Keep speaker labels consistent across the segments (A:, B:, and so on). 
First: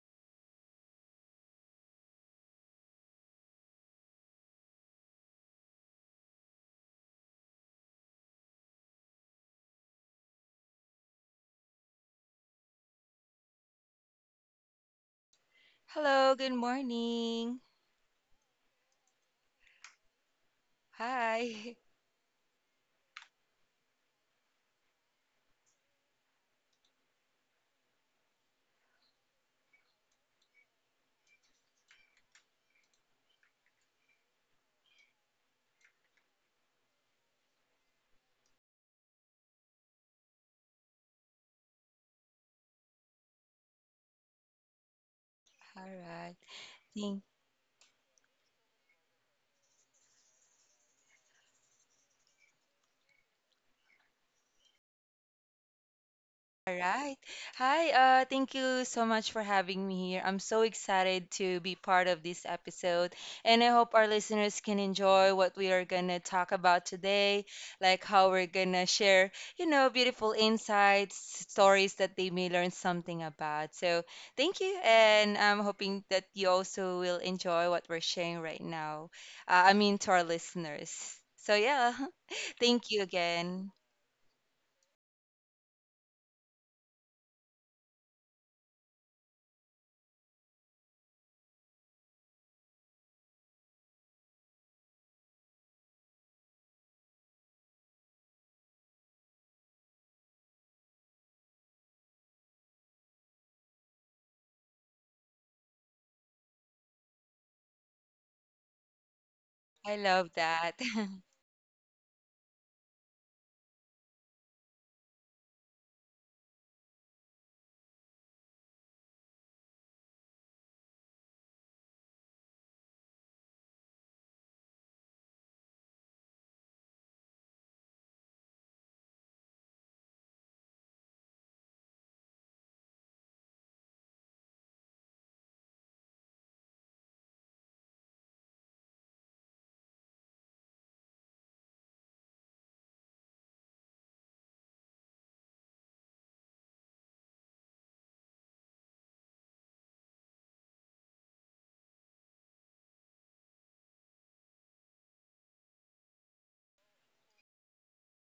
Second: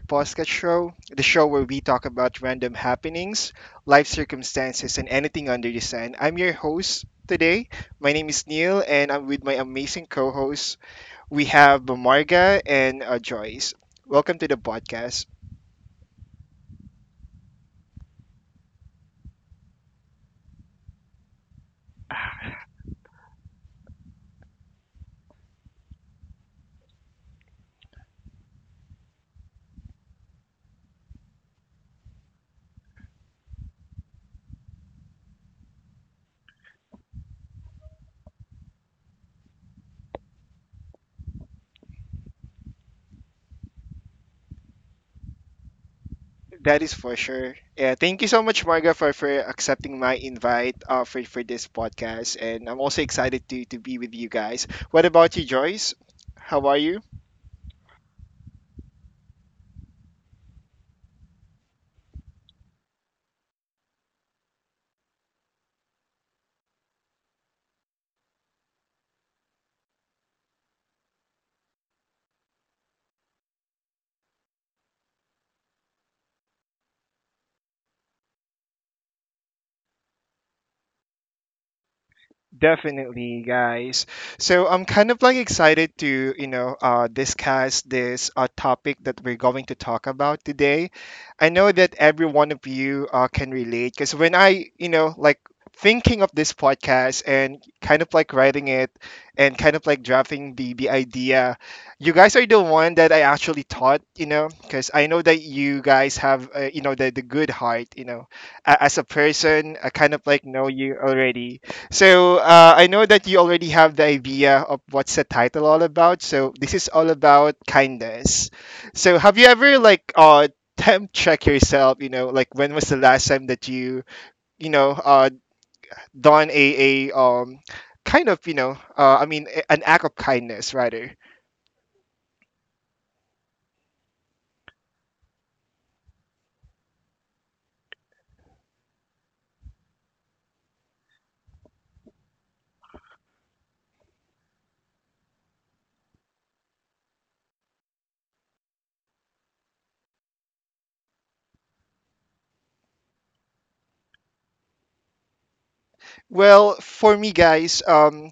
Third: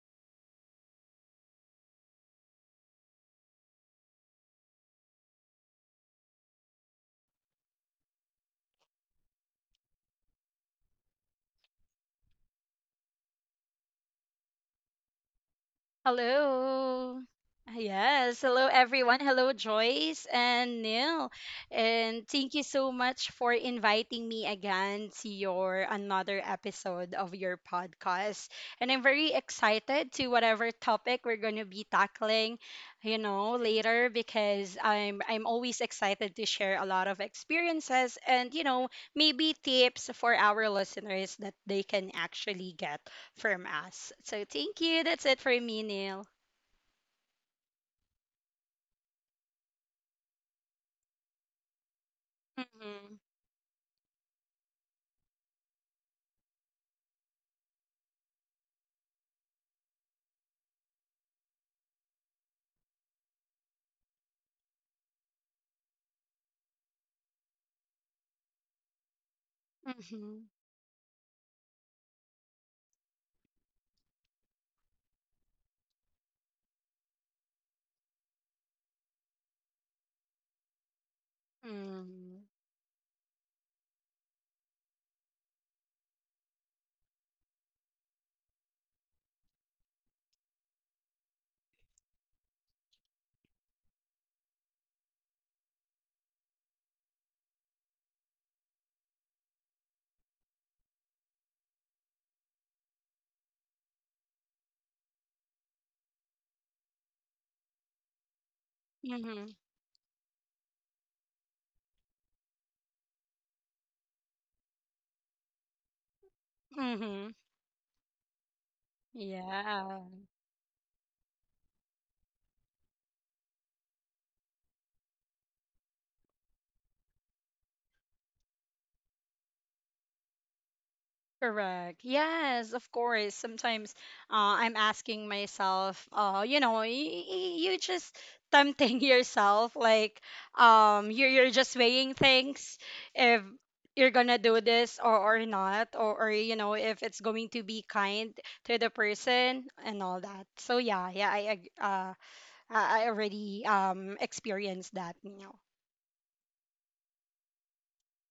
A: podcast show, the show where we talk about random happenings, life circumstances, and anything under the sun. I'm your host today. My name is Neil, and I'm with my amazing co hosts. We have Marga and Joyce. Welcome to the podcast.
B: Hello, good
C: Hello.
B: morning.
C: Yes. Hello, everyone. Hello, Joyce and Neil.
B: Hi.
C: And thank you so much for inviting me again to your another episode of your podcast. And I'm very excited to whatever topic we're going to be tackling, later because I'm always excited to share a lot of experiences and, maybe tips for our listeners that they can actually get from us. So thank you. That's it for me,
B: All
C: Neil.
B: right.
A: That is for sure. Yeah, thank you so much, Marga, for accepting my invite, for this podcast. And I'm also
C: Mhm.
A: excited to be with you guys. What about you, Joyce? How
B: All
A: are you?
B: right. Hi, thank you so much for having me here. I'm so excited to be part of this episode, and I hope our listeners can enjoy what we are gonna talk about today, like how we're gonna share, you know, beautiful
C: Mhm.
B: insights, stories that they may learn something about. So thank you, and I'm hoping that you also will enjoy what we're sharing right now. I mean, to our listeners. So yeah,
C: Mhm.
B: thank you
A: Definitely,
B: again.
A: guys. So I'm kind of like excited to, you know, discuss this topic that we're going to talk about today. I know that every one of you can relate, because when I, you know, like thinking of this podcast and kind of like writing it, and kind of like drafting the idea, you guys are the one that I actually taught, you know, because I know that you guys have, you know, the good heart, you know, as a
C: Mhm.
A: person. I
B: I
A: kind of
B: love
A: like know
B: that.
A: you already, so I know that you already have the idea of what's the title all about. So this is all
C: Mhm.
A: about kindness. So, have you ever
C: Yeah.
A: like temp check yourself? You know, like, when was the last time that you know, done a kind of, you know, I mean an act of kindness, rather?
C: Correct. Yes, of course. Sometimes I'm asking myself, you just tempting yourself, like you're just weighing things if you're gonna do this or not, or if it's going to be kind to the person and all that. So yeah, yeah, I already experienced that.
A: Well, for me, guys,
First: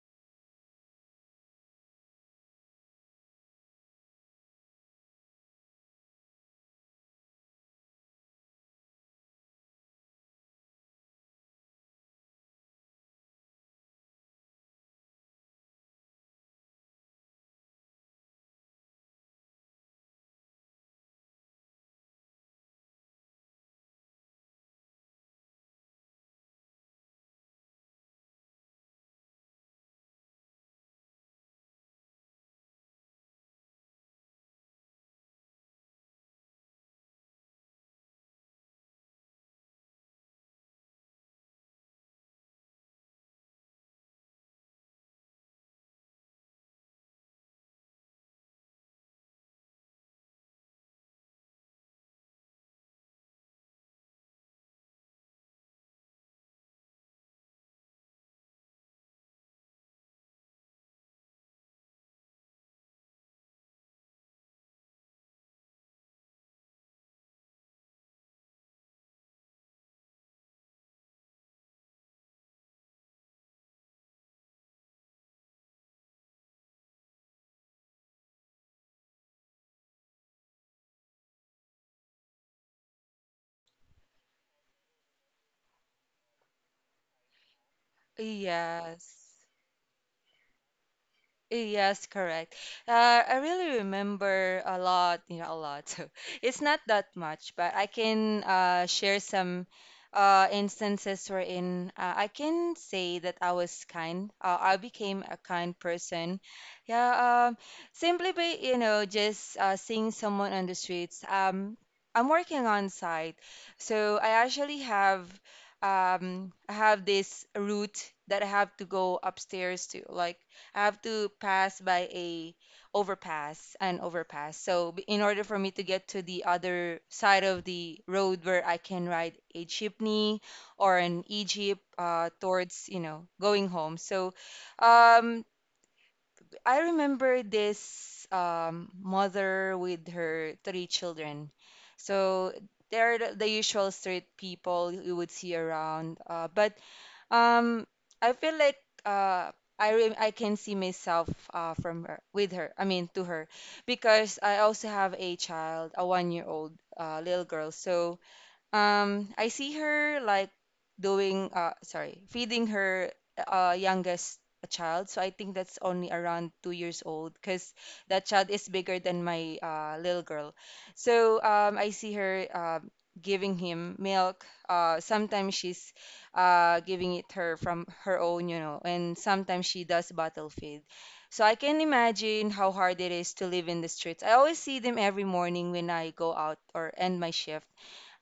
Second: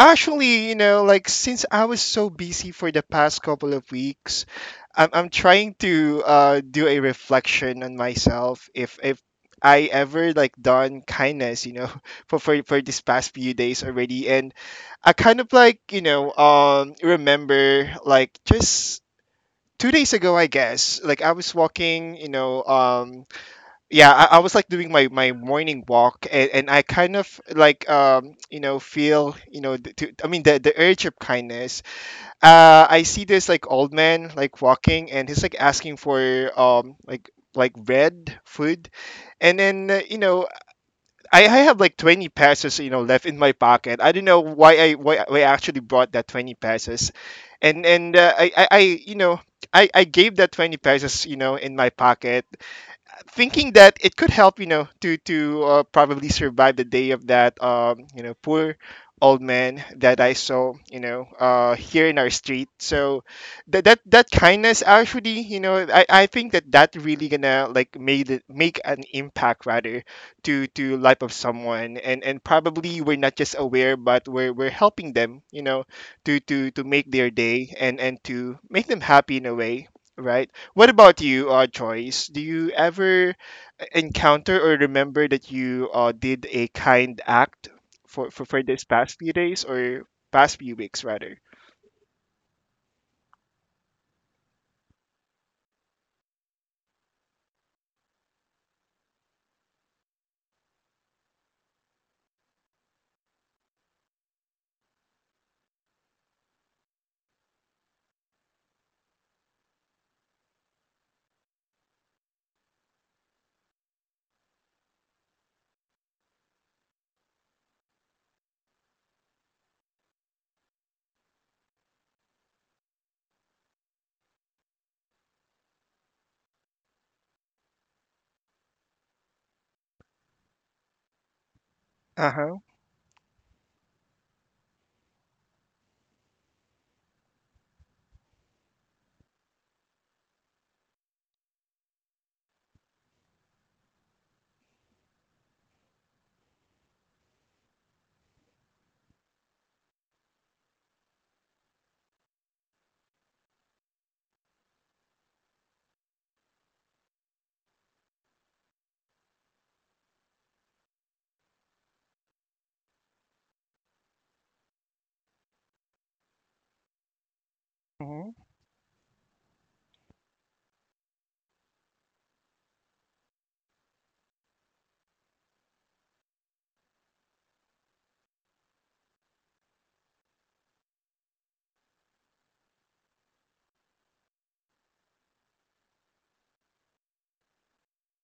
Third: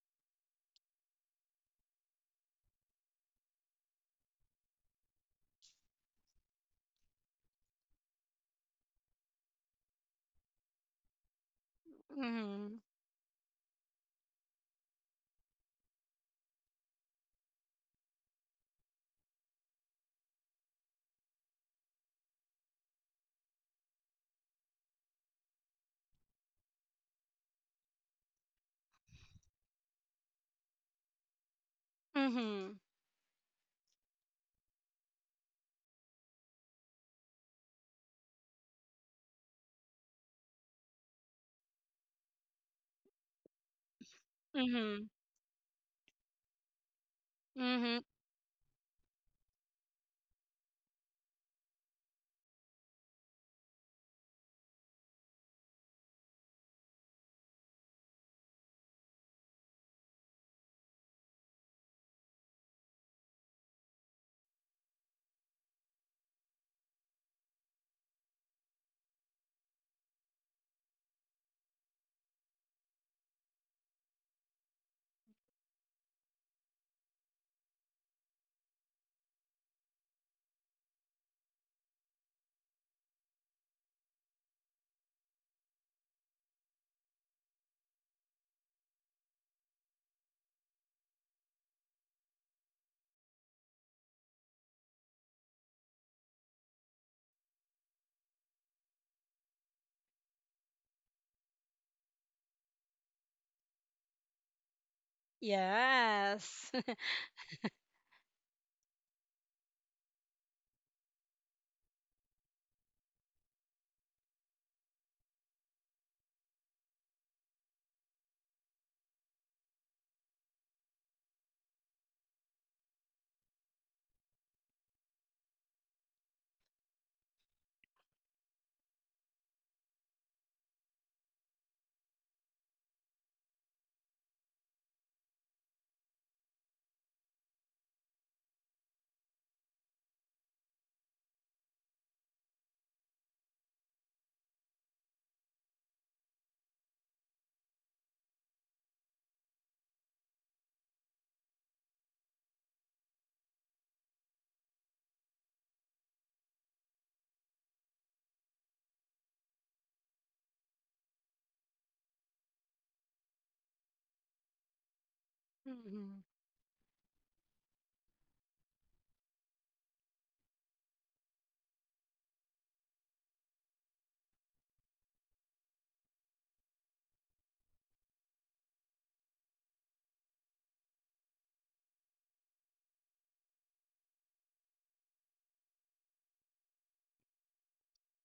A: actually, you know, like, since I was so busy for the past couple of weeks, I'm trying to do a reflection on myself. If I ever like done kindness, you know, for, for
C: Mhm.
A: for this past few days already, and I kind of like, you know, remember like just 2 days ago, I guess. Like, I was walking, you know, yeah, I was like doing my morning walk, and I kind of like you know feel, you know, I mean the urge of kindness.
C: Mhm.
A: I see this like old man like walking, and he's like asking for um like like bread food, and then you know, I have like 20 pesos, you know, left in my pocket. I don't know why
C: Mhm.
A: I actually brought that 20 pesos, and
C: Mhm.
A: and I you know I gave that 20 pesos, you know, in my pocket, thinking that it could help, you know, to probably survive the day of that, you know, poor old man that I saw, you know, here in our street. So, that kindness actually, you know, I think that that really gonna like made it, make an impact rather to life of someone, and probably we're not just aware, but we're helping them, you know, to make their day and to make them happy in a way, right? What about you, Joyce? Do you ever encounter or remember that you did a kind act for this past few
B: Yes.
A: days or past few weeks, rather?
B: Yes, correct. Uh, I really remember a lot, you know, a lot. It's not that much, but I can share some instances wherein I can say that I was kind. I became a kind person.
C: Yes.
B: Yeah, simply by, you know, just seeing someone on the streets. I'm working on site, so I actually have I have this route that I have to go upstairs to, like. I have to pass by a overpass, an overpass. So in order for me to get to the other side of the road where I can ride a jeepney or an e-jeep
A: Uh huh.
B: towards, you know, going home. So um, I remember this mother with her three children. So they're the usual street people you would see around. But um, I feel like uh, I can see myself from her with her. I mean, to her, because I also have a child, a one-year-old little girl. So I see her like feeding her youngest child. So I think that's only
C: Mhm.
B: around 2 years old because that
A: Hmm.
B: child is bigger than my little girl. So I see her giving him milk. Sometimes she's giving it her from her own, you know, and sometimes she does bottle feed. So I can imagine how hard it is to live in the streets. I always see them every morning when I go out or end my shift,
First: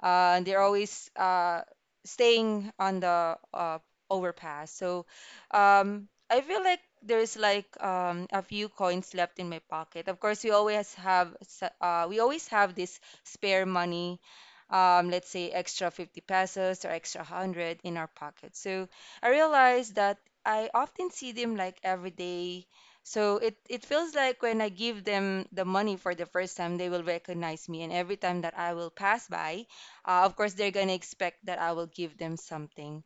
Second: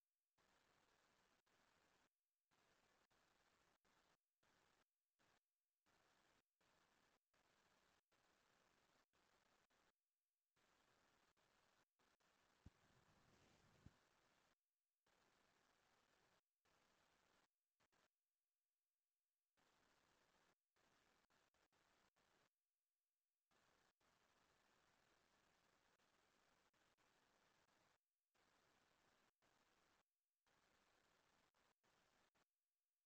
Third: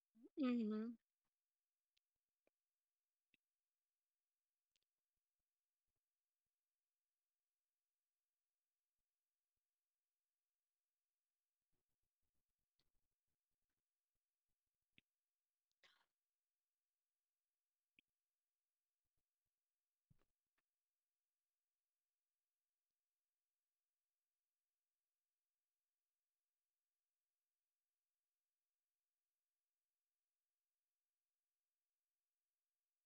B: and they're
C: Mhm.
B: always staying on the overpass. So I feel like there's like a few coins left in my pocket. Of course, we always have we always have this spare money. Let's say extra 50 pesos or extra 100 in our pocket. So I realized that I often see them like every day. So it feels like when I give them the money for the first time, they will recognize me. And every time that I will pass by, of course, they're going to expect that I will give them something.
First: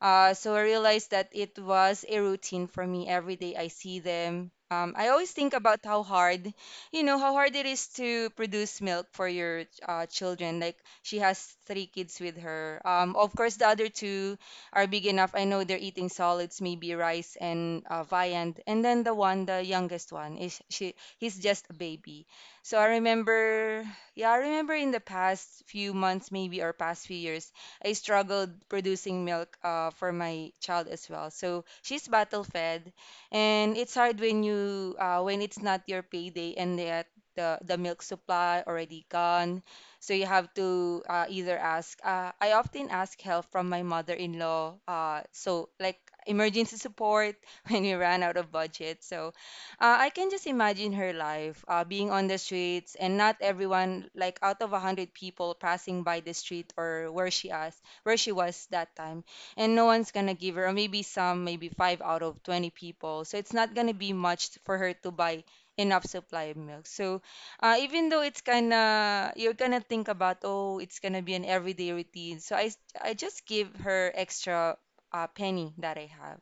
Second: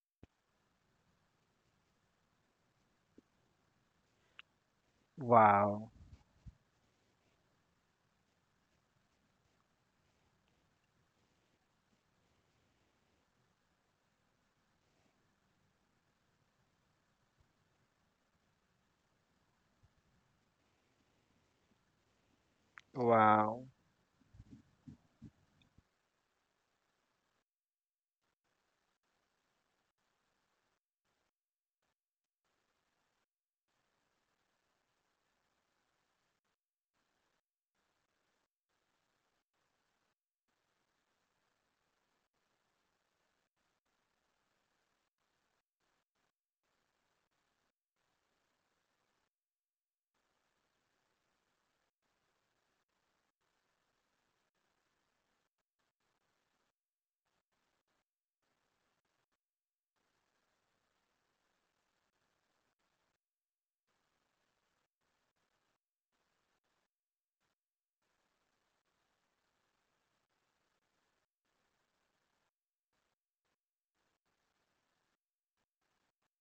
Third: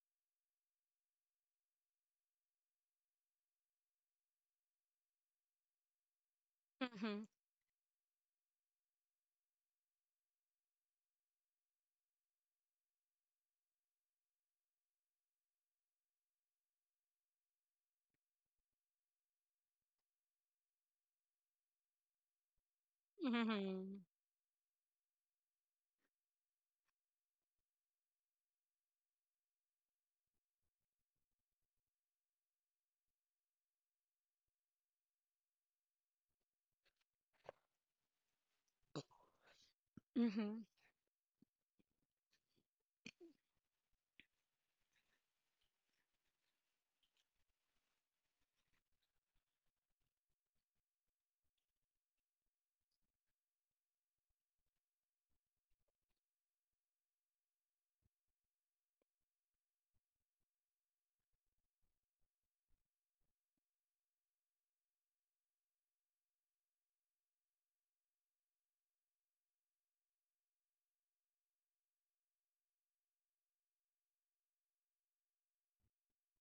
B: So I realized that it was a routine for me every day I see them. I always think about
A: Wow.
B: how hard, you know,
C: Mhm.
B: how hard it is to produce milk for your children. Like she has three kids with her. Of course, the other two are big enough. I know they're eating solids, maybe rice and viand. And then the one, the youngest one, is she? He's just a baby. So I
A: Wow.
B: remember,
C: Mhm.
B: yeah, I remember in the past few months, maybe or past few years I struggled producing milk for my child as well. So she's battle fed, and it's hard when you when it's not your payday and yet the milk supply already gone. So you have
C: Mhm.
B: to either ask. I often ask help from my mother-in-law. So like emergency support when we ran out of budget. So I can just imagine her life, being on the streets and not everyone, like out of a hundred people passing by the street or where she asked, where she was that time, and no one's gonna give her, or maybe some, maybe five out of 20 people. So it's not gonna be much for her to buy enough supply of milk. So even though it's kinda, you're gonna think about, oh, it's gonna be an everyday routine. I just give her extra penny that I have.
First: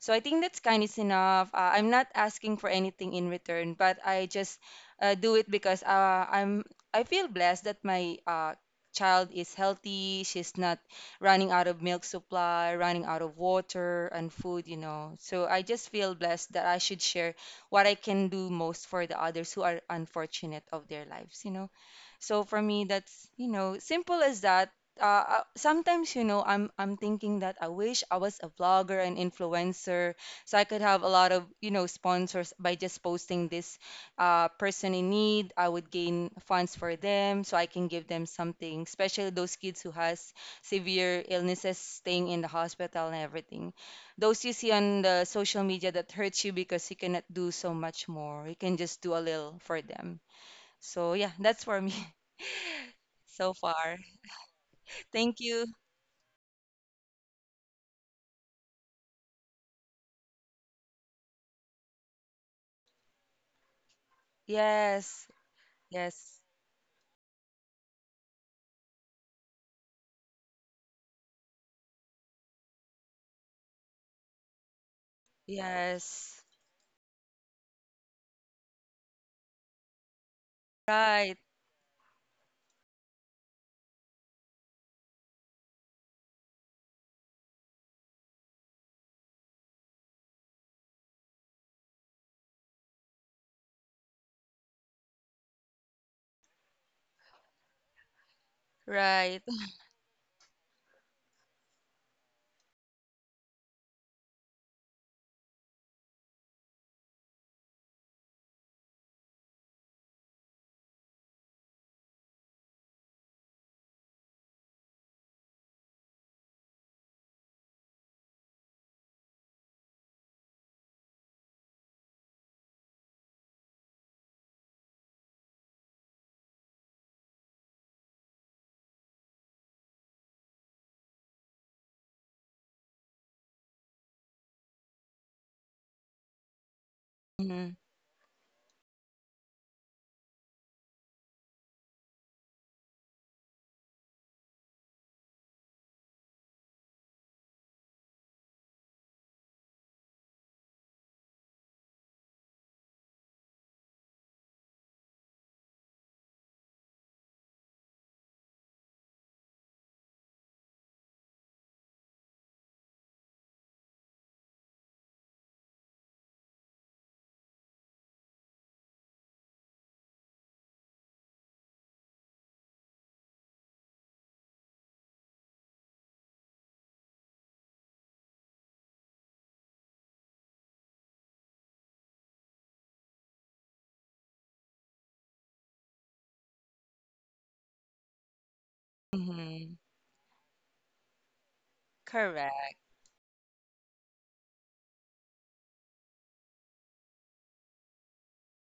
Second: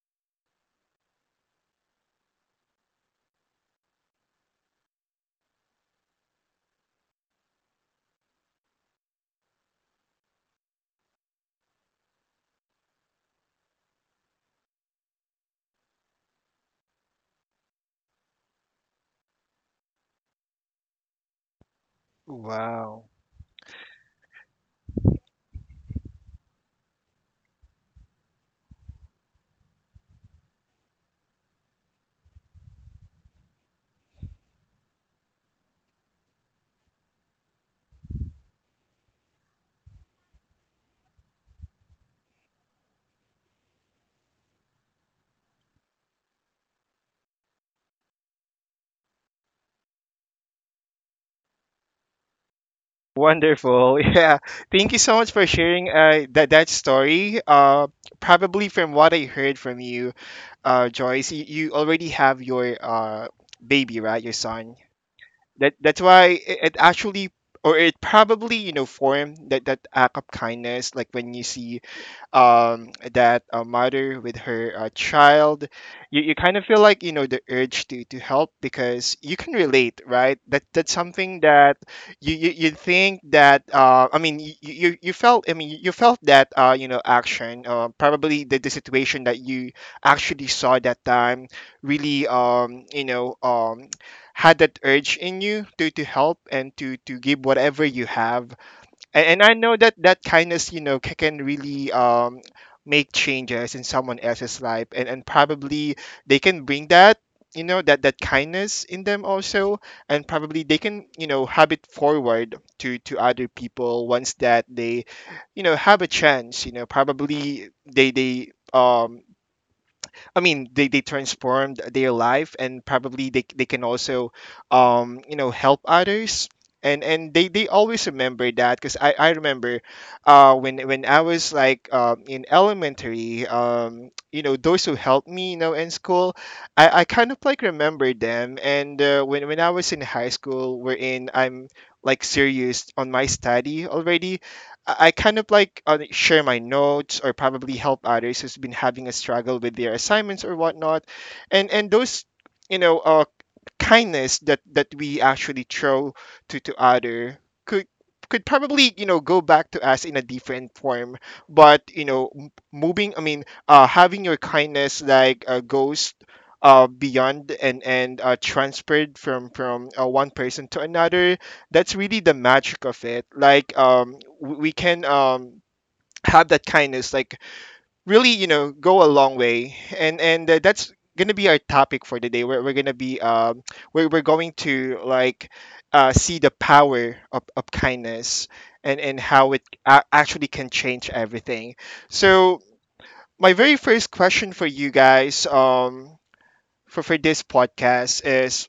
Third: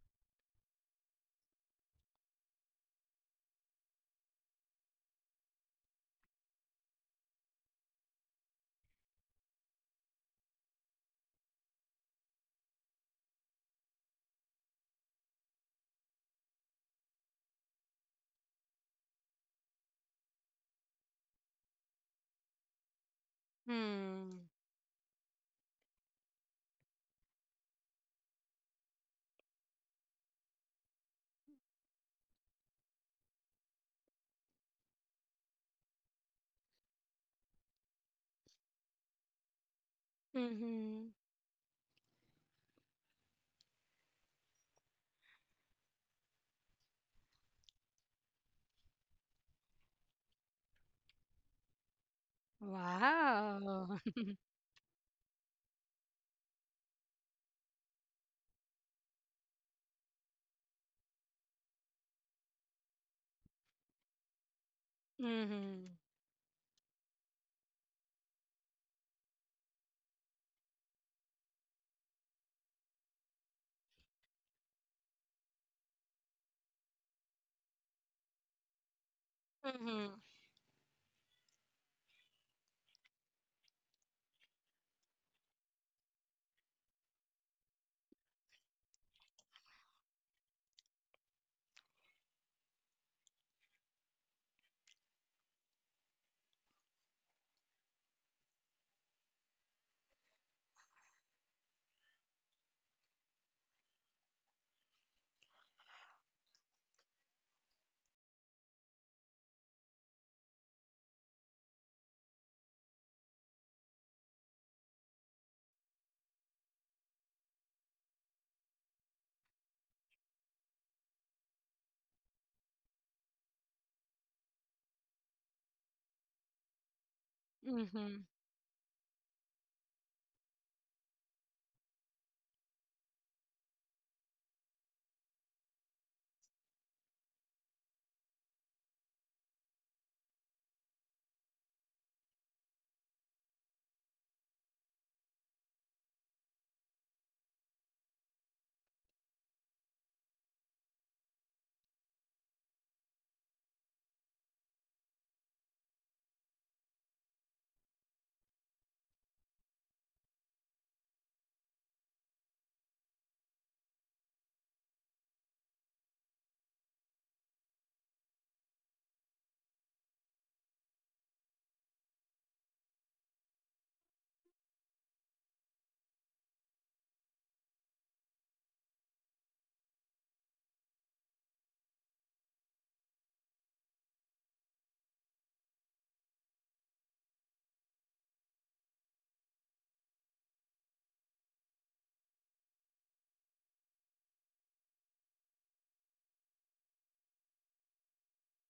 B: So I think that's kindness enough. I'm not asking for anything in return, but I just do it because I feel blessed that my child is healthy. She's not running out of milk supply, running out of water and food, you know. So I just feel blessed that I should share what I can do most for the others who are unfortunate of their lives, you know. So for me,
A: Wow.
B: that's, you know, simple as
C: Mhm.
B: that. Sometimes, you know, I'm thinking that I wish I was a vlogger and influencer, so I could have a lot of, you know, sponsors by just posting this person in need. I would gain funds for them, so I can give them something, especially those kids who has
C: Mhm.
B: severe illnesses, staying in the hospital and everything. Those you see on the social media that hurts you because you cannot do so much more. You can just do a little for them. So yeah, that's for me so far.
C: Wow.
A: Wonderful. Yeah. Thank you so much
B: Thank
A: for
B: you.
A: sharing that story. Probably from what I heard from you, Joyce, you already have your baby, right? Your son.
B: Yes,
A: that
C: Mhm.
A: that's
B: yes,
A: why it actually, or it probably, you know, formed that that act of kindness, like when you see that mother with her child. You
B: yes.
A: kind of feel like, you know, the urge to help, because you can relate,
C: Mhm.
A: right? that that's
B: Right,
A: something that you think that, I mean, you felt, I mean, you felt that, you know, action, probably the situation that you actually saw that time really you know had that urge in you to help and to give whatever you have. And
B: right.
A: I know that that kindness, you know, can really make changes in someone else's life, and probably they can bring that, you know, that that kindness in them also, and probably they can, you know, have it forward to other people once that they, you know, have a chance. You know, probably they I mean, they transformed their life, and probably they can also, you know, help others. And they always
C: Mhm.
A: remember that, because I remember, when I was like, in elementary, you know, those who helped me, you know, in school, I kind of like
B: Mhm,
A: remember them. And when I was in high school, wherein I'm like serious on my study already, I kind of like share my notes or probably help others who's been having a struggle with their assignments or whatnot, and those, you know, kindness that that we actually throw to other could could probably, you know, go back to us in a different form. But, you know, moving, I mean, having your kindness like goes beyond and transferred from one person to another, that's really the magic of it. Like, we can have that kindness like really, you know, go a long way. And that's gonna be our topic for today. We're gonna be we're going to like see the power of kindness, and how it
B: mhm.
A: actually can change everything. So,
B: Correct.
A: my very first question for you guys, for this podcast is,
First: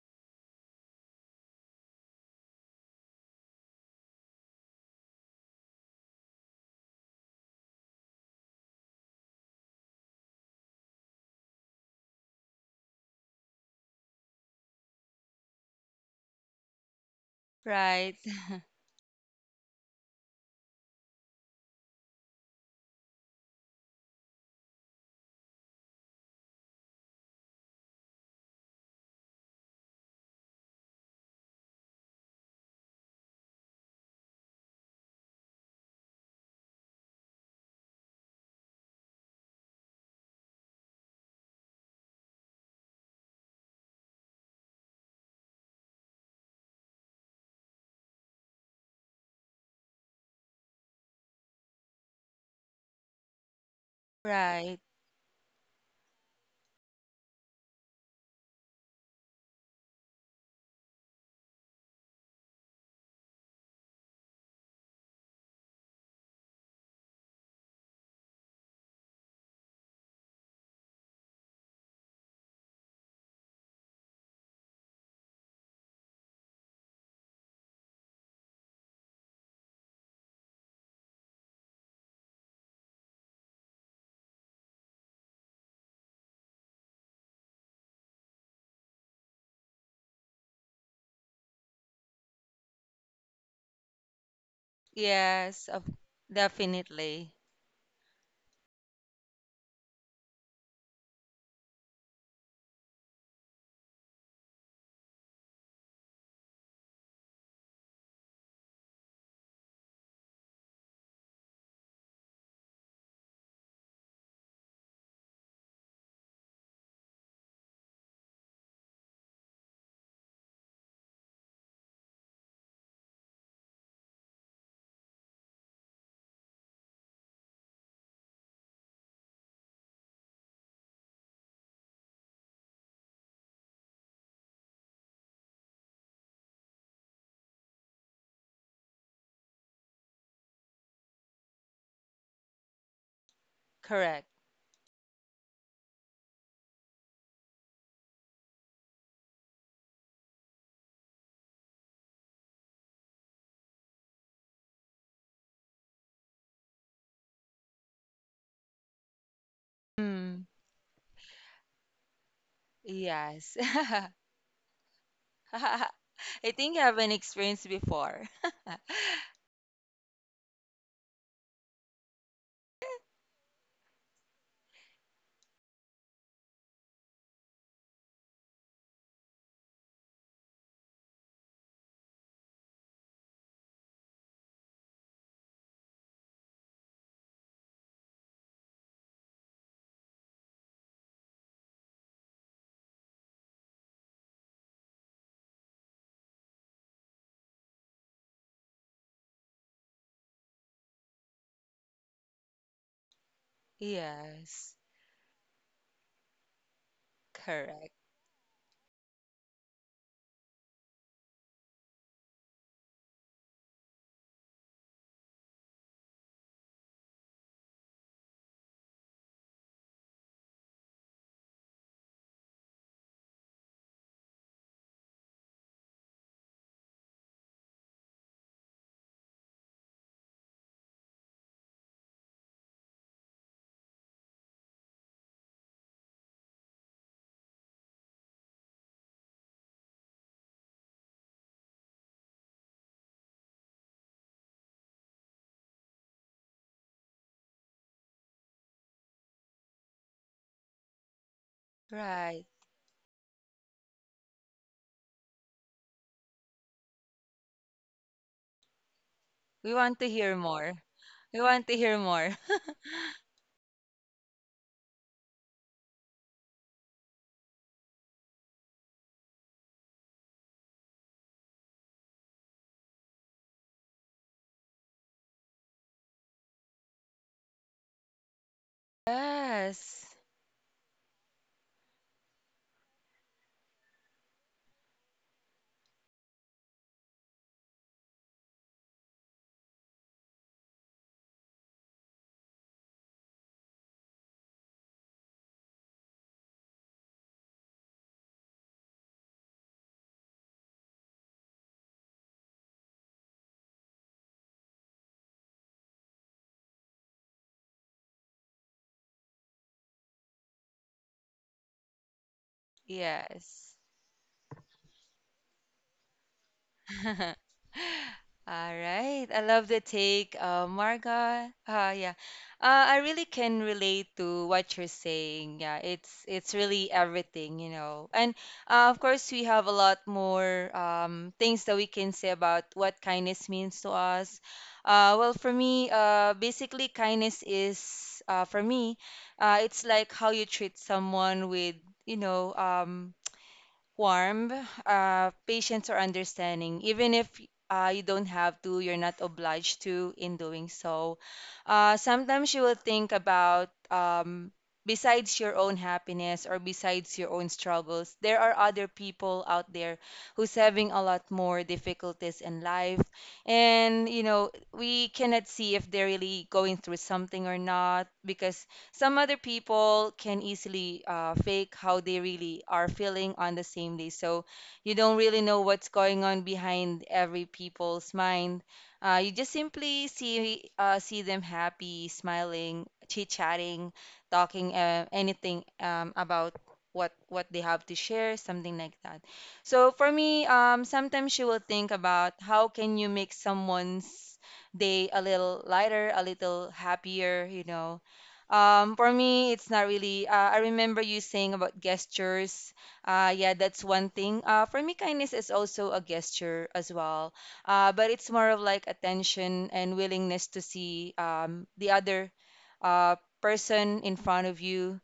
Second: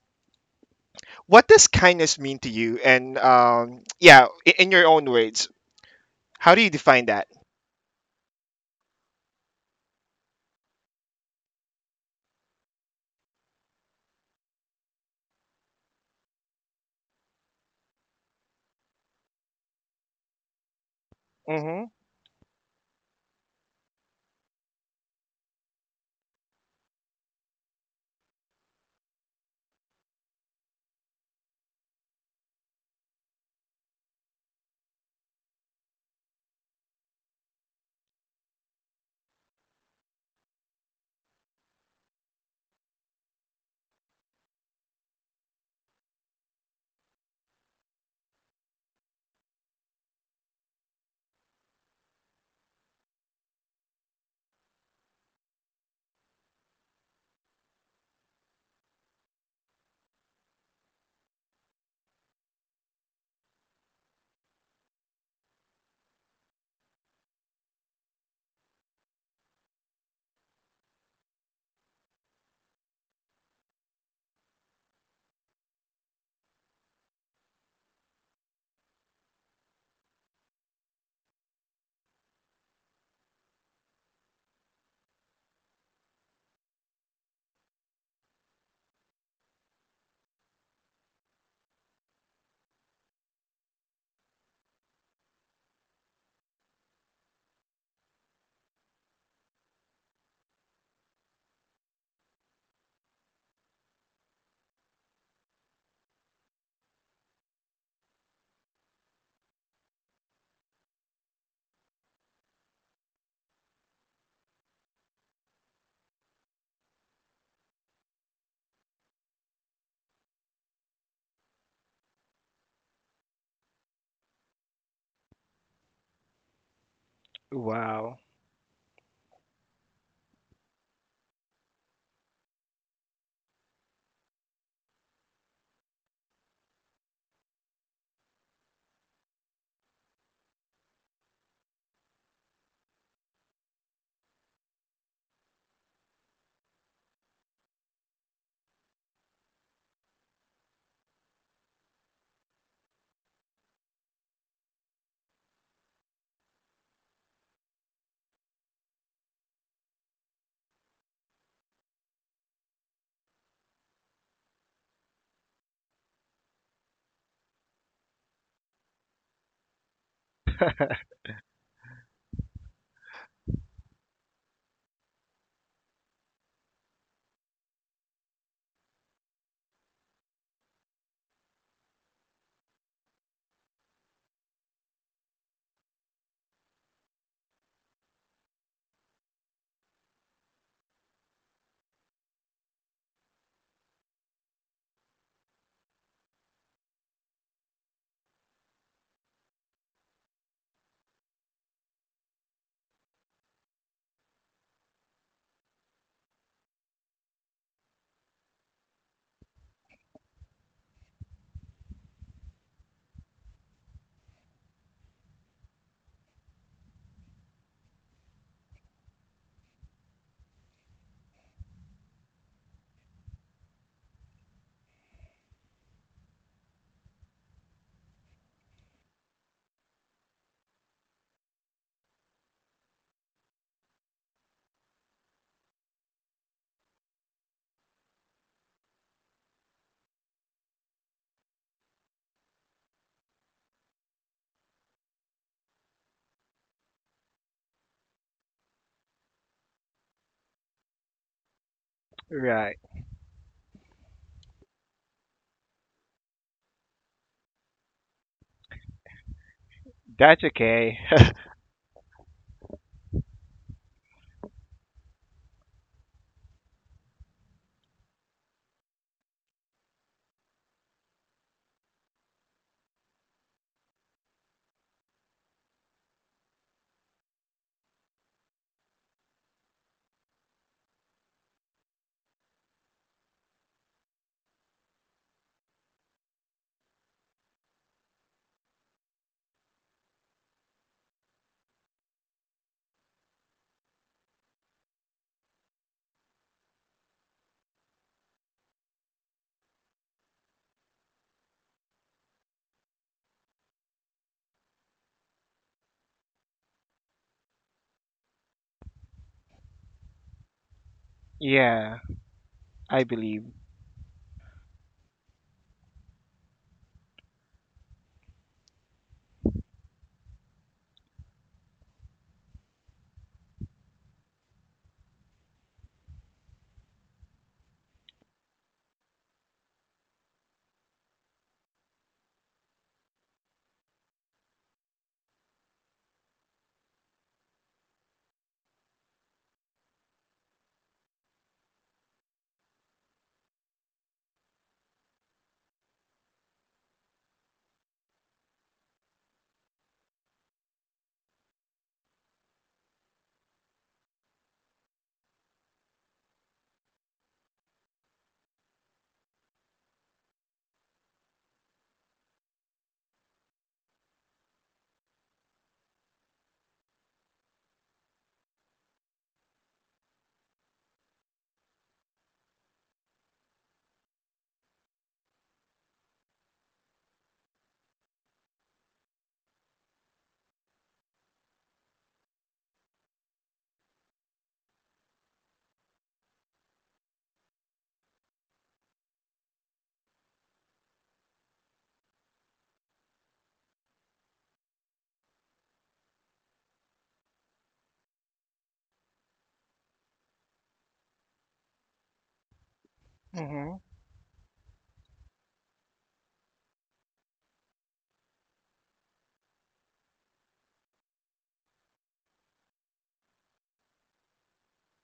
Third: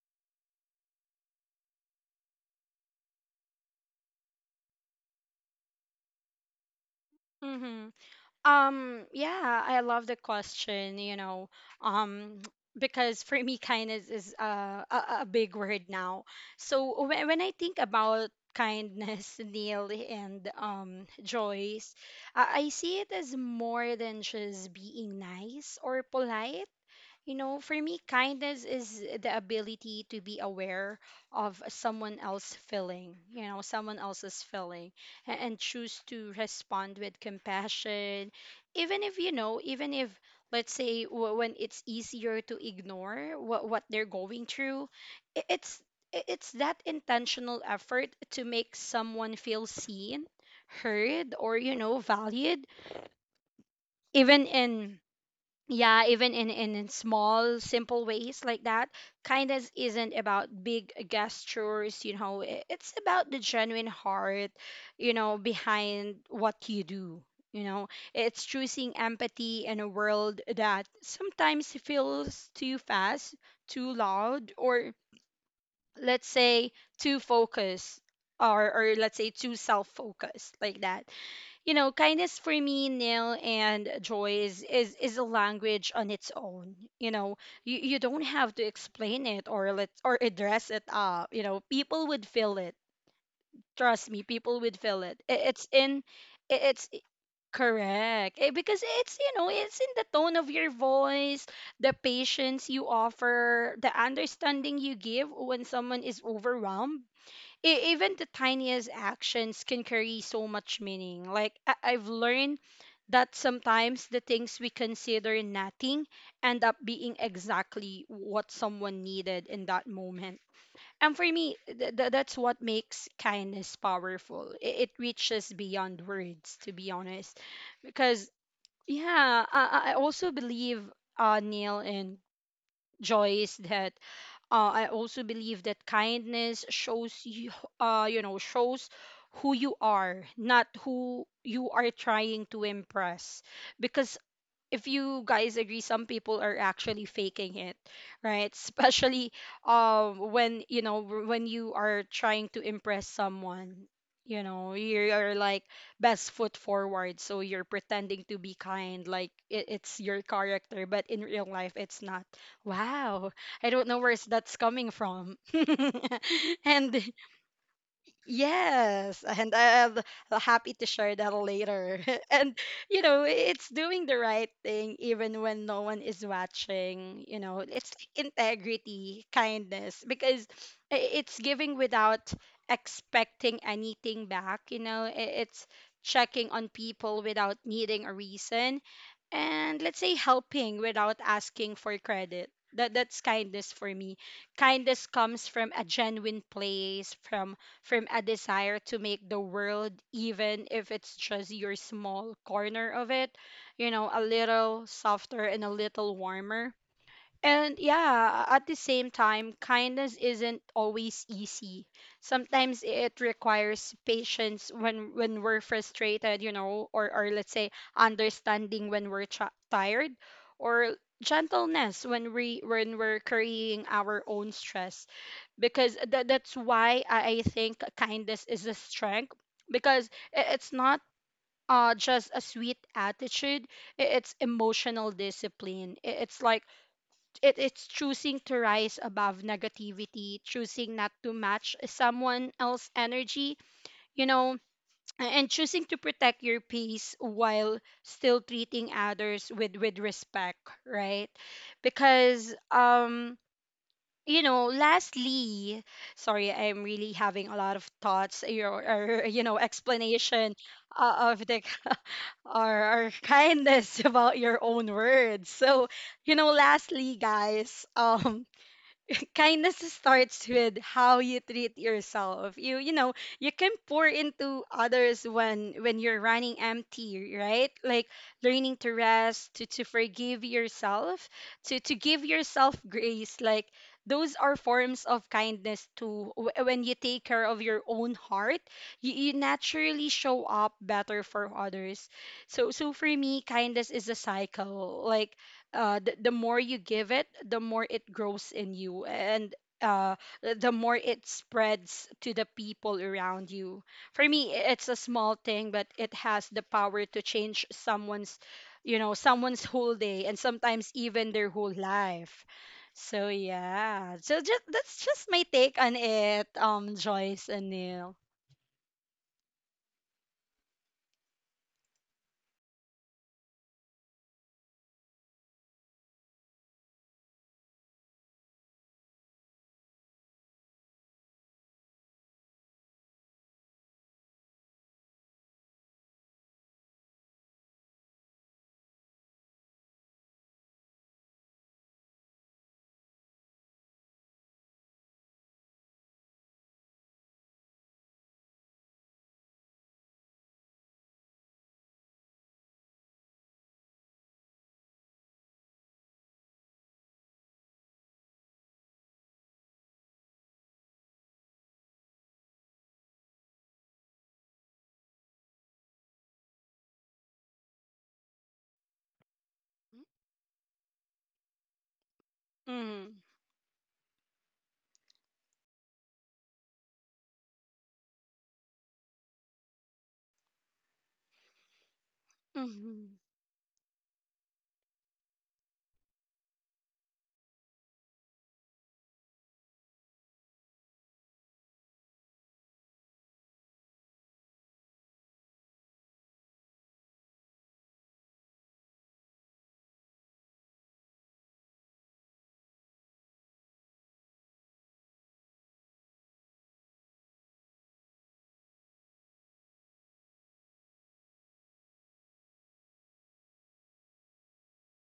A: what does kindness mean to you, and, yeah, in your own words, how do you define that?
C: Mhm. Yeah, I love the question, um, because for me, kindness is a big word now. So when I think
B: Right,
C: about kindness, Neil and
A: Mm-hmm.
C: Joyce, I see it as more than just being nice or polite. You know, for me, kindness is the ability to be aware of someone else feeling, someone else's feeling, and choose to respond with compassion. Even if, even if, let's say, when it's easier to ignore what they're going through, i- it's it's that intentional effort to make someone feel seen, heard, or, valued, even
B: right.
C: in small simple ways like that. Kindness isn't about big gestures. It's about the genuine heart behind what you do. you know it's choosing empathy in a world that sometimes feels too fast, too loud, or let's say too focused, or let's say too self-focused, like that. Kindness for me, Neil and Joy, is a language on its own. You don't have to explain it or address it up. People would feel it. Trust me, people would feel it, it
B: Yes,
C: it's
B: of,
C: in it, it's I-
B: definitely.
C: Correct. Because it's you know it's in the tone of your voice, the patience you offer, the understanding you give when someone is overwhelmed. Even the tiniest actions can carry so much meaning. Like I've learned that sometimes the things we consider nothing end up being exactly what someone needed in that moment. And for me, that's what makes kindness powerful. It reaches beyond words, to be honest.
A: Wow.
C: Because, yeah, I also believe, Neil and Joyce, that I also believe that kindness shows who you are, not who you are trying to impress. Because,
B: Correct.
C: if you guys agree, some people are actually faking it, right? Especially when when you are trying to impress someone, you're like best foot forward, so you're pretending to be kind, like it's your
B: Mm,
C: character, but in real life, it's not. Wow,
B: yes.
C: I don't know where's that's coming from.
B: I think I have
C: and
B: an experience before.
C: Yes, and I'm happy to share that later. And it's doing the right thing even when no one is watching. It's like integrity, kindness, because it's giving without expecting anything back. It's checking on people without needing a reason, and let's say helping without asking for credit. That's kindness for me. Kindness comes from a genuine place, from a desire to make the world, even if it's just your small corner of it, a
B: Yes,
C: little softer and a little warmer. And
B: correct.
C: yeah, at the same time, kindness isn't always easy. Sometimes it requires patience when we're frustrated, or let's say understanding when we're tired, or gentleness when we're carrying our own stress. Because that's why I think kindness is a strength because it's not just a sweet attitude, it's emotional discipline. It's choosing to rise above negativity, choosing not to match someone else's energy, you know, and choosing to protect your peace while still treating others with respect, right?
B: Right.
C: Because,
A: Right.
C: lastly, sorry, I'm really having a lot of thoughts or
B: We want to hear
A: That's
C: explanation
B: more.
A: okay.
B: We
C: of the
B: want to hear more.
C: or kindness about your own words. So, lastly, guys, kindness starts with how you treat yourself. You can pour into others when you're running empty, right? Like learning to rest, to
B: Yes.
C: forgive yourself, to give yourself grace, like those are forms of kindness too. When you take care of your own heart, you naturally show up better for others. So for me, kindness is a cycle. Like the more you give it, the more it grows in you, and uh, the more it spreads to the people around you. For me, it's a small thing, but it has the power to change someone's whole day, and sometimes even their whole
A: Yeah,
C: life.
A: I
C: So
A: believe.
B: Yes.
C: yeah, so just that's just my take on it, Joyce and Neil.
B: All right. I love the take, Marga. Yeah. I really can relate to what you're saying. Yeah, it's really everything, you know. And of course, we have a lot more things that we can say about what kindness means to us. Well, for me, basically, kindness is for me, it's like how you treat someone with, you know, warm, patience, or understanding. Even if you don't have to, you're not obliged to in doing so. Sometimes you will think about, besides your own happiness or besides your own struggles, there are other people out there who's having a lot more difficulties in life. And, you know, we cannot see if they're really going through something or not because some other people can easily fake how they really are
C: Mm-hmm.
B: feeling on the same day. So you don't really know what's going on behind every people's mind. You just simply see them happy, smiling,
C: Mm-hmm.
B: chit-chatting, talking anything about what they have to share, something like that. So for me, sometimes you will think about how can you make someone's day a little lighter, a little happier, you know, for me, it's not really. I remember you saying about gestures. Yeah,
A: Mm-hmm.
B: that's one thing. For me, kindness is also a gesture as well. But it's more of like attention and willingness to see the other uh, person in front of you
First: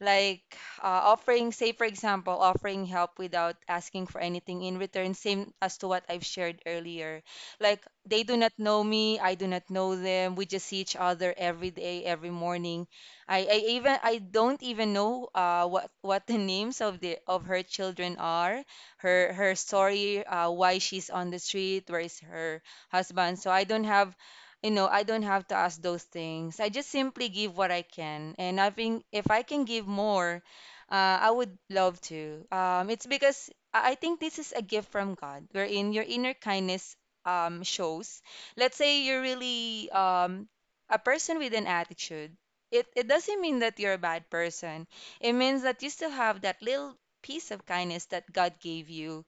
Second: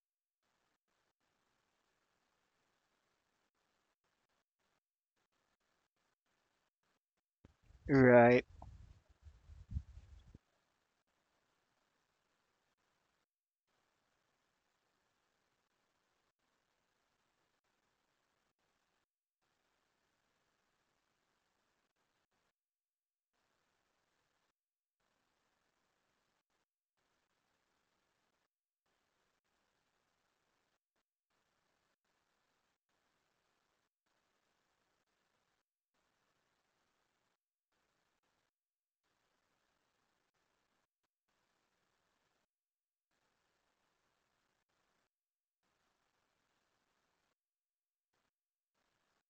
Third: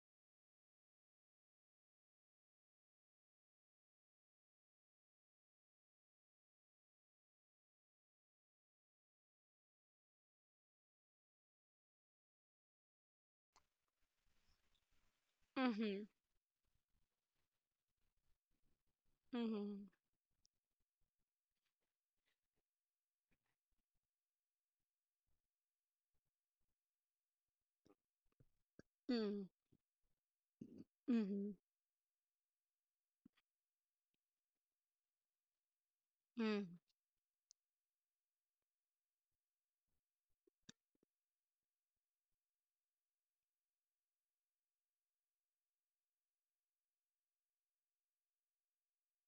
B: like offering, say for example, offering help without asking for anything in return, same as to what I've shared earlier. Like they do
A: Right.
B: not know me, I do not know them, we just see each other every day, every morning. I even I don't even know
C: Mm-hmm.
B: what the names of the of her children are, her her story, why she's on the street, where is her husband. So I don't have, you know, I don't have to ask those things. I just simply give what I can. And I think if
C: Mm-hmm.
B: I can give more, I
C: Mm-hmm.
B: would love to. It's because I think this is a gift from God, wherein your inner
C: Mm-hmm.
B: kindness shows. Let's say you're really a person with an attitude. It doesn't mean that you're a bad person. It means that you still have that little piece of kindness that God gave you,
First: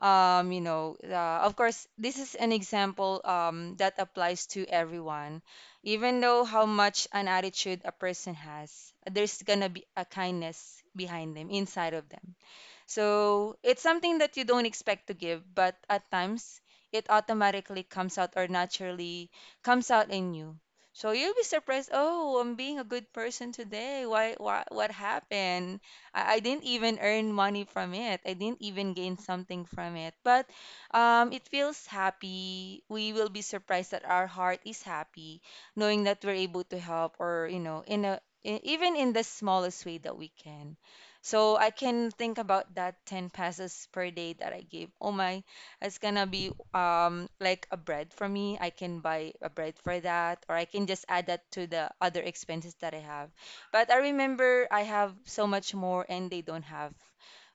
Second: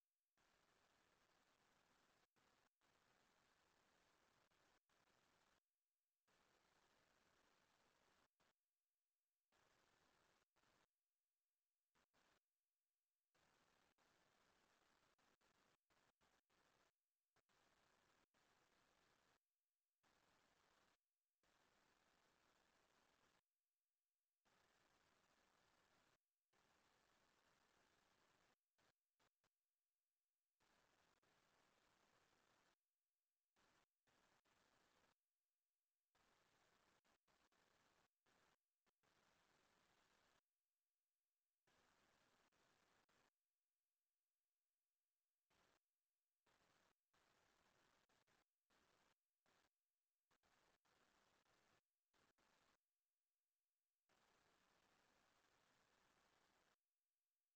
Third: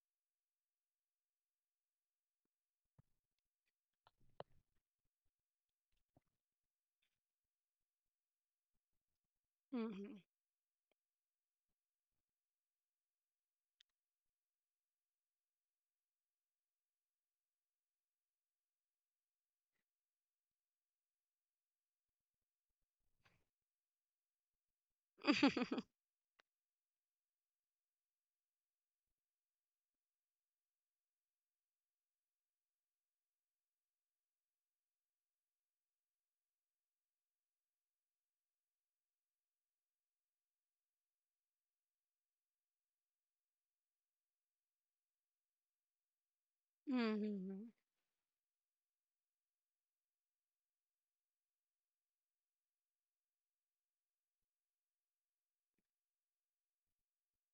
B: you know, of course, this is an example that applies to everyone. Even though how much an attitude a person has, there's gonna be a
C: Mm-hmm.
B: kindness behind them, inside of them. So it's something that you don't expect to give, but at times it automatically comes out, or naturally comes out in you. So you'll be surprised, oh, I'm being a good person today. Why what happened? I didn't even earn money from it. I didn't even gain something from it. But it feels happy. We will be surprised that our heart is happy, knowing that we're able to help or, you know, in a even in the smallest way that we can. So I can think about that 10 passes per day that I gave. Oh my, it's gonna be like
C: Mhm.
B: a bread for me. I can buy a bread for that, or I can just add that to the other expenses that I have. But I remember I have so much more and they don't have.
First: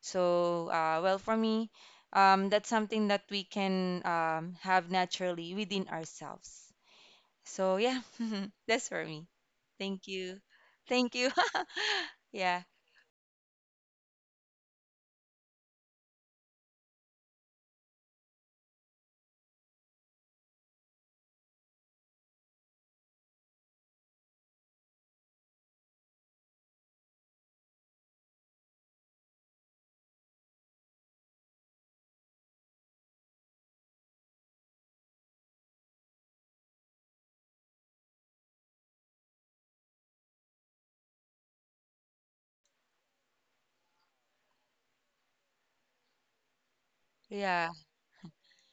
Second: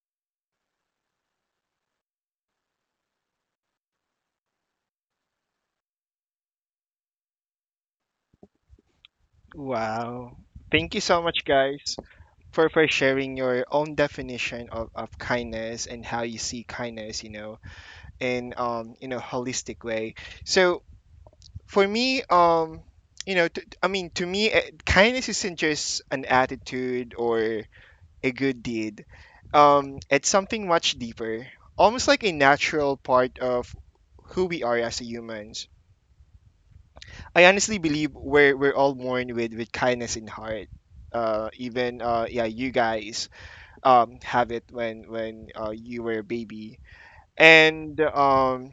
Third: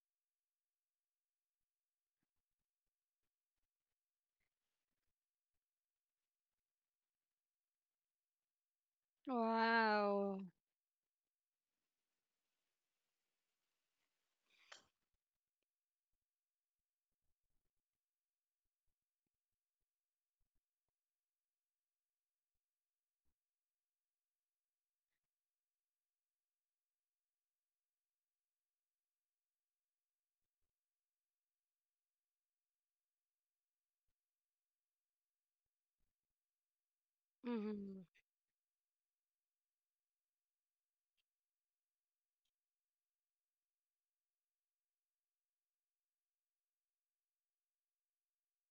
B: So well for me, that's something that we can have naturally within ourselves. So yeah, that's for me. Thank
A: Wow.
B: you.
C: Wow.
A: Thank you
B: Thank
A: so
B: you.
A: much, guys,
B: Yeah.
A: for sharing your own definition of kindness, and how you see kindness, you know, in a holistic way. So, for me, you know, I mean, to me, kindness isn't just an attitude or a good deed. It's something much deeper, almost like a natural part of who we are as humans. I honestly
C: Mhm.
A: believe we're all born with kindness in heart. Even, yeah, you guys have it when you were a baby,
B: Yeah.
A: and,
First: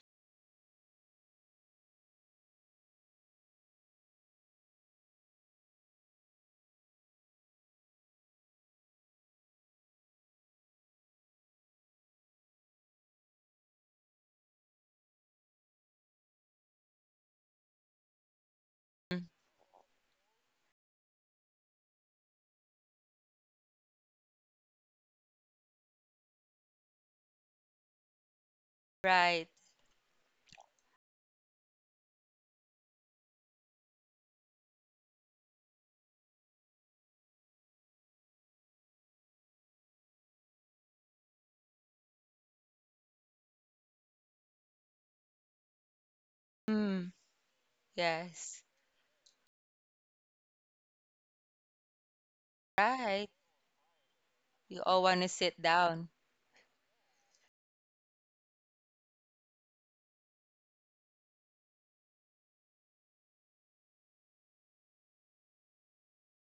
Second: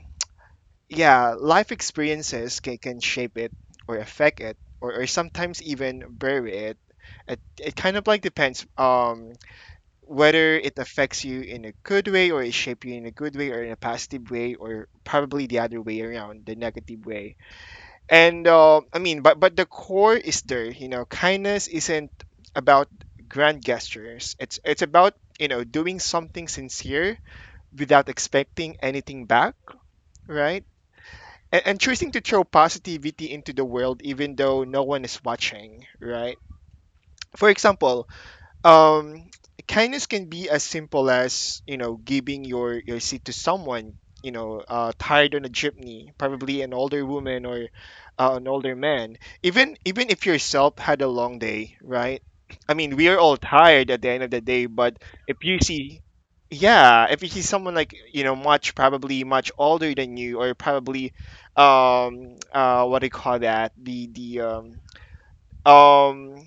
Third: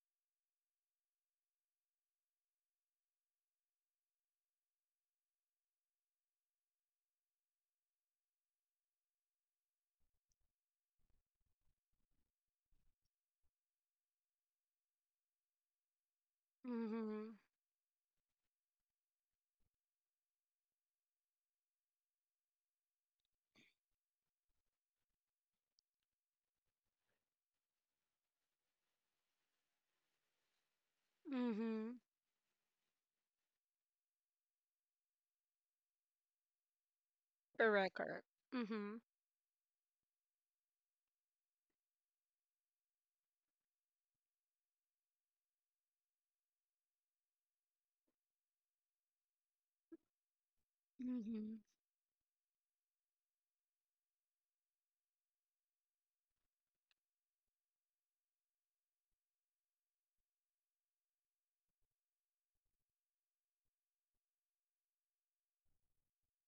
A: yeah, life experiences can shape it or affect it, or sometimes even bury it. It kind of like depends. Whether it affects you in a good way, or it shapes you in a good way or in a positive way, or probably the other way around, the negative way.
C: Mhm.
A: And, I mean, but the core is there. You know, kindness isn't about grand gestures. It's about, you know, doing something sincere without expecting anything
B: Right.
A: back, right? And
C: Mhm.
A: choosing to throw positivity into the world even though no one is watching, right? For
C: Correct,
A: example,
C: correct. Mhm.
A: um kindness can be as simple as, you know, giving your seat to someone, you know, tired on a jeepney, probably an older
B: Mm.
A: woman or an
B: Yes.
A: older man, even even if yourself had a long
C: Mhm.
A: day, right? I mean, we are
B: Right.
A: all tired at the end of the day.
B: You
A: But
B: all want to
A: if you
B: sit
A: see,
B: down.
A: yeah, if you see someone like, you know, much, probably much older than you, or probably, what do you call that, the, um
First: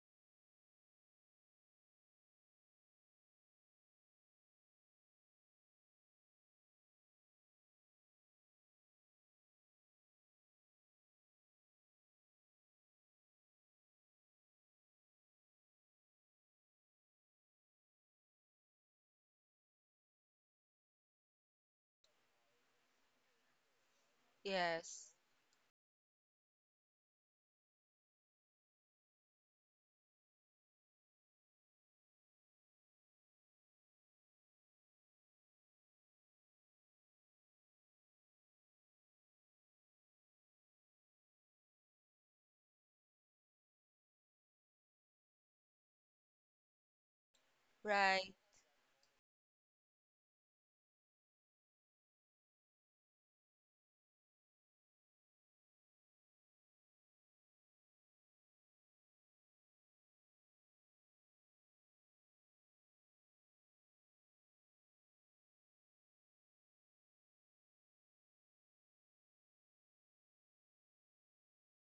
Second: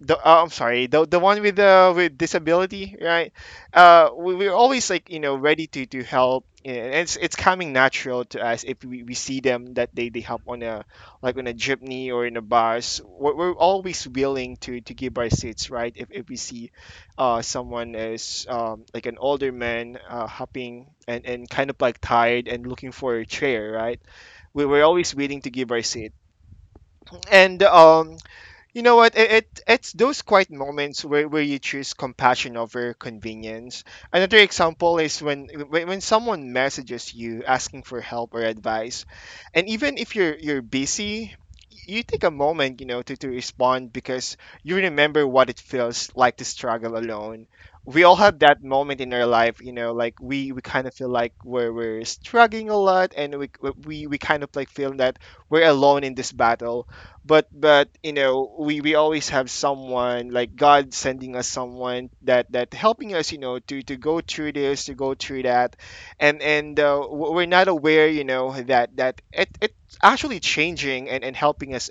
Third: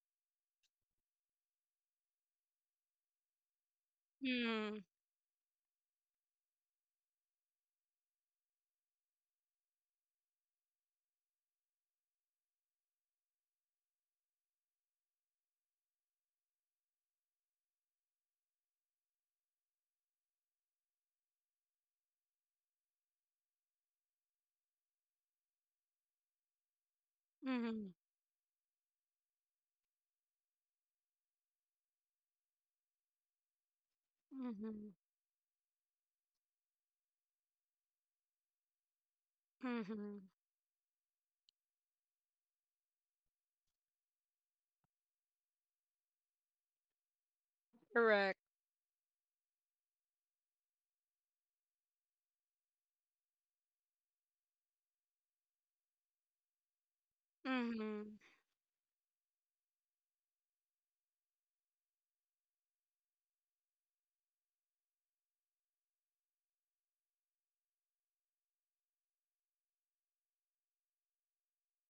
A: the, I'm sorry, the one with the, with disability, right? Uh, we, we're
C: Mm.
A: always like, you know, ready to help, and it's coming natural to us if we, we see them that they help on a, like on a jeepney or in a bus. We're always willing to give our seats, right? If we see someone is, like an older man, hopping and kind of like tired and looking for a chair, right? We we're
B: Yes.
A: always willing to give our seat. And,
C: Mhm.
A: you know what, it it's those quiet moments where you choose compassion over convenience. Another
C: Mhm.
A: example is when someone messages you asking for help or advice, and even if
C: Mhm.
A: you're, you're busy, you take a moment, you know, to respond, because you remember what it feels like to struggle alone. We all
B: Right.
A: have
C: Correct.
A: that moment in our life, like we kind of feel like we're struggling a lot and we kind of like feel that we're alone in this battle. But
C: Mhm.
A: we always have someone like God sending us someone that helping us to go through this, to go through that. We're not aware that it's actually changing and helping us,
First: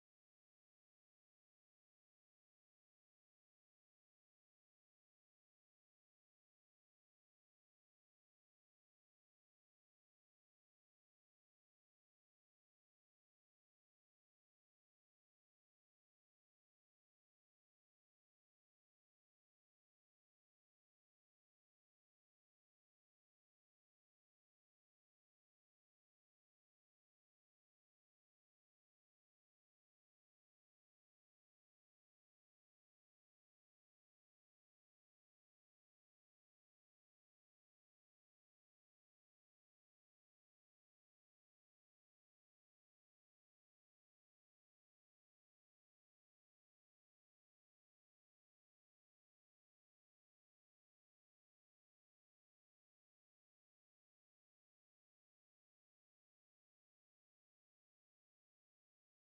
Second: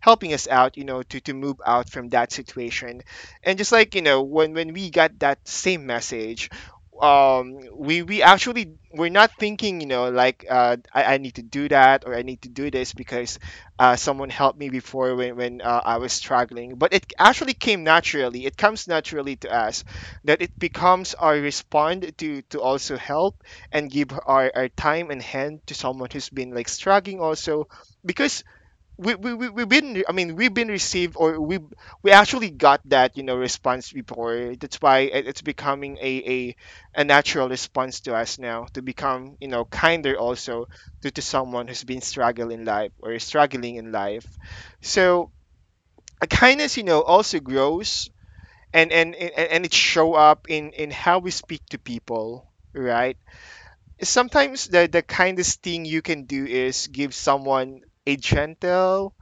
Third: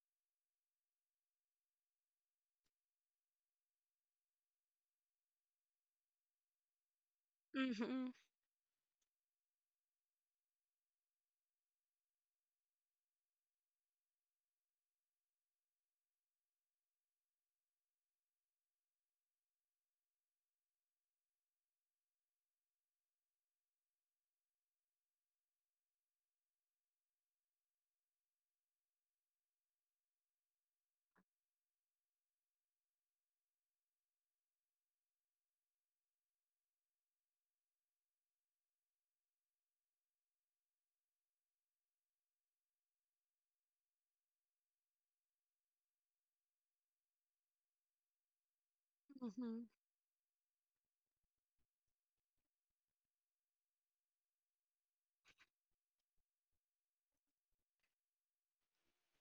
A: helping us out, to move out from that situation. And just like, when we got that same message, we
C: Mhm.
A: we actually we're not thinking, like, I need to do that or I need to do this because someone helped me before when I was struggling. But it actually came naturally. It comes naturally to us that it becomes our respond to also help and give our time and hand to someone who's been like struggling also, because we've been, I mean, we've been received, or we actually got that, you know, response before. That's why it's becoming a natural response to us now, to become, you know, kinder also to someone who's been struggling in life or is struggling in life. So a kindness also grows, and
C: Mhm.
A: it show up in how we speak to people. Right. Sometimes the kindest thing you can do is give someone a gentle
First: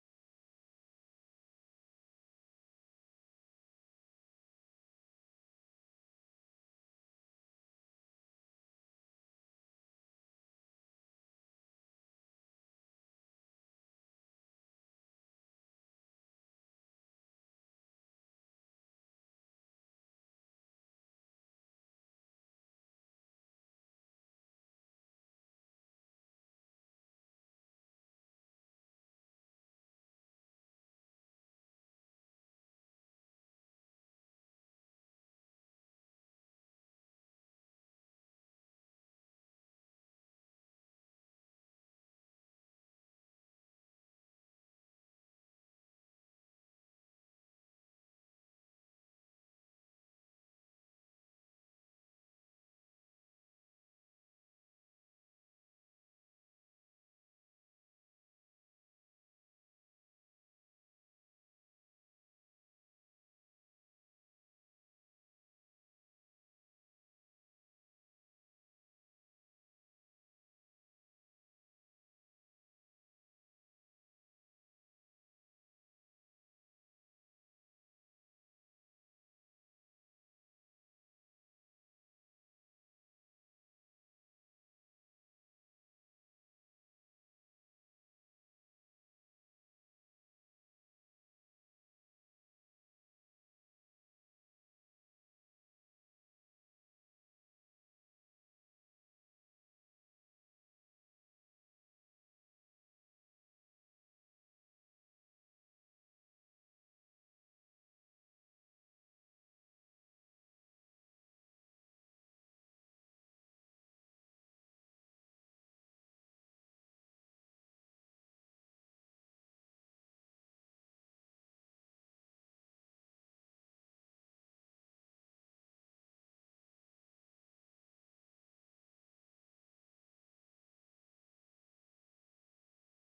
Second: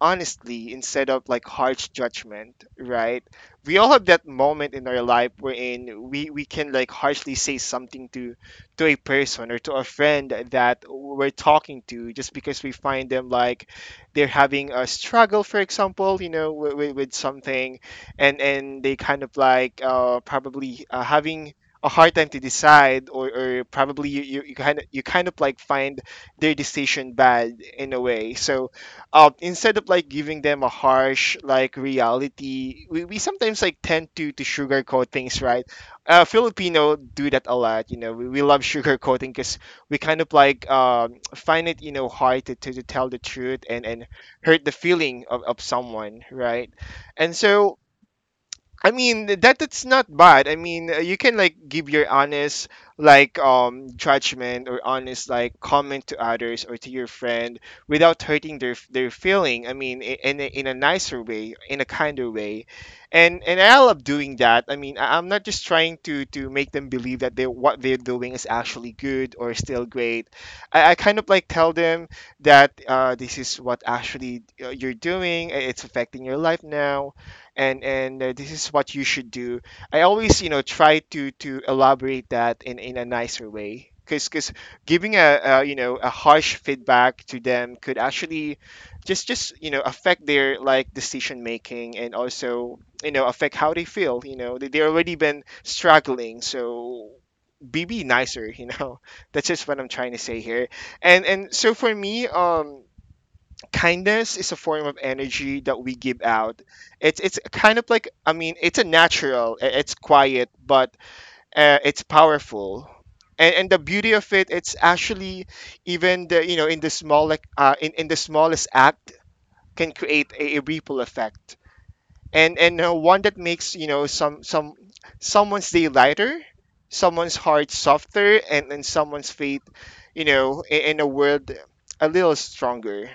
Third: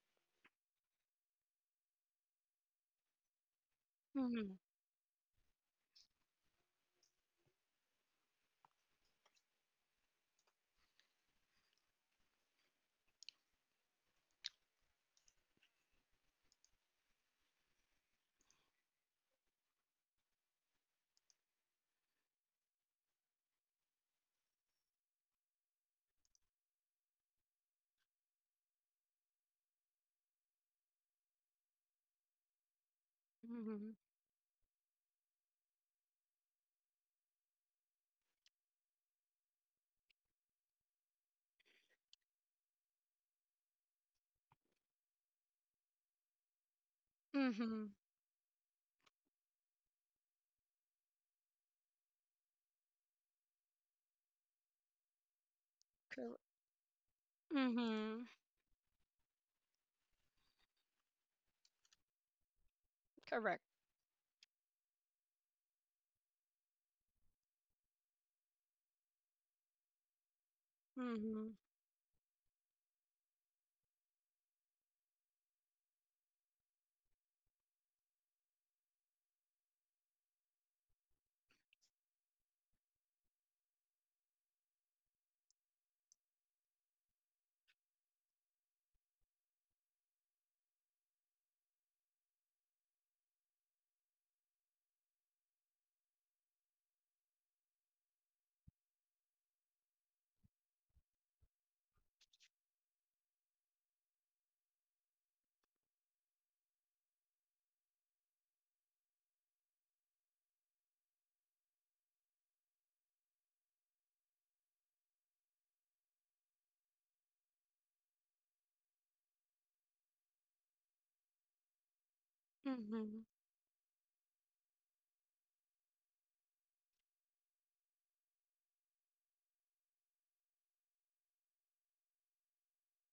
A: honestly instead of like harsh judgment, right? We all have that
C: Mhm.
A: moment in our life wherein we can like harshly say something to a person or to a friend that we're talking to, just because we find them like they're having a struggle, for example, with something, and they kind of like, probably, having a hard time to decide, or probably you kind of like find their decision bad in a way. So, instead of like giving them a harsh like reality, we sometimes like
C: Mhm.
A: tend to sugarcoat things, right? Filipino do that a lot, you know. We love sugarcoating because we kind of like, find it, you know, hard to tell the truth and hurt the feeling of someone, right? And so,
C: Mhm.
A: I mean, that's not bad. I mean, you can like give your honest, like, judgment or honest like comment to
C: Cor-
A: others or to your friend without
C: Mhm.
A: hurting their feeling. I mean, I- in a nicer way, in a kinder way, and
C: Correct.
A: I love doing that. I mean, I'm not just trying to make them believe that they what they're doing is actually good or still great. I kind of like
C: Mhm.
A: tell them that, this is what actually, you're doing. It's affecting your life now, and this is what you should do. I always try to elaborate that in a nicer way, because giving a you know a harsh feedback to them could actually just affect their, like, decision making, and also affect how they feel. You know, they already been struggling, so be nicer. That's just what I'm trying to say here. And so for me, kindness is a form of energy that we give out. It's kind of like, I mean, it's a natural, it's quiet, but, it's powerful. And the beauty of it, it's actually, even the you know in the small like in the smallest act can create a ripple effect, and one
C: Mhm.
A: that makes, you know, someone's day lighter, someone's heart softer, and someone's faith, you know, in a world, a little stronger.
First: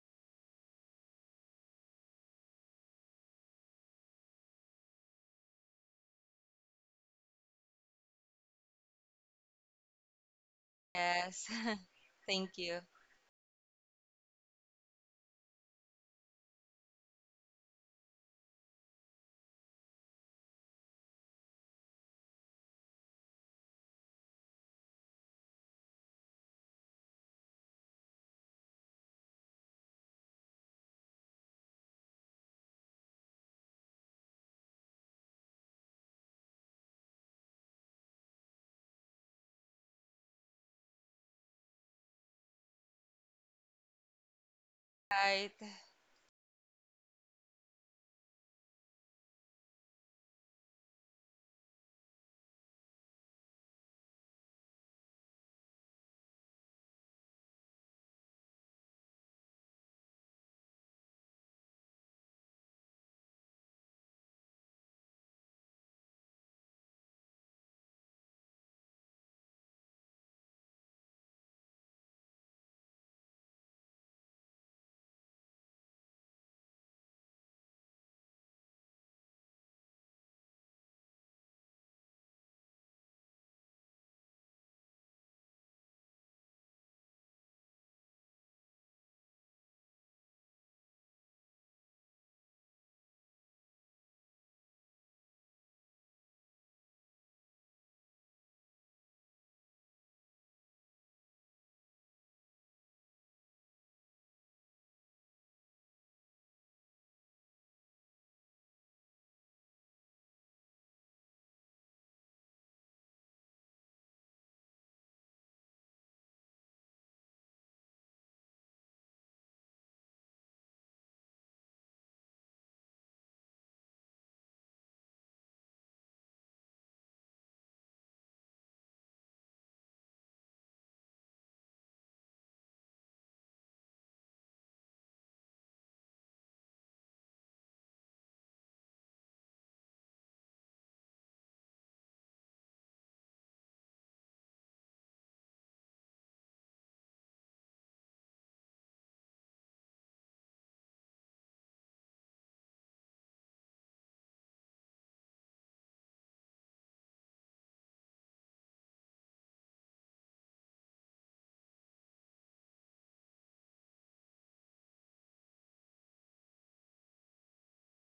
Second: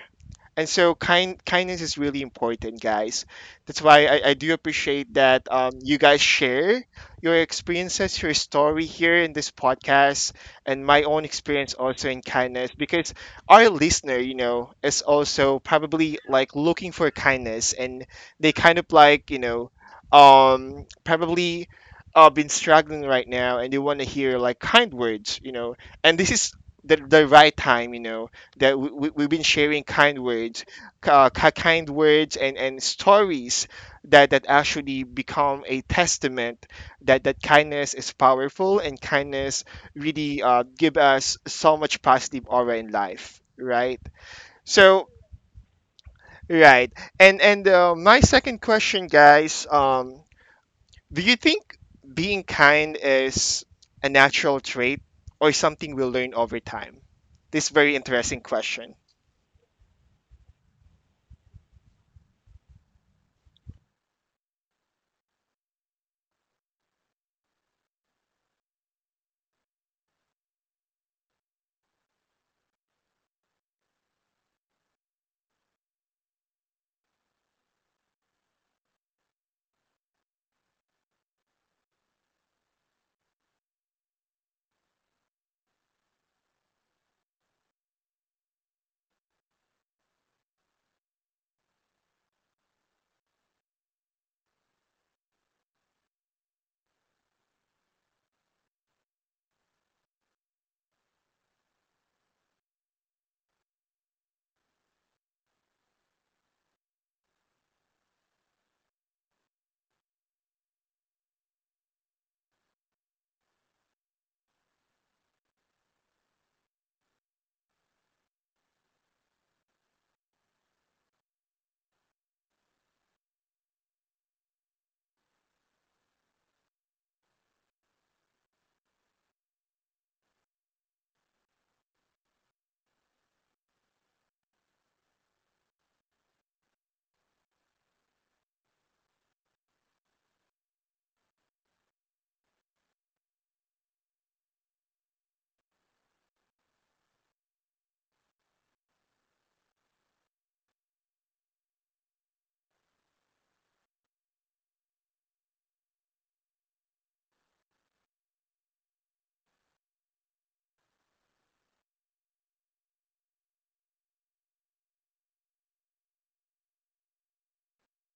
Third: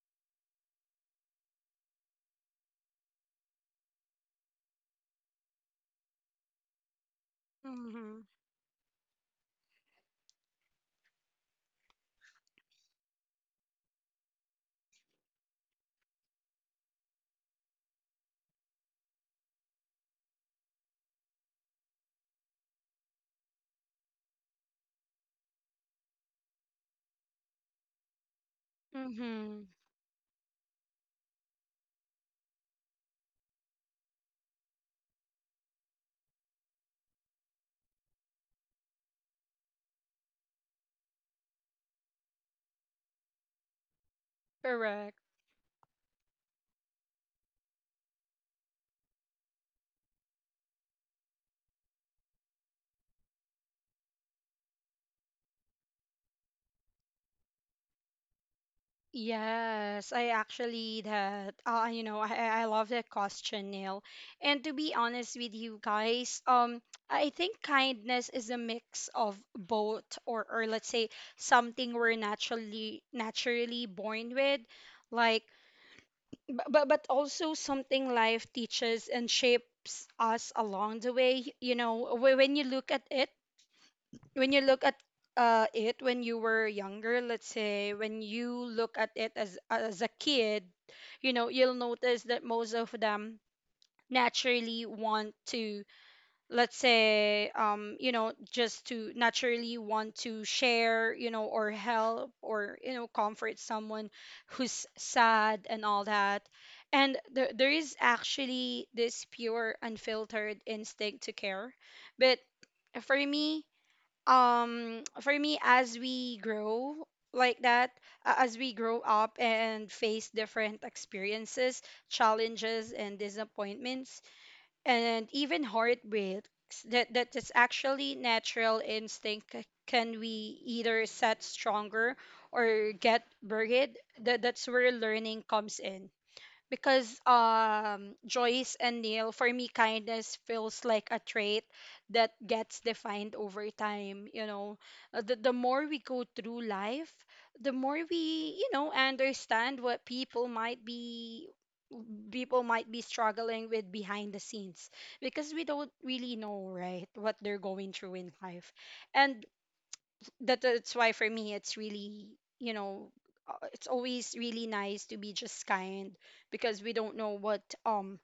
A: And so kindness is really important, guys. That's why I do appreciate that, you guys share your experiences,
C: Mhm.
A: your story here in this podcast, and my own
B: Yes.
A: experience also in
B: Thank
A: kindness.
B: you.
A: Because our listener, you know, is also probably like looking for kindness, and they kind of like, probably, been struggling right now, and they want to hear like kind words, you know. And this is the right time, you know, that we've been
C: Mhm.
A: sharing kind words, kind words and stories that actually become a testament that kindness is powerful, and kindness really, give us so much positive aura in life, right? So,
C: Correct.
B: Right.
A: right. And my second question, guys, do you think being kind is a natural trait or something we'll learn over time? This very interesting question.
C: Yes, I actually that you know I love that question, Neil. And to be honest with you guys, I think kindness is a mix of both, or let's say something we're naturally born with, like but also something life teaches and shapes us along the way. When you look at it when you were younger, let's say when you look at it as a kid, you know, you'll notice that most of them naturally want to, let's say, you know just to naturally want to share, or help, or comfort someone who's sad and all that. And there is actually this pure unfiltered instinct to care. But for me for me as we grow, like that, as we grow up and face different experiences, challenges, and disappointments, and even heartbreaks. That is actually natural instinct. Can we either set stronger or get buried? That's where learning comes in, because Joyce and Neil, for me kindness feels like a trait that gets defined over time. The more we go through life, the more we understand what people might be struggling with behind the scenes, because we don't really know, right, what they're going through in life. And that's why for me it's really, you know it's always really nice to be just kind, because we don't know what um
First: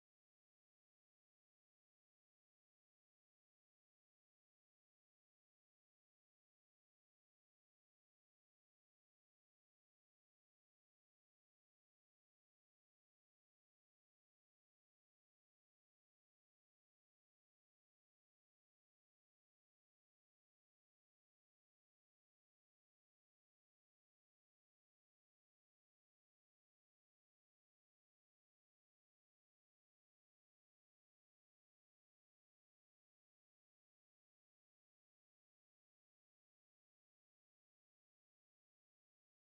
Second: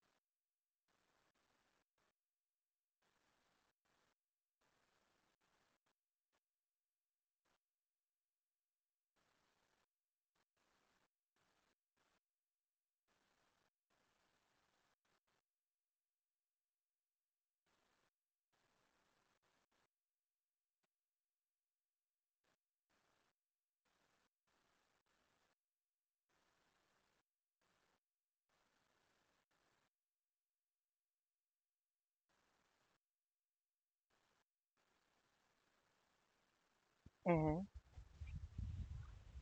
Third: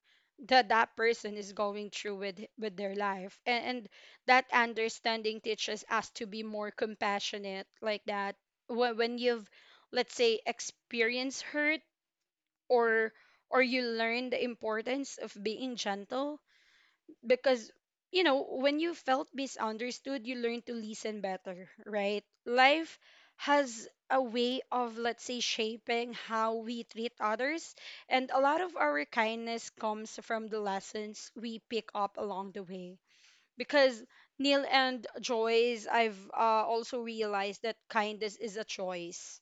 C: that that person is going through with their life. And that understanding teaches us to be more compassionate, like that. When you've, let's say, experienced hurt, or or you learn the importance of being gentle, because when you felt misunderstood, you learn to listen better, right? Life has a way of, let's say, shaping how we treat others, and a lot of our kindness comes from the lessons we pick up along the way. Because, Neil and Joyce, I've also realized
A: Hmm.
C: that kindness is a choice.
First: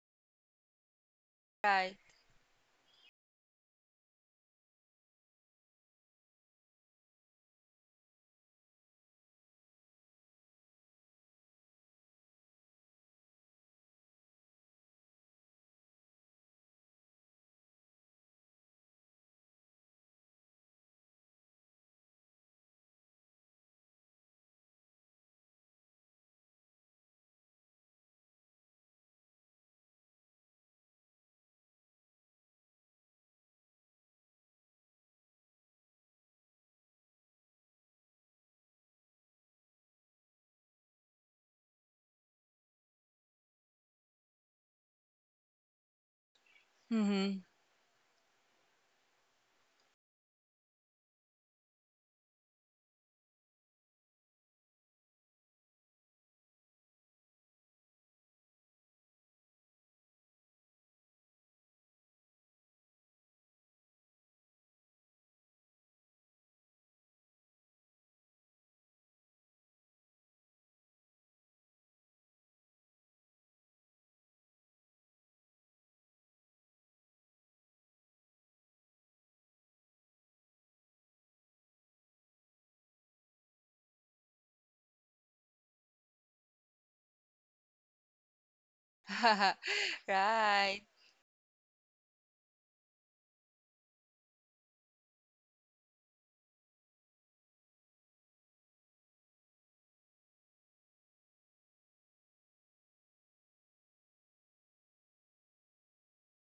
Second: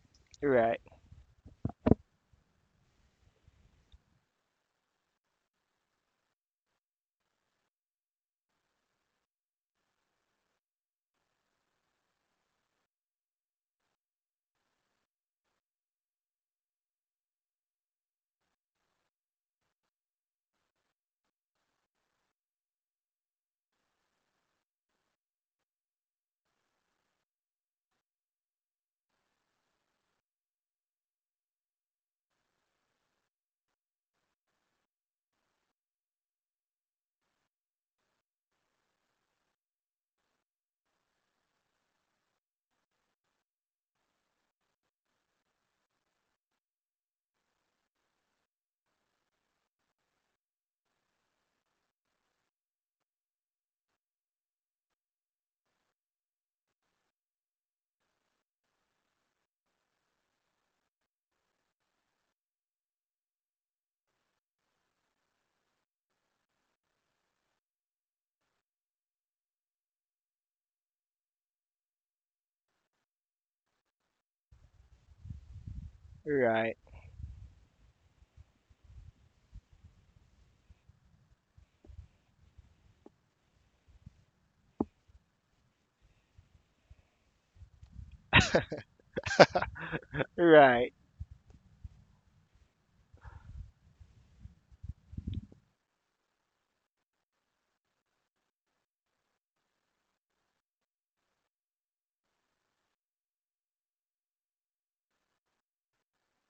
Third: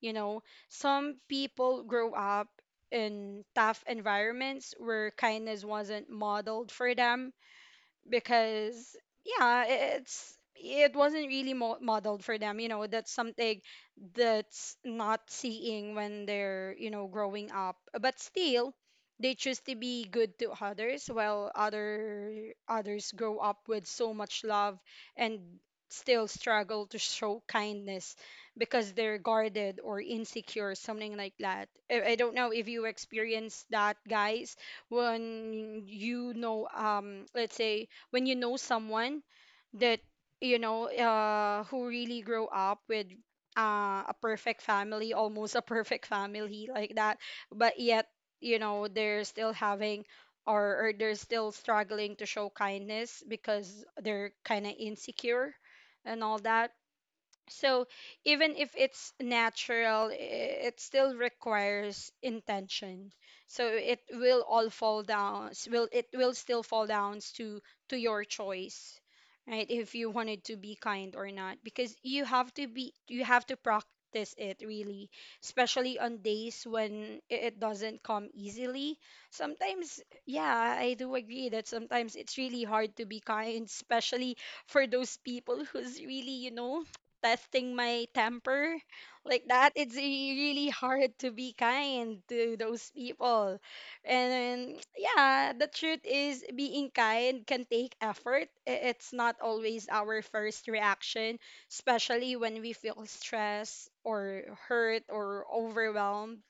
C: you know
A: Right.
C: some people
B: Right.
C: grow up in tough environments where kindness wasn't modeled for them, because yeah, it wasn't really modeled for them. That's something that's not seeing when they're growing up, but still they choose to be good to others, while others grow up with so much love and still struggle to show kindness because they're guarded or insecure, something like that. I don't know if you experience that, guys, when you know, let's say, when you know someone that who really grow up with a perfect family, almost a perfect family, like that,
B: Mm-hmm.
C: but yet they're still having or they're still struggling to show kindness because they're kind of insecure and all that. So even if it's natural, it still requires intention. So it will all fall down. S- Will it will still fall down to your choice, right? If you wanted to be kind or not, because you have to practice it really, especially on days
A: Right,
C: when it doesn't come easily. Sometimes, yeah, I do agree that sometimes it's really hard to be kind, especially for those people who's really testing my temper like that. It's really
B: Right.
A: right,
C: hard to be kind to those people. And yeah, the truth is being kind can take effort. It's not always our first reaction, especially when we feel stressed or hurt or overwhelmed.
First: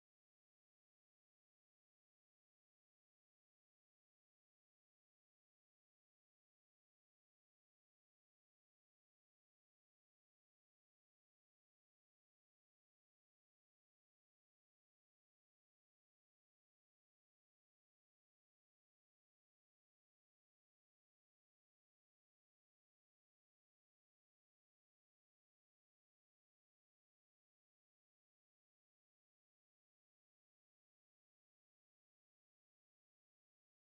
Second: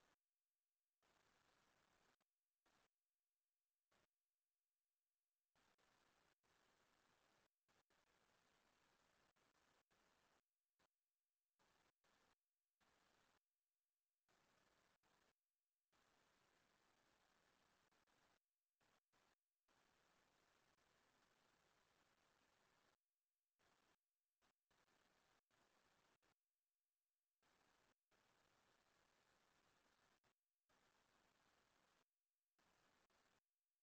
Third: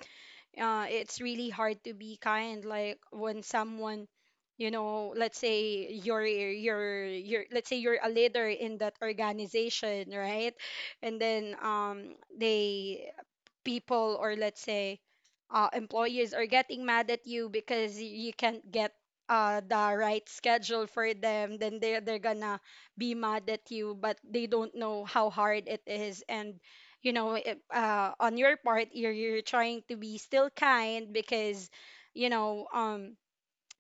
C: It's really hard to be kind, like when someone, let's say you're a leader in that organization, right? And then they people, or let's say employees are getting mad at you because you can't get the right schedule for them, then they're gonna be mad at you, but they don't know how hard it is. And on your part, you're trying to be still kind because you know um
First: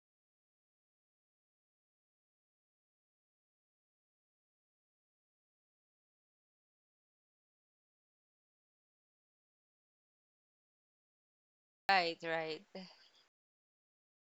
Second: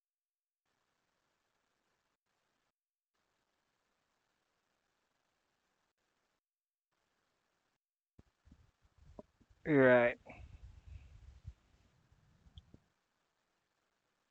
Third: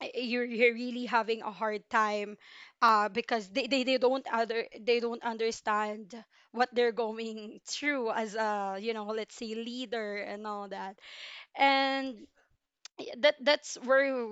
C: you're really having a hard time because they don't understand what they're going through as a, let's say, leader
A: right.
C: and all that.
B: Right.
C: And
B: Right.
C: y- that that's where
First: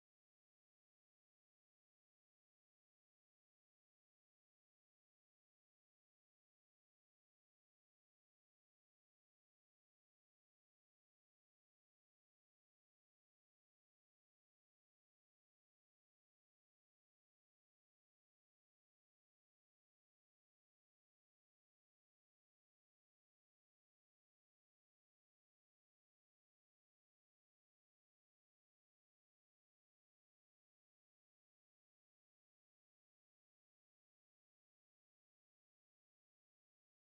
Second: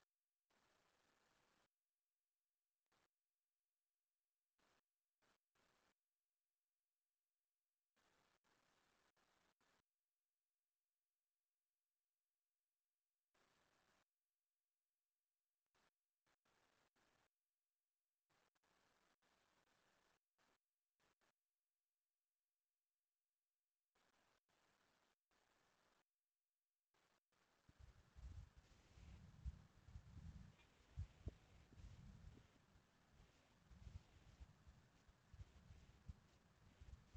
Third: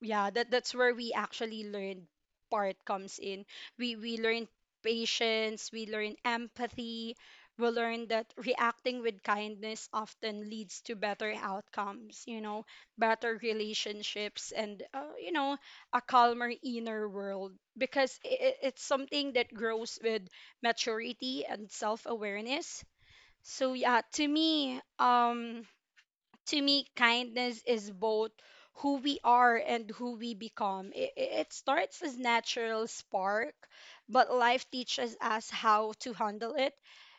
C: yeah that's where we actually learn part comes in. We learn patience, we learn empathy, we learn that reacting with kindness often leads to better outcomes, better relationships and a calmer inner world, because it's something that grows with maturity and self-awareness. So yeah, to me, kindness is both who we are and who we become. It starts as natural spark, but life teaches us how to handle it,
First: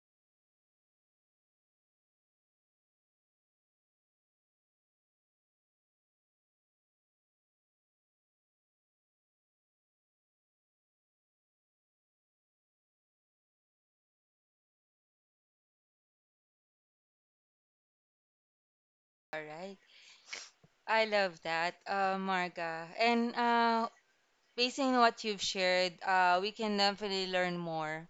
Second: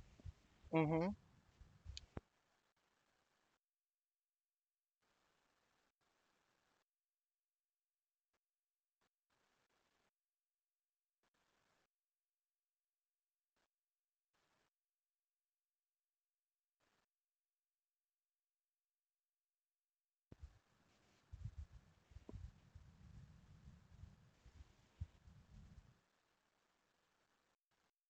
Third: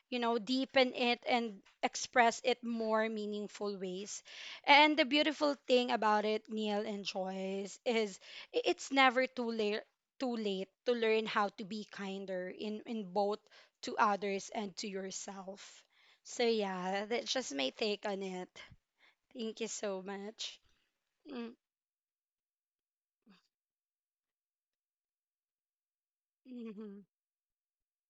C: deepen
A: Mhm,
C: it and express it more meaningful ways. And the beautiful thing about it, Neil and Joyce, is it's never too late to learn how to be kinder, in both to others and to yourself. So yeah, that's just my take on it.
B: All
C: Thank you
B: right.
C: so much.
B: I love
C: Mm.
B: that, Marga. And based on what you've shared, we can
C: Mm-hmm.
B: definitely learn more.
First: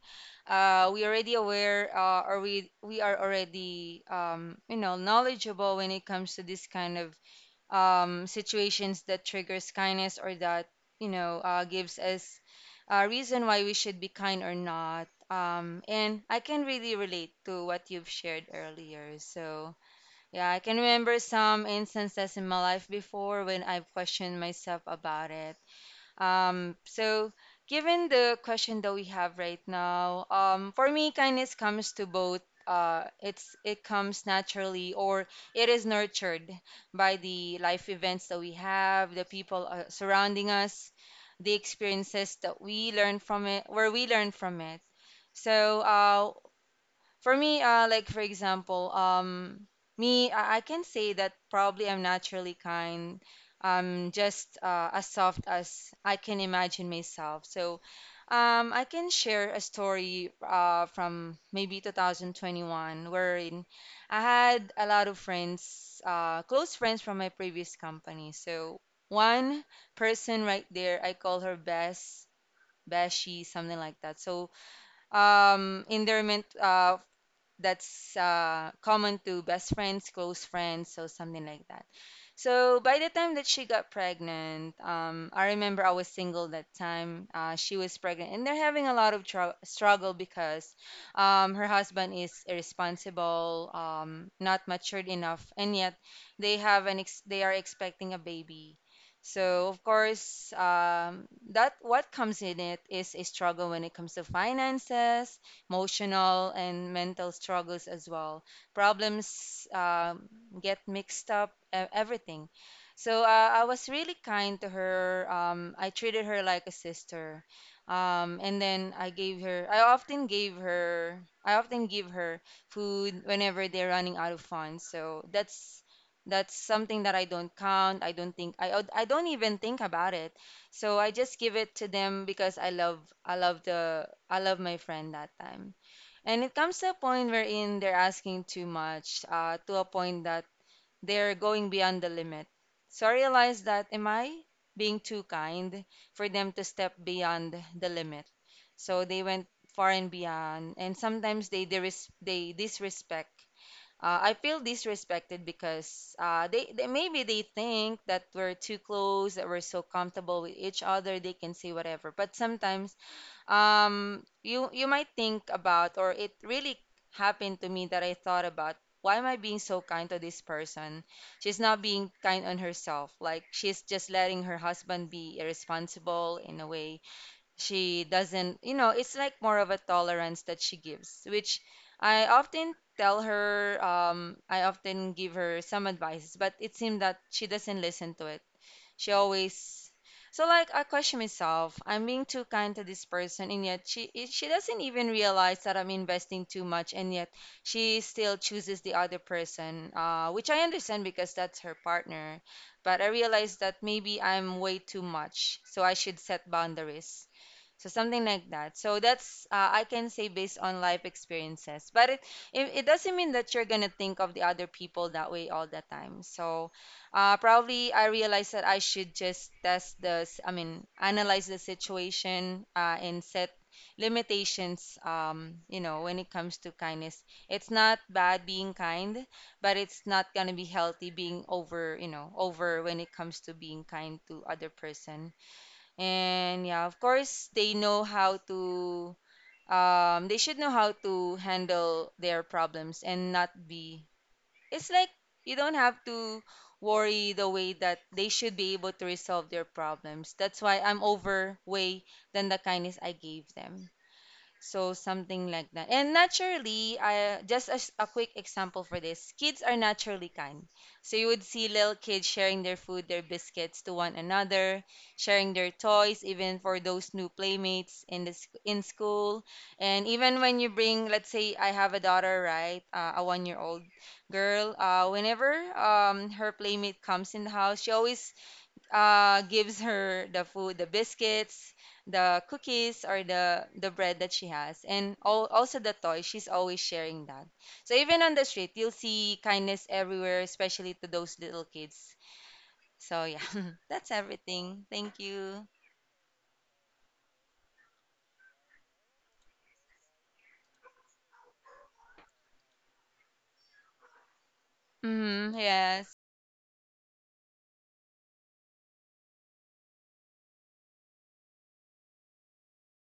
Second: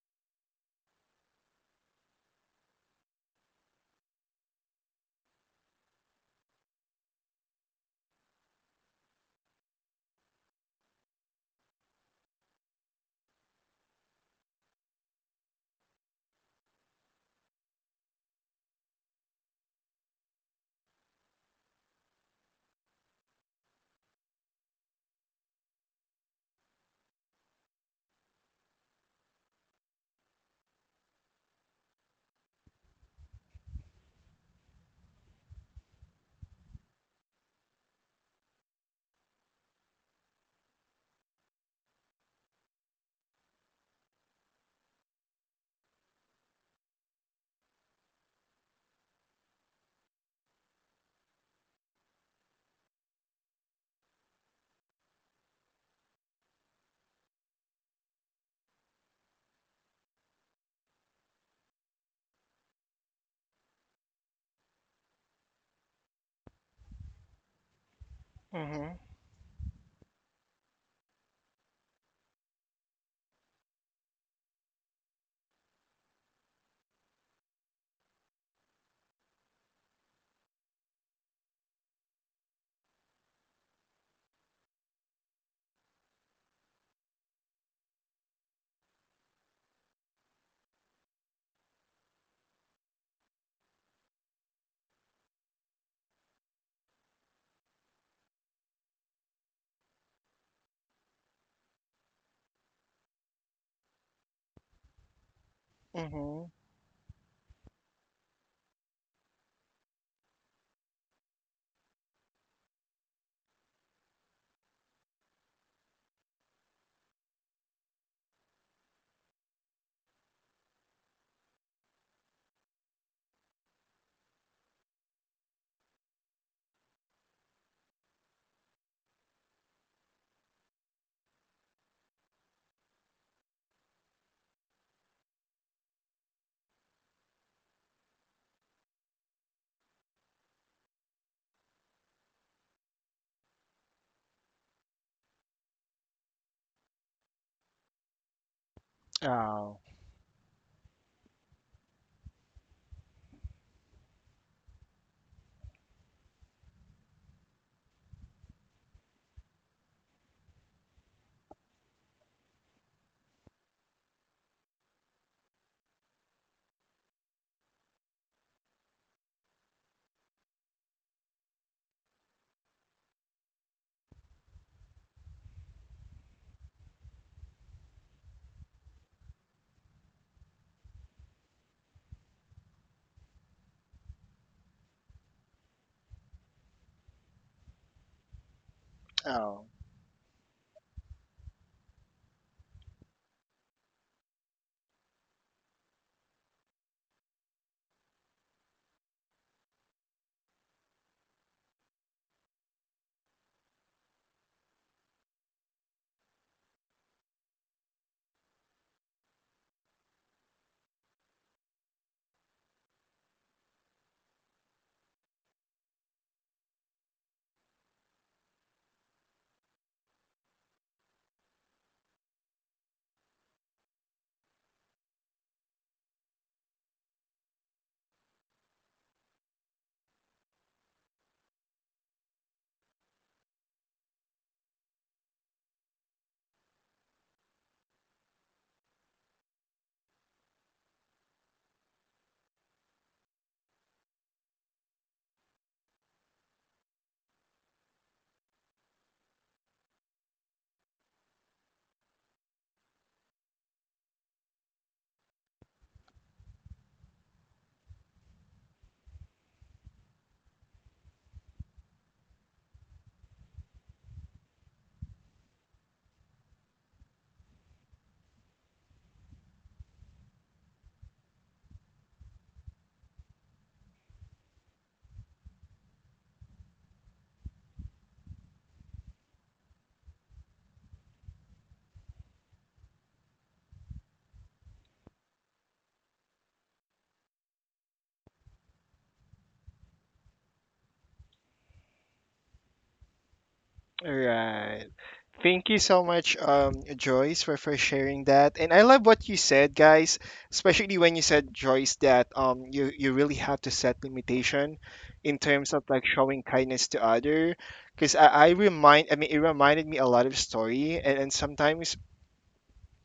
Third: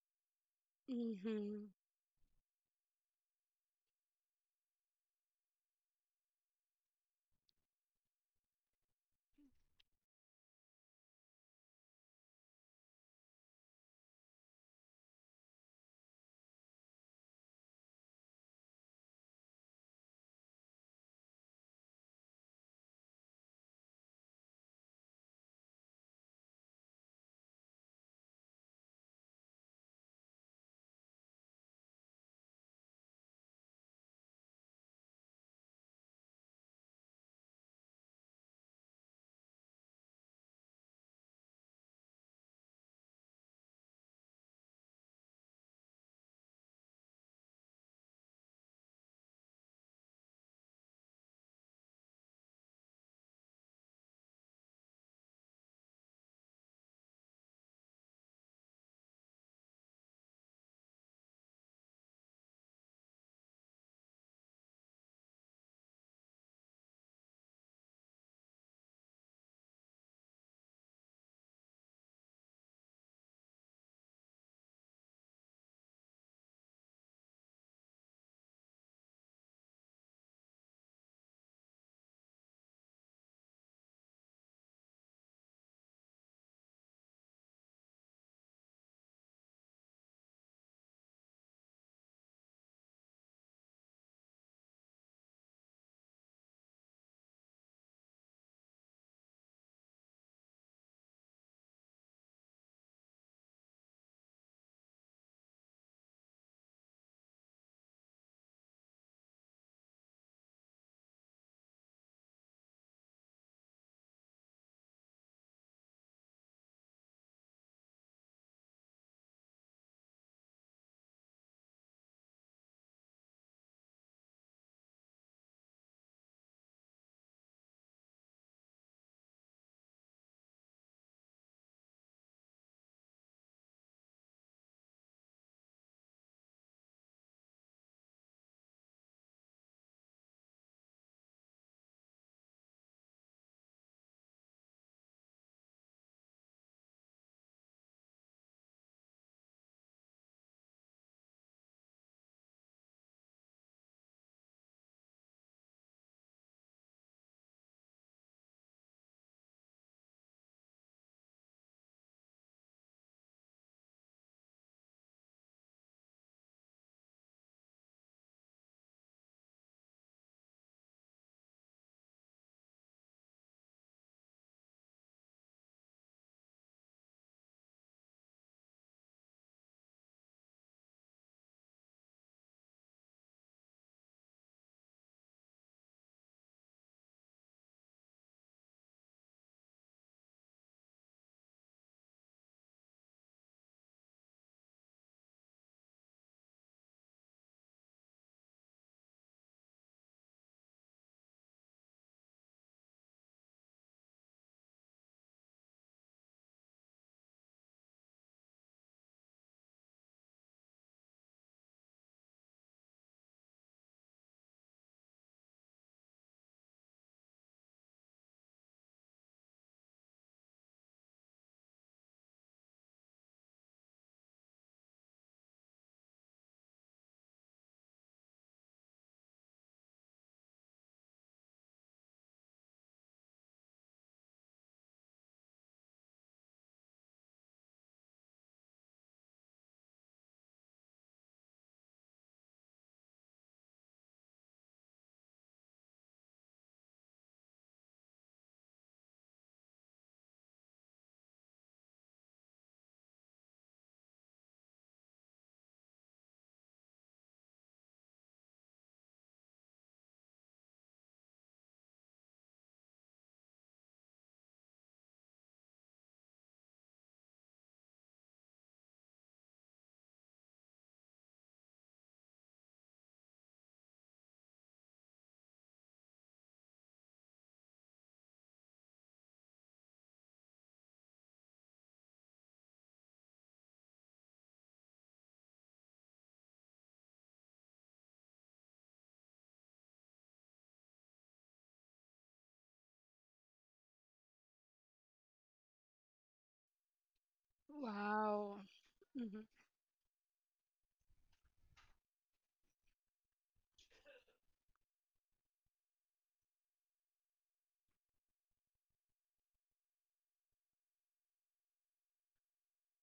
B: We already
C: Mm-hmm.
B: aware, or we are already, knowledgeable when it comes to this kind of situations that triggers kindness or that gives us a reason why we should be kind or not. And I can really relate to what you've shared earlier. So yeah, I can remember some instances in my life before when I've questioned myself about it. So, given the question that we have right now, for me, kindness comes to both. It comes naturally, or it is nurtured by the life events that we have, the people surrounding us, the experiences that we learn from it, where we learn from it. So, for me, like for example, me, I can say that probably I'm naturally kind, just as soft as I can imagine myself. So, I can share a story from maybe 2021 wherein I had a lot of friends, close friends from my previous company. So
A: mhm,
B: one person right there, I call her Bess, Beshi, something like that. So endearment that's common to best friends, close friends, so something like that. So by the time that she got pregnant, I remember I was single that time. She was pregnant, and they're having a lot of tr struggle because her husband is irresponsible, not matured enough, and yet they have an ex they are expecting a baby. So of course, that what comes in it is a struggle when it comes to finances,
A: mhm.
B: emotional and mental struggles as well. Problems get mixed up, everything. So I was really kind to her. I treated her like a sister. And then I gave her, I often gave her, I often give her food whenever they're running out of funds. So that's something that I don't count. I don't even think about it. So I just give it to them because I love my friend that time. And it comes to a point wherein they're asking too much, to a point that they're going beyond the limit. So I realized that am I being too kind for them to step beyond the limit? So they went
A: Oh,
B: far and beyond, and sometimes they disrespect. I feel disrespected because they maybe they think that we're too close, that we're so comfortable with each other, they can say whatever. But sometimes you might think about, or it really happened to me that I thought about, why am I being so kind to this person? She's not being kind on herself. Like she's just letting her husband be irresponsible in a way. She doesn't, it's like more of a tolerance that she gives, which I often tell her. I often give her some advice, but it seemed that she doesn't listen to it. She
A: oh,
B: always, so, like, I question myself. I'm being too kind to this person, and yet she doesn't even realize that I'm investing too much, and yet she still chooses the other person, which I understand because that's her partner. But I realize that maybe I'm way too much, so I should set boundaries. So something like that. So that's, I can say based on life experiences. But it doesn't mean that you're gonna think of the other people that way all the time. So, probably I realized that I should just I mean analyze the situation, and set limitations. You know, when it comes to kindness, it's not bad being kind, but it's not gonna be healthy being over, over when it comes to being kind to other person. And yeah, of course, they should know how to handle their problems and not be. It's like you don't have to worry the way that they should be able to resolve their problems. That's why I'm over way than the kindness I gave them. So something like that. And naturally, I just as a quick example for this, kids are naturally kind. So you would see little kids sharing their food, their biscuits to one another, sharing their toys, even for those new playmates in school. And even when you bring, let's say, I have a daughter, right, a 1-year-old girl. Whenever her playmate comes in the house, she always gives her the food, the biscuits, the cookies, or the bread that she has, and all, also the toy. She's always sharing that. So even on the street, you'll see kindness everywhere, especially to those little kids. So yeah, that's
A: right.
B: everything. Thank
A: Thank
B: you.
A: you so much, Joyce, for sharing that.
C: Wow.
A: And I love what you
C: Mm-hmm.
A: said, guys. Especially when you said, Joyce, that, you really have to set limitation in
B: Mm-hmm,
A: terms of, like,
B: yes,
A: showing kindness to other. Because I mean, it reminded me a lot of story, and sometimes,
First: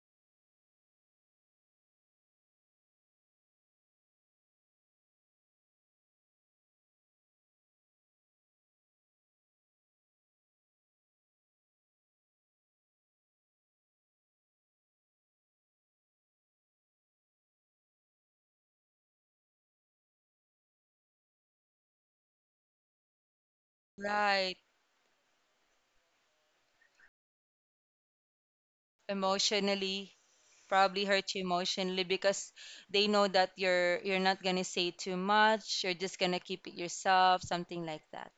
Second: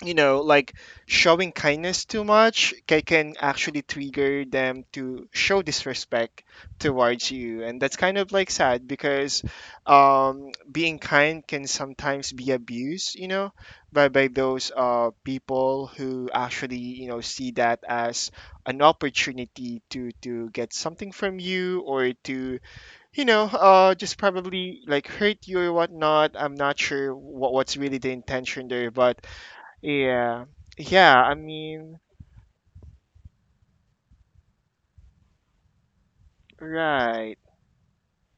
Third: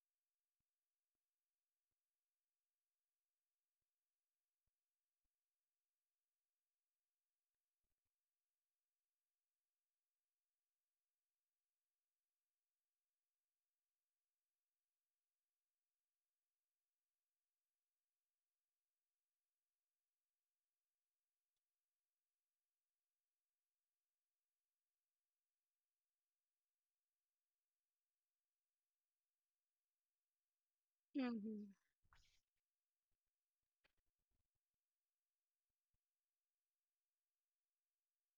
A: you know, like, showing kindness too much can actually trigger them to show disrespect towards you. And that's kind of like sad because, being kind can sometimes be abused, you know, by those, people who actually, you know, see that as an opportunity to get something from you, or to, just
B: right.
A: probably like hurt you or whatnot. I'm not sure what's really the intention there, but
B: Emotionally,
A: yeah.
B: probably
A: Yeah,
B: hurt
A: I
B: you
C: Mm-hmm.
A: mean,
B: emotionally because they know that you're not gonna say too much. You're just gonna keep it
A: right.
B: yourself, something like that.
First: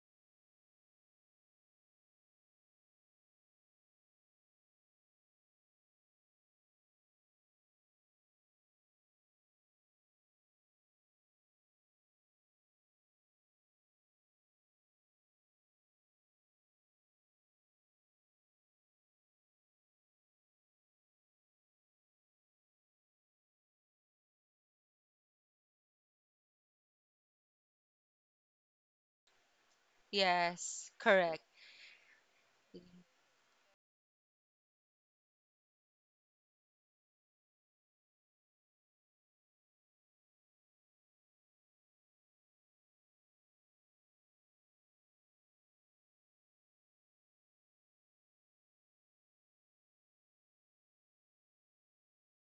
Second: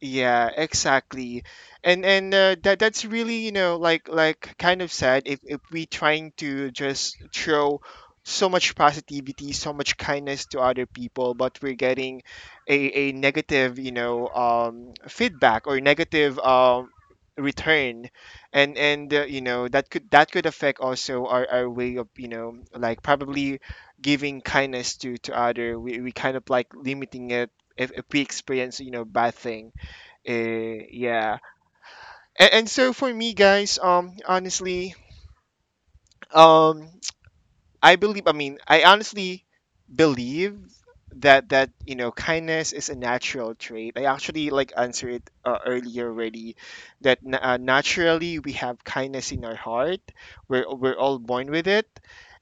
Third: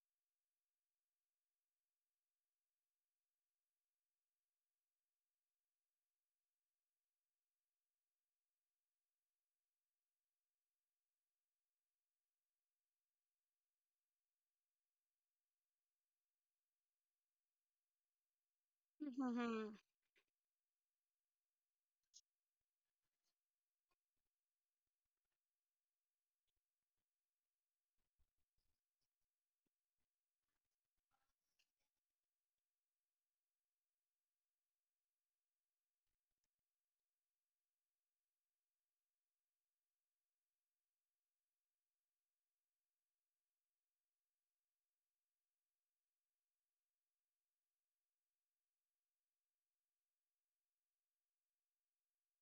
A: Yeah, exactly. And that's really, you know, like, kind of sad if we trying to just throw so much positivity, so much kindness to other people, but we're getting a negative, feedback, or negative return. And,
C: Mm-hmm.
A: that could affect also our way of, you know, like, probably giving kindness to other. We kind of like limiting it if we experience, you know, bad things,
B: Yes,
A: yeah.
B: correct.
A: And so for me, guys, honestly, um, I believe. I mean, I honestly believe that kindness is a natural trait. I actually like answered it, earlier already, that, naturally we have kindness in our heart. We're all born with it.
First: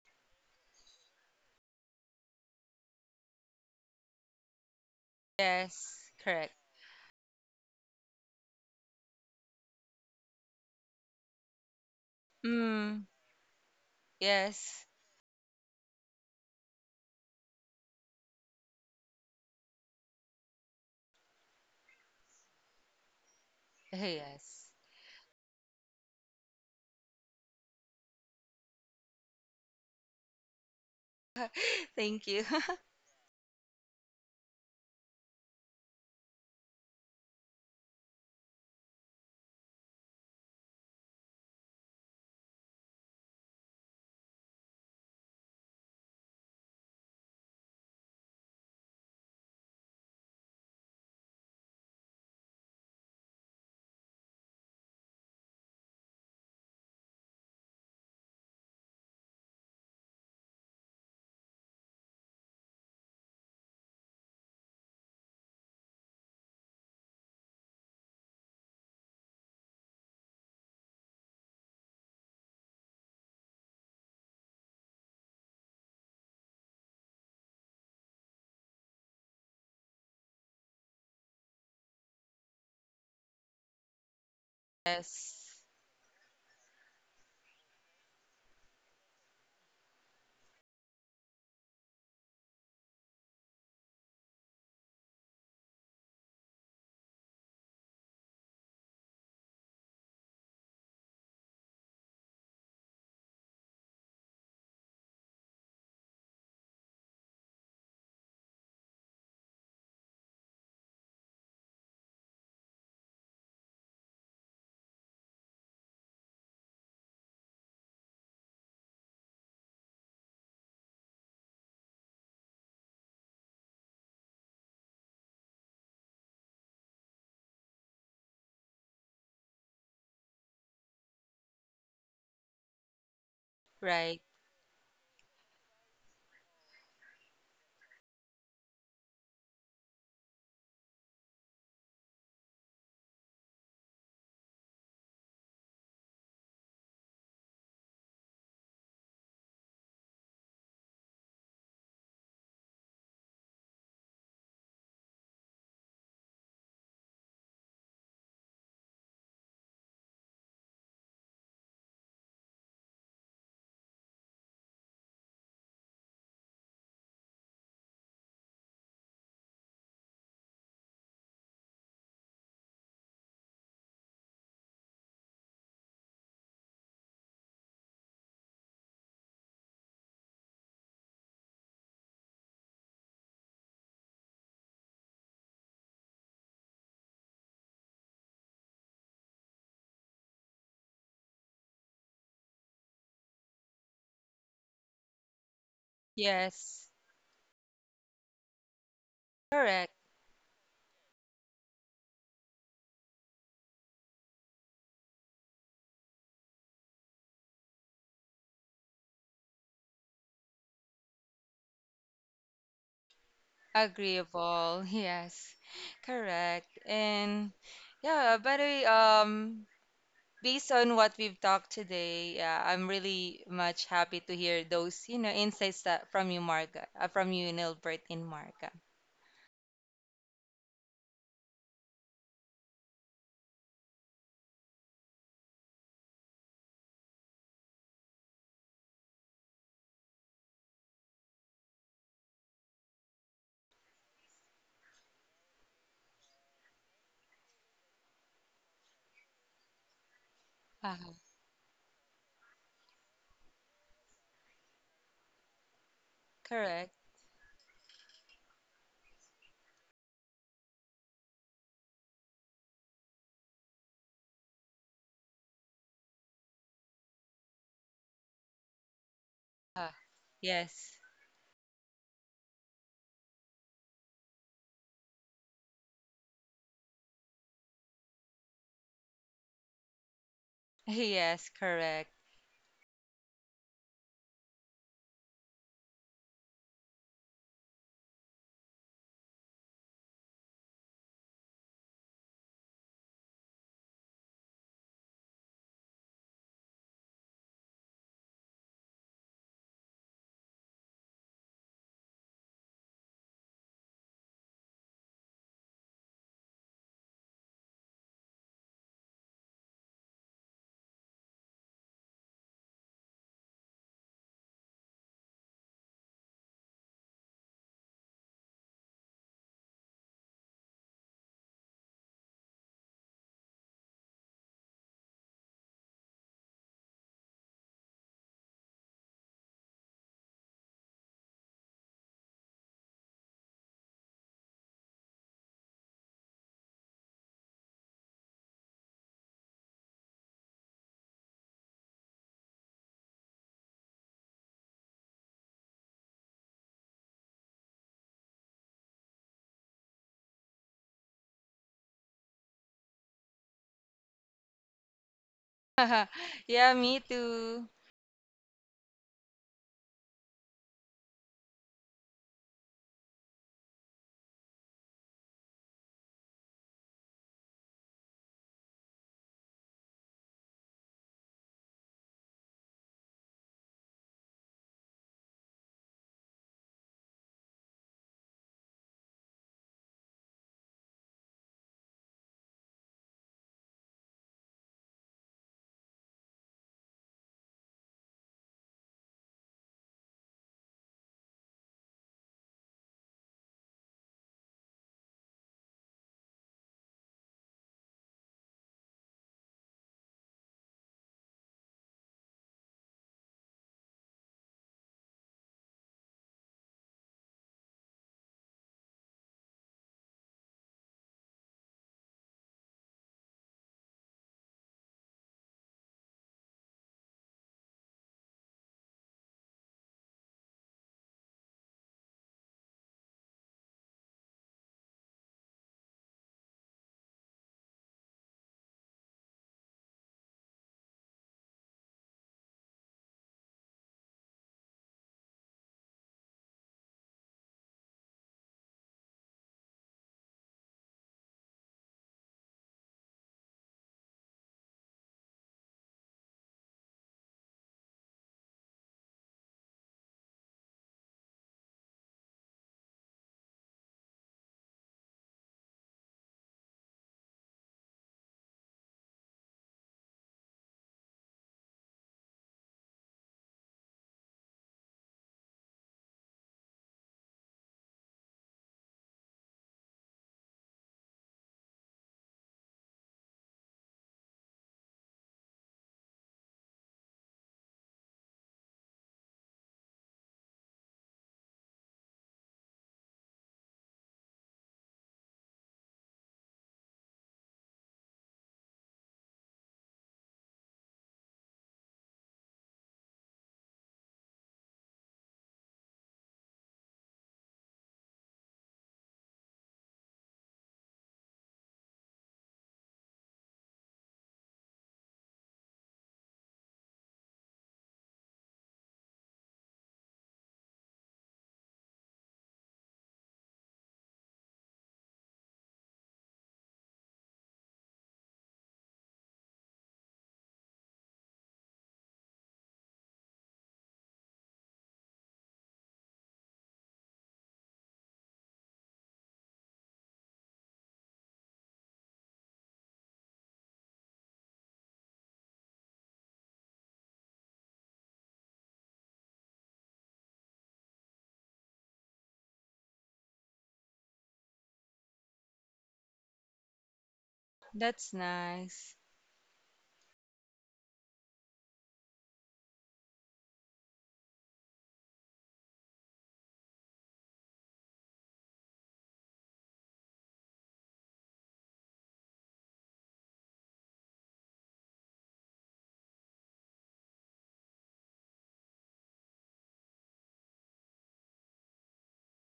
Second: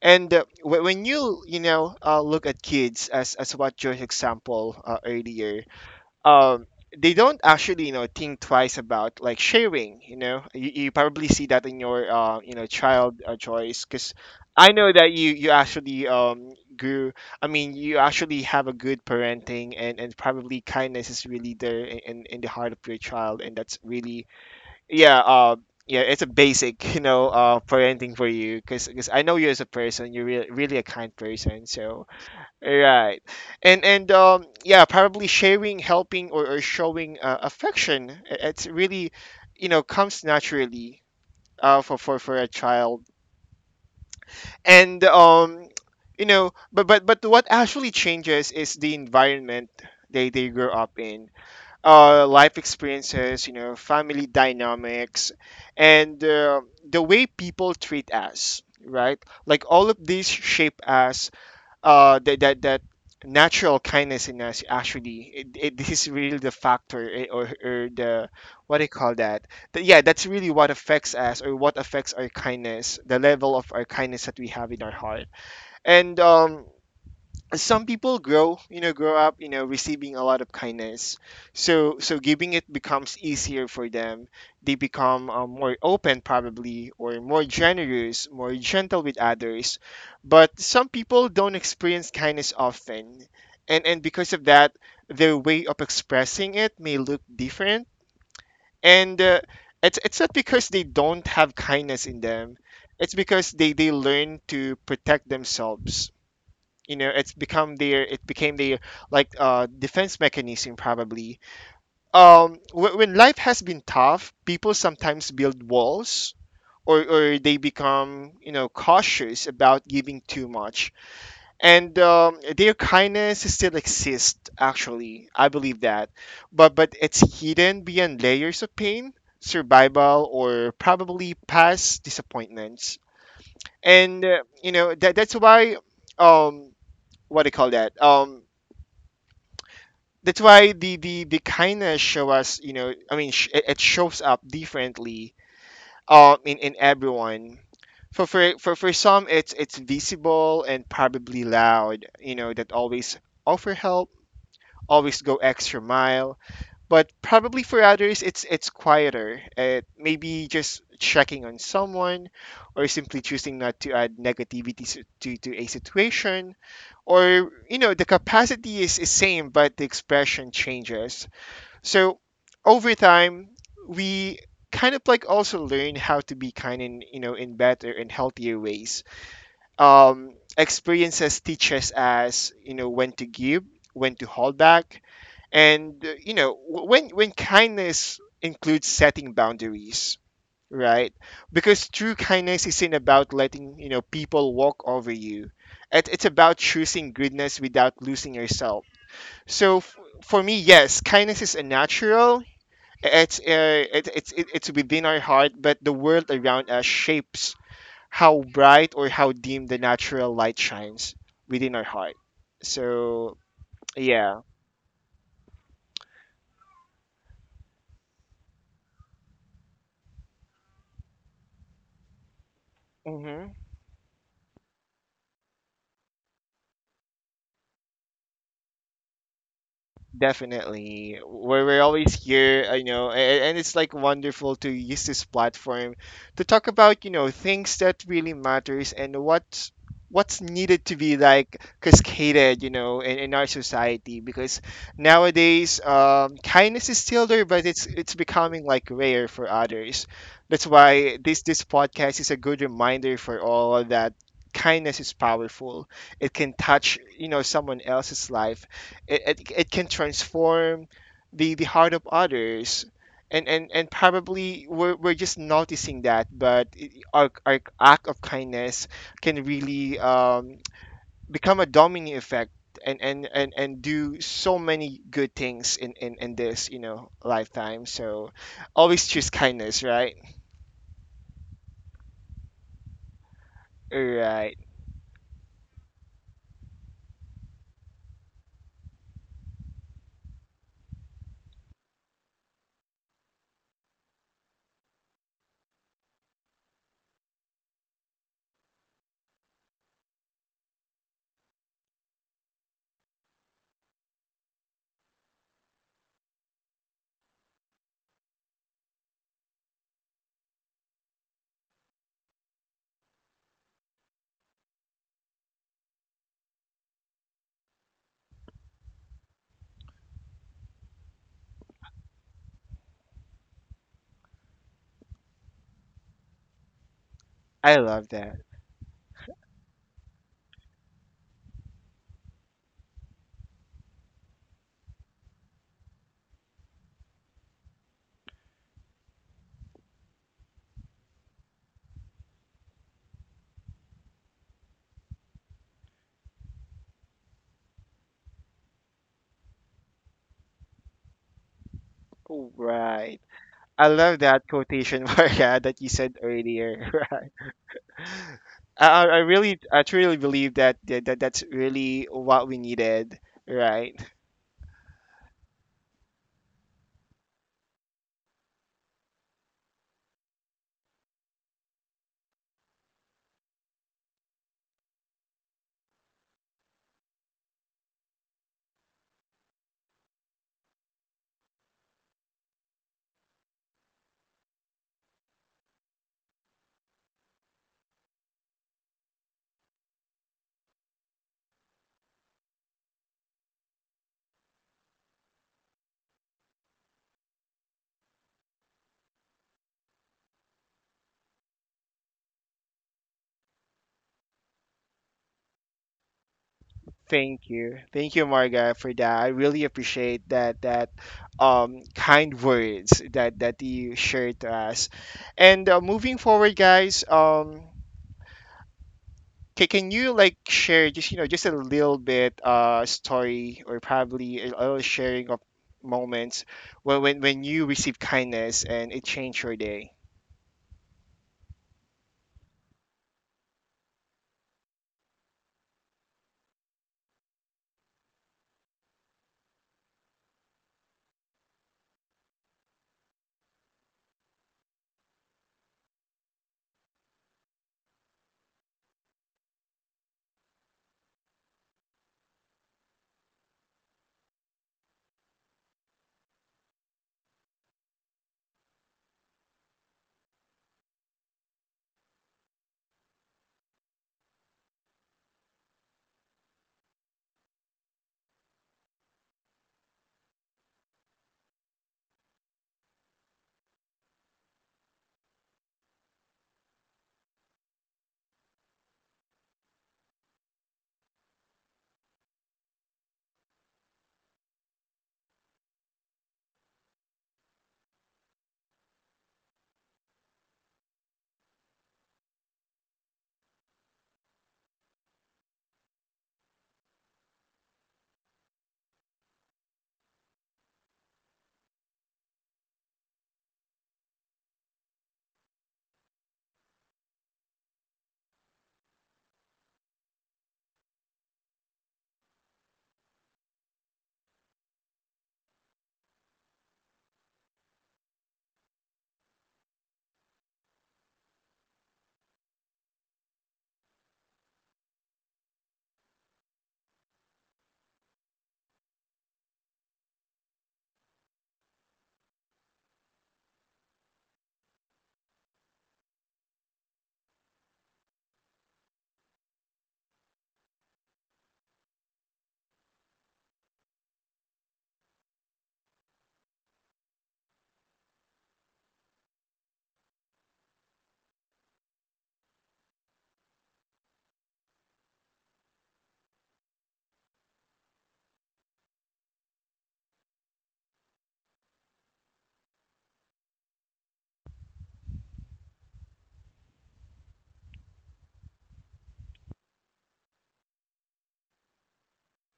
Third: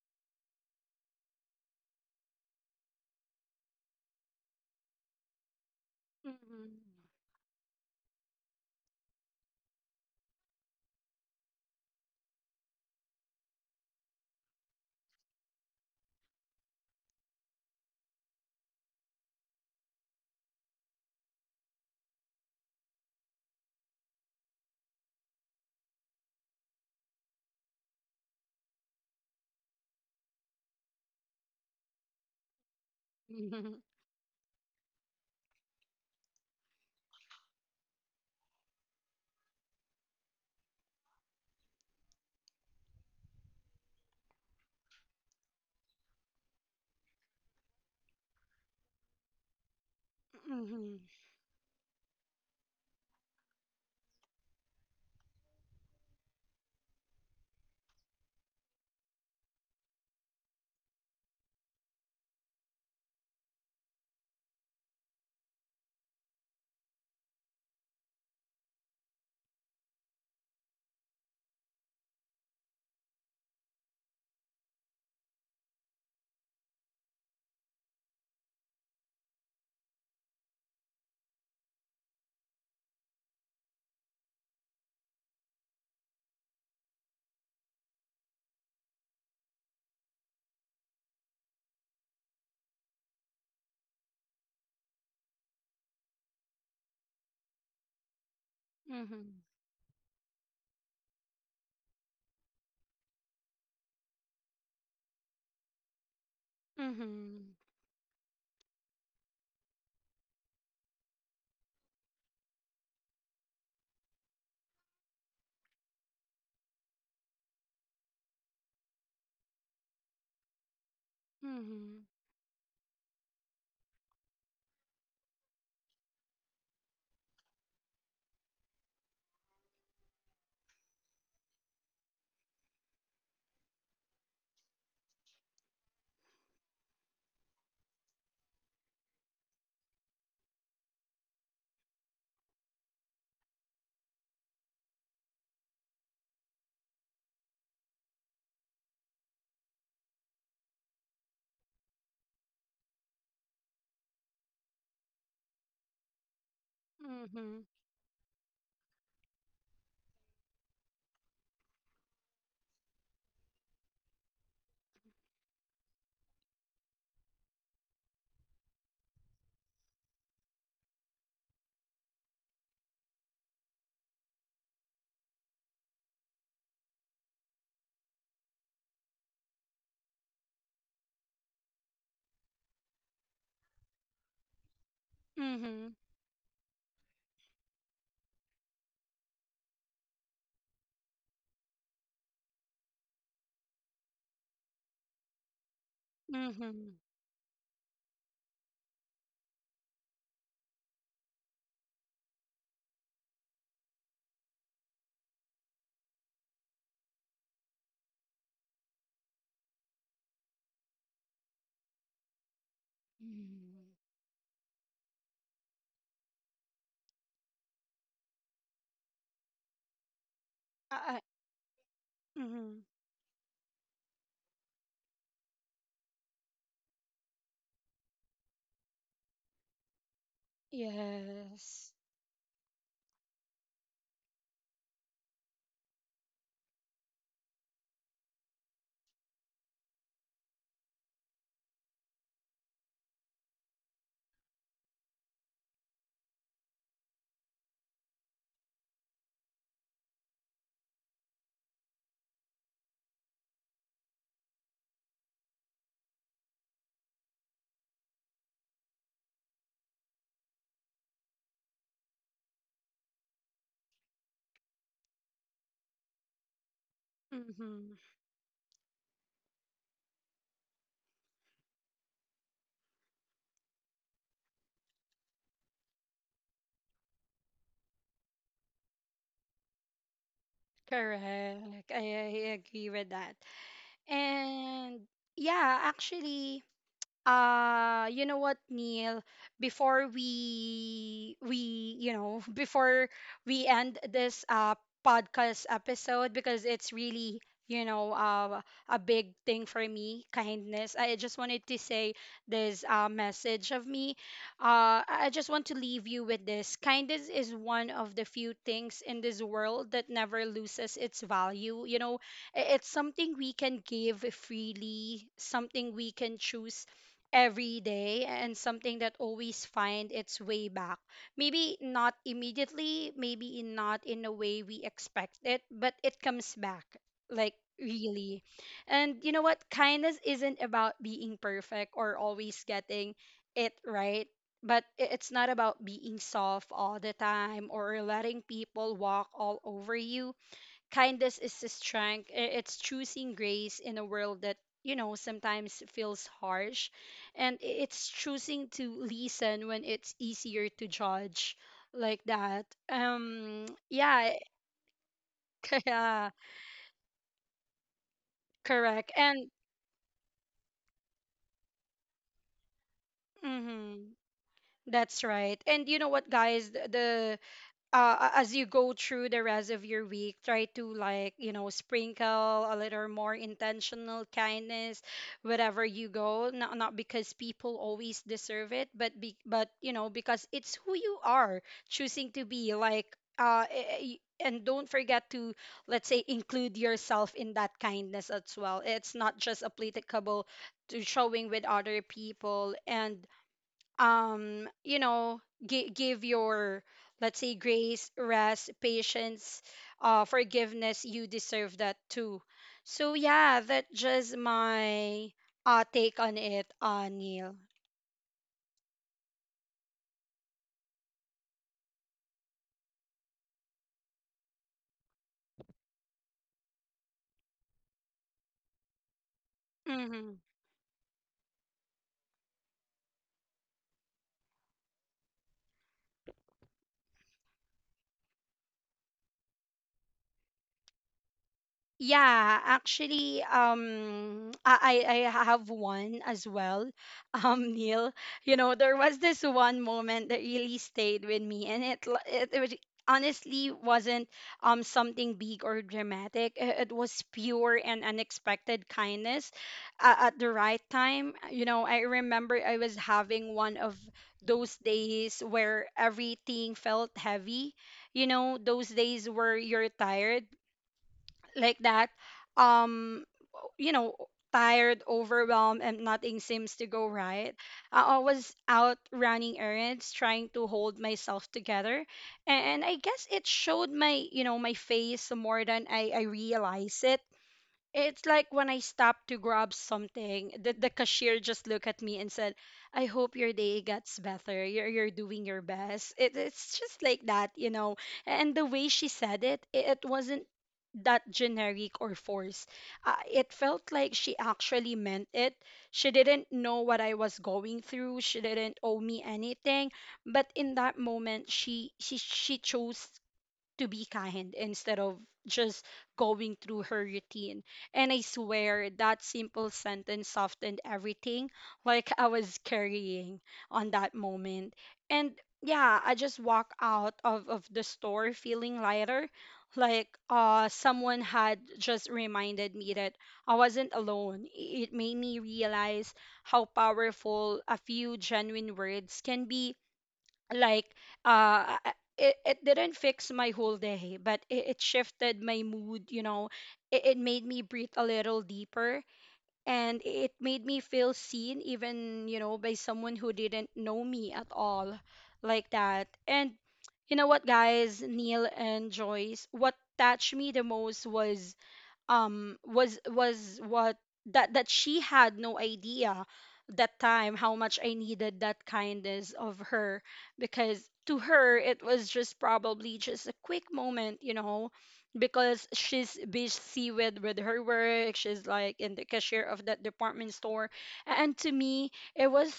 A: And when you know look at kids, as what your example, earlier,
B: Yes, correct.
A: um they don't actually, think twice about, like, sharing. You probably see that in your,
B: Mm.
A: child, choice, because I
B: Yes.
A: know that you actually, grew I mean, you actually have a good parenting, and probably kindness is really there in the heart of your child, and that's really.
B: Yes.
A: Yeah uh yeah, it's a basic, you know, parenting for you, because I know you as a person, you're really a kind person. So,
B: Thank you.
A: right.
C: Mm-hmm.
A: And yeah, probably sharing, helping, or showing, affection. It's really, you know, comes naturally, for a child. And you know, but what actually changes is the environment they
C: Mm-hmm.
A: grow
C: Mm-hmm.
A: up in. Life experiences, you know, family dynamics, and the way people treat us, right? Like all of these shape us, that natural kindness in us, actually, it this is really the factor, or the, what do you call that? Yeah, that's really what affects us, or what affects our kindness, the level of our kindness that we have in our heart. And, some people grow up, receiving a lot of kindness. So giving it becomes easier for them. They become,
B: Yes.
A: more open, probably, or more generous, more gentle with others. But some people don't experience kindness often, and because of that their way of expressing it may look different, and
C: Mm-hmm.
A: it's not because they don't have kindness in them. It's because they learn to protect themselves. You know,
C: Mm-hmm.
A: it became their, like, defense mechanism, probably. When life has been tough, people sometimes build walls, or they become, you know, cautious about giving too much. and
C: Mm-hmm.
A: um, their kindness still exists, actually, I believe that. But it's hidden behind layers of pain, survival, or probably past disappointments.
B: Right.
A: And you know that's why, um what do you call that, that's why the kindness, show us you know I mean, it shows up differently, in everyone. For some, it's visible and probably loud, you know, that always offer help, always go extra mile. But probably for others, it's quieter. It maybe just checking on someone, or simply choosing not to add negativity, to a situation. Or, you know, the capacity is same, but the expression changes. So, over time, we kind of like also learn how to be kind in you know in better and healthier ways. Experiences teach us, as you know, when to give, when to hold back,
C: Mm-hmm.
A: and you know, when kindness includes setting boundaries, right? Because true kindness isn't about letting people walk over you. It's about
B: Yes.
C: Mm-hmm.
A: choosing goodness without losing yourself. So
B: Correct.
A: f- for me, yes, kindness is a natural, it's it, it's it, it's within our heart, but the world around us shapes how bright or how dim the natural light shines within our heart. So
C: Mm-hmm.
A: yeah.
B: Agreeable. Yes. Correct. And yeah, by the way, based on what
C: Uh,
B: we've talked today, yeah,
C: mm-hmm.
B: I'm really
A: Mhm.
B: much happy to hear those, insights that from you, Marga, from you, Nilbert and Marga.
A: Definitely. We're
C: Yes.
A: always here, I know, and it's like wonderful to use this platform to talk about, you know, things that really matters and what's needed to be like cascaded, you know, in our society because nowadays kindness is still there, but it's becoming like rare for others. That's
B: uh
A: why this podcast is a good reminder for all that kindness is powerful. It can
B: Correct.
A: touch, you know, someone else's life. It can transform the heart of others. And probably we're just noticing that, but our
C: Mm-hmm.
A: act of kindness can
B: Uh,
A: really
B: yes.
A: become a domino effect and do so many good things in, in this, you know, lifetime. So always choose kindness, right?
B: Yes,
C: Correct.
B: correct.
C: I agree with that.
A: Right.
C: And yeah, actually, you know what, Neil? Before we you know Before we end this podcast episode, because it's really, you know uh, a big thing for me, kindness. I just wanted to say this message of me. I just want to leave you with this: kindness is one of the few things in this world that never loses its value. It's something we can give freely, something we can choose every day, and something that always find its way back. Maybe not immediately, maybe not in a way we expect it, but it comes back. Like
A: I love that.
C: really. And you know what? Kindness isn't about being perfect or always getting it right. But it's not about being soft all the time or letting people walk all over you. Kindness is a strength. It's choosing grace in a world that, you know, sometimes feels harsh. And it's choosing to listen when it's easier to judge, like that.
A: Right. I love
C: Yeah,
A: that quotation, Maria, that you said
C: yeah,
B: Yeah, me
A: earlier.
B: too.
A: I,
C: correct.
A: I
C: And
A: really, I truly believe that, that that's really what we needed, right?
C: mhm, that's right. And you know what, guys, the as you go through the rest of your week, try to, like, sprinkle a little more intentional kindness wherever you go. Not because people always deserve it, but but because it's who you are choosing to be, like, uh eh, eh, and don't forget to, let's say, include yourself in that kindness as well. It's not just applicable to showing with other people. And give your, let's say, grace, rest, patience, forgiveness. You deserve that too. So yeah, that's just my take on it, Neil.
A: Thank you, Marga, for that. I really appreciate that that kind words that that you shared to us. And moving forward, guys, can you like share just you know just a little bit story or probably a little sharing of moments when you received kindness and it changed your day?
C: Yeah, actually, I have one as well, Neil. You know, there was this one moment that really stayed with me, and it l- it was- honestly wasn't something big or dramatic. It was pure and unexpected kindness at the right time. You know, I remember I was having one of those days where everything felt heavy. You know, those days where you're tired, like that. um you know Tired, overwhelmed and nothing seems to go right. I was out running errands trying to hold myself together, and I guess it showed, my you know my face, more than I realized it. It's like when I stopped to grab something, the cashier just looked at me and said, "I hope your day gets better. You're doing your best." It's just like that. And the way she said it, it wasn't that generic or forced. It felt like she actually meant it. She didn't know what I was going through. She didn't owe me anything. But in that moment, she chose to be kind instead of just going through her routine. And I swear that simple sentence softened everything, like I was carrying on that moment. And yeah, I just walk out of the store feeling lighter. Like someone had just reminded me that I wasn't alone. It made me realize how powerful a few genuine words can be. Like uh I- it didn't fix my whole day, but it shifted my mood. It made me breathe a little deeper, and it made me feel seen, even, by someone who didn't know me at all, like that. And you know what, guys,
B: That's
C: Neil and
B: nice.
C: Joyce, what touched me the most was, was what that that she had no idea that time how much I needed that kindness of her, because to her it was just probably just a quick moment, because she's busy with her work. She's like in the cashier of that department store. And to me, it was